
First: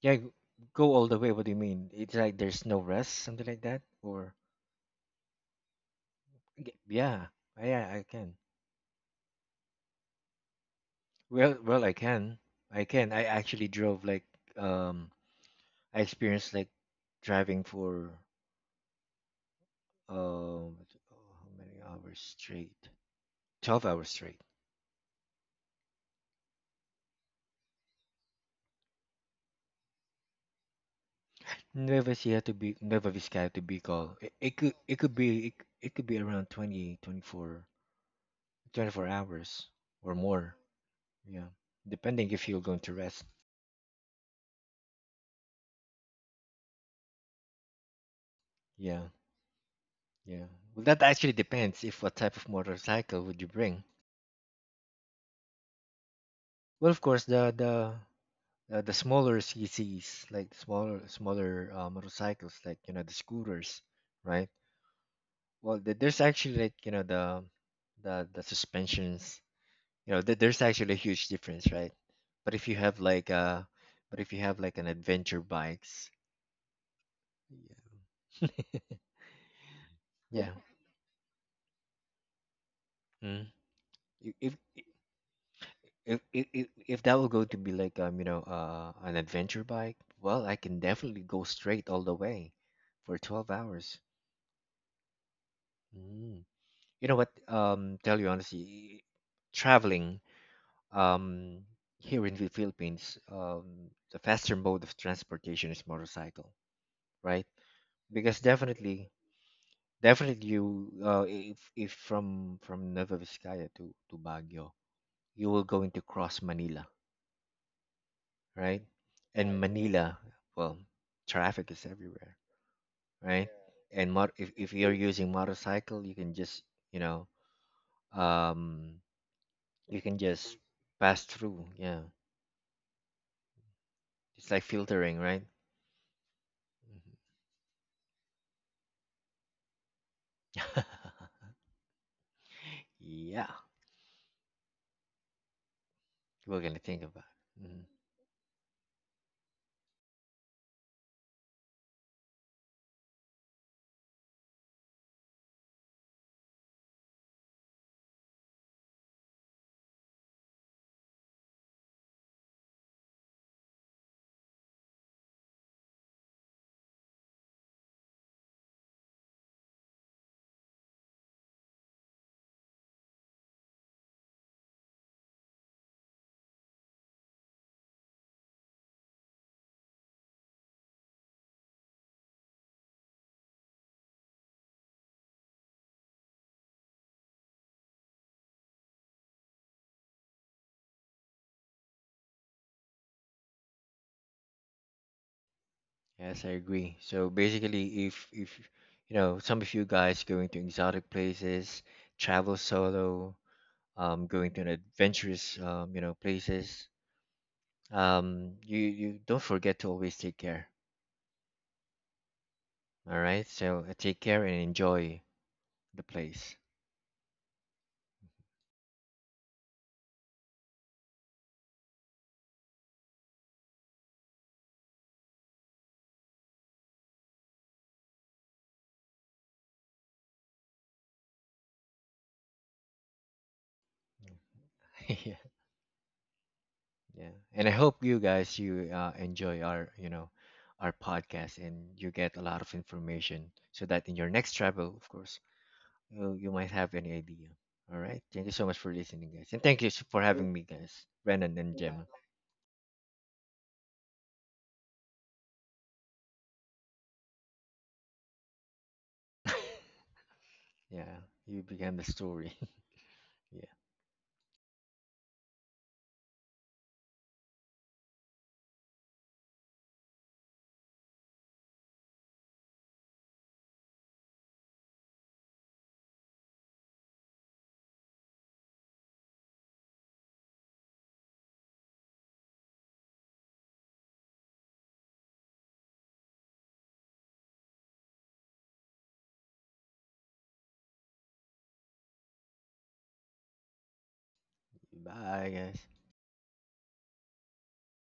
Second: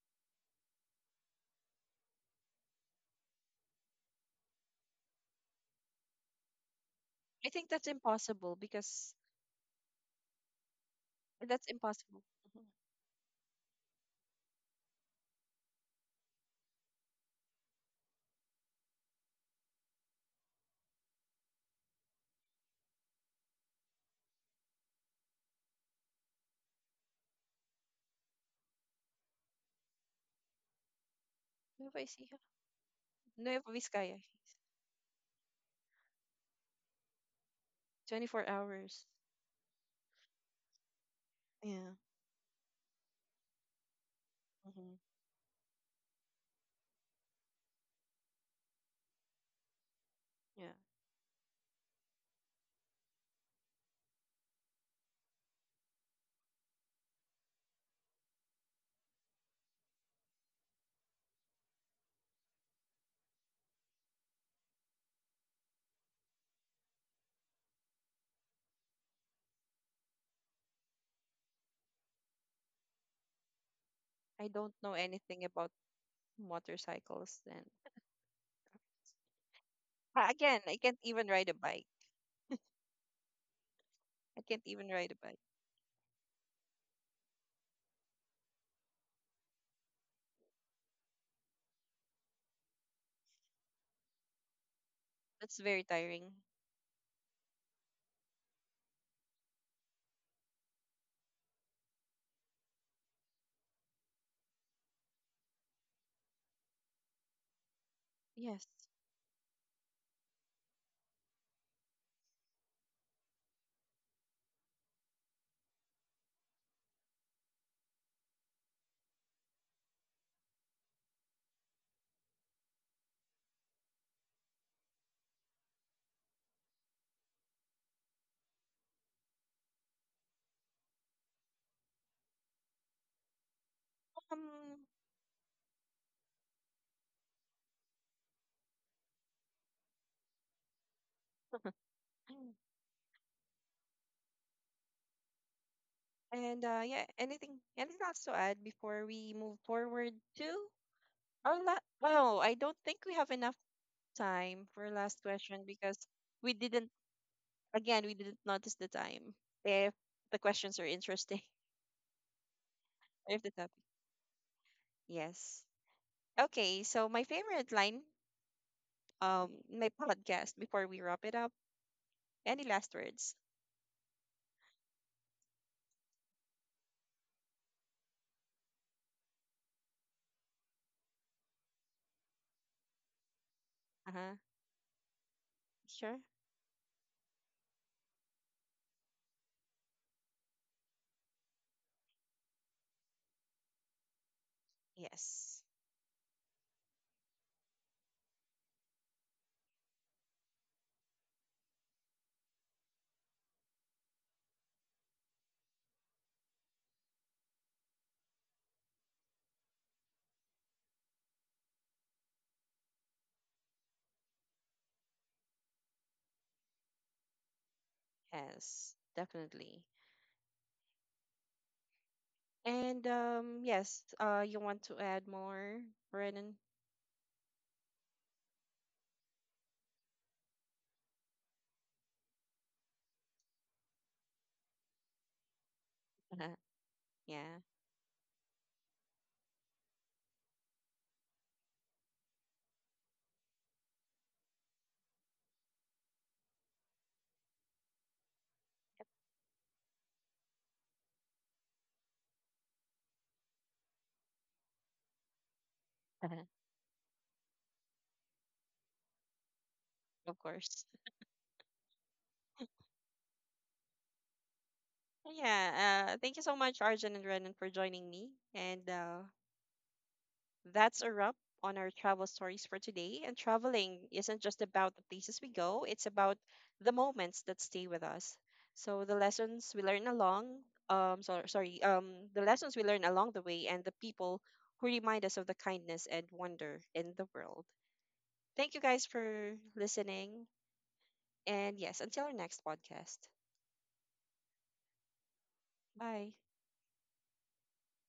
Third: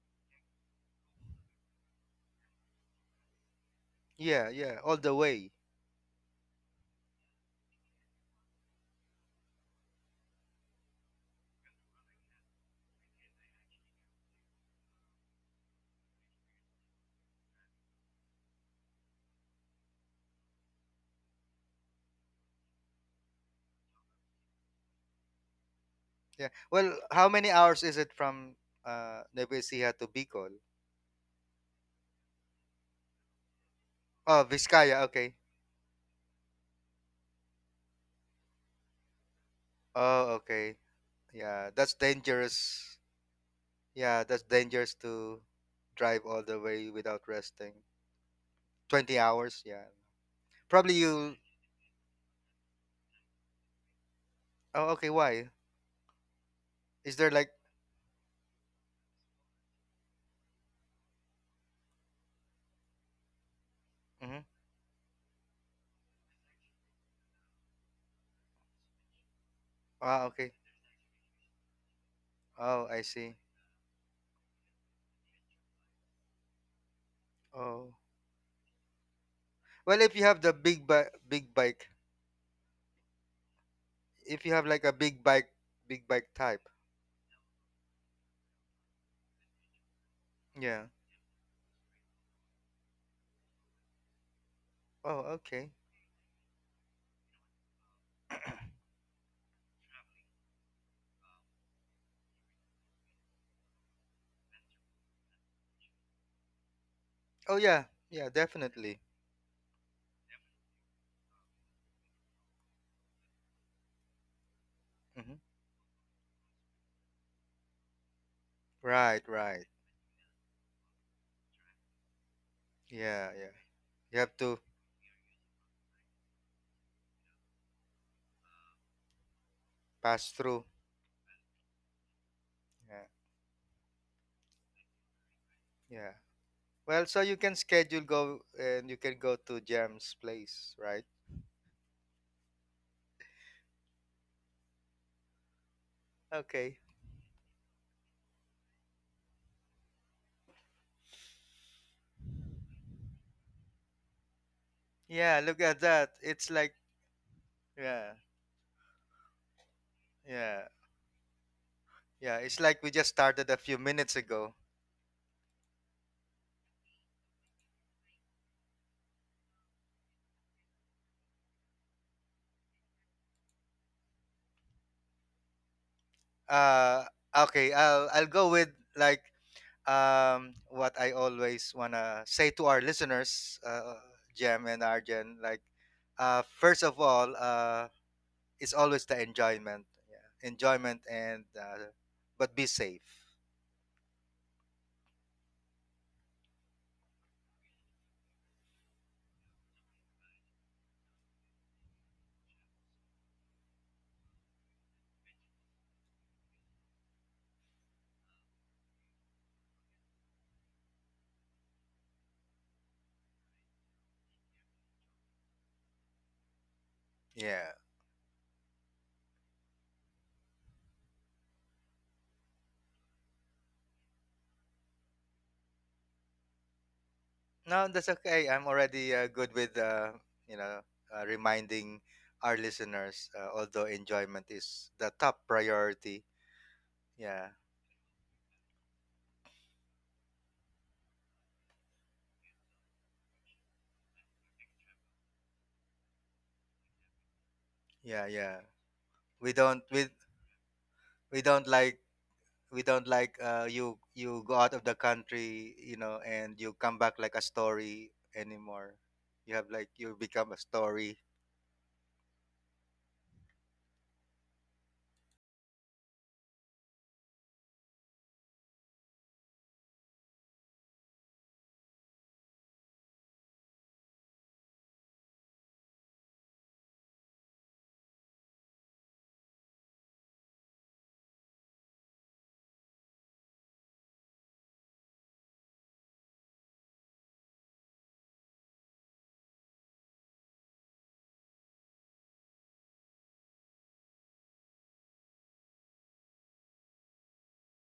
yeah, go all the way. What do you mean, it's like there's no rest something like that or? yeah, yeah, all the way, Yeah. I think that's I can. impossible, because well that's well I impossible. can. Mhm. I can. I actually drove like, um I experienced like driving for, um how many hours straight. 12 hours straight. yeah, well, how many hours is it from Nevesia to Bicol, Nueva Nueva Ecija Ecija. to be Nueva Vizcaya to Nueva Bicol. Vizcaya. It, oh, it could it Vizcaya, could okay, be it, it could be around 24 24 hours. hours or oh, more. okay, Yeah, yeah, that's Yeah. depending if you're going to dangerous. rest. Yeah, that's dangerous Hmm. to drive all the way without resting. Yeah, 20 hours, yeah. yeah. Yeah. Well, Probably that actually you. depends if what type of motorcycle would you bring. Oh, okay, why? Well, of Is course, there, like. The smaller CCs, like smaller motorcycles, like you know the scooters, Mm-hmm. right? Well, the, there's actually like, you know, the suspensions, you know, Ah, th- okay. there's actually a huge difference, right? but if you Oh, have I like see. uh but if you I have like don't an know adventure anything about bikes, motorcycles then. Oh. yeah. Well, if you Ah, have Yeah. the again, I can't even ride big a bike. bike, Mm. if, I if you can't have, if like, even a ride a bike. Big bike type. if that will go to be like, you know, an adventure bike, well I can Yeah. definitely go straight all the way for 12 hours. Oh, That's okay. very tiring. Mm. You know what, tell you honestly, traveling, um here in the Philippines, the faster mode of transportation is motorcycle, right? Oh, yeah. Yeah, Because Yes. definitely. definitely, definitely, you, if from Nueva Vizcaya to Baguio, Mm-hmm. you will going to cross Manila, right? Right, And right. Manila, well, traffic is everywhere, Yeah, right? yeah. And You mot have to if you're using motorcycle, you can just, you know, um you can pass just through. pass through. Yeah, Yeah, it's like Um filtering, right? yeah. Mhm. Well, so you can schedule go, and you can go to Jam's place, right? Yeah, we're and gonna Okay. Think yeah, about. anything Mhm. anything else to add before we move forward to our last? Oh, I don't think we have enough time for last Yeah, look question, at because that. It's we like, didn't again, we yeah, didn't notice the time. If the yeah, questions are interesting, yeah. It's like we just if the started a few topic. minutes ago. Yes. Okay, so my favorite line, in my podcast, before we wrap it up. Any last words? Uh, okay. I'll go with, like, what I always wanna say to our listeners, Uh huh. Jem and Arjen. Like, Sure. First of all, it's always the enjoyment, yeah, enjoyment, and but be safe. Yes. Yes, I agree. So basically, if, you know, some of you guys going to exotic places, travel solo, going to an adventurous, you know, places, you, you don't forget to always take care. All right, so take care and enjoy the place. Yeah. Yes. Definitely. And yes. You want to add more, Brennan? No, that's okay. I'm already, good with, you know reminding our listeners. Although enjoyment is the Yeah, top priority. Uh-huh. yeah. Yeah, Yeah. And I hope you guys, you enjoy our, you know, our podcast and you get a lot of information so that in your next travel, of course, you might have any idea. All right. yeah, Thank you yeah. so much for listening, guys. We And thank don't you we for having me, guys. we Brennan don't and like Gemma. we don't like you go out of the country, Uh-huh. and you come back like a story anymore. You have like you Of become a course. Yeah. story. You began the story. Yeah. Yeah. Thank you so much, Arjun and Renan, for joining me. And that's a wrap on our travel stories for today. And traveling isn't just about the places we go, it's about the moments that stay with us. So the lessons we learn along, so, sorry, the lessons we learn along the way, and the people who remind us of the kindness and wonder in the world. Thank you guys for listening. And yes, until our next podcast. Bye, guys. Bye.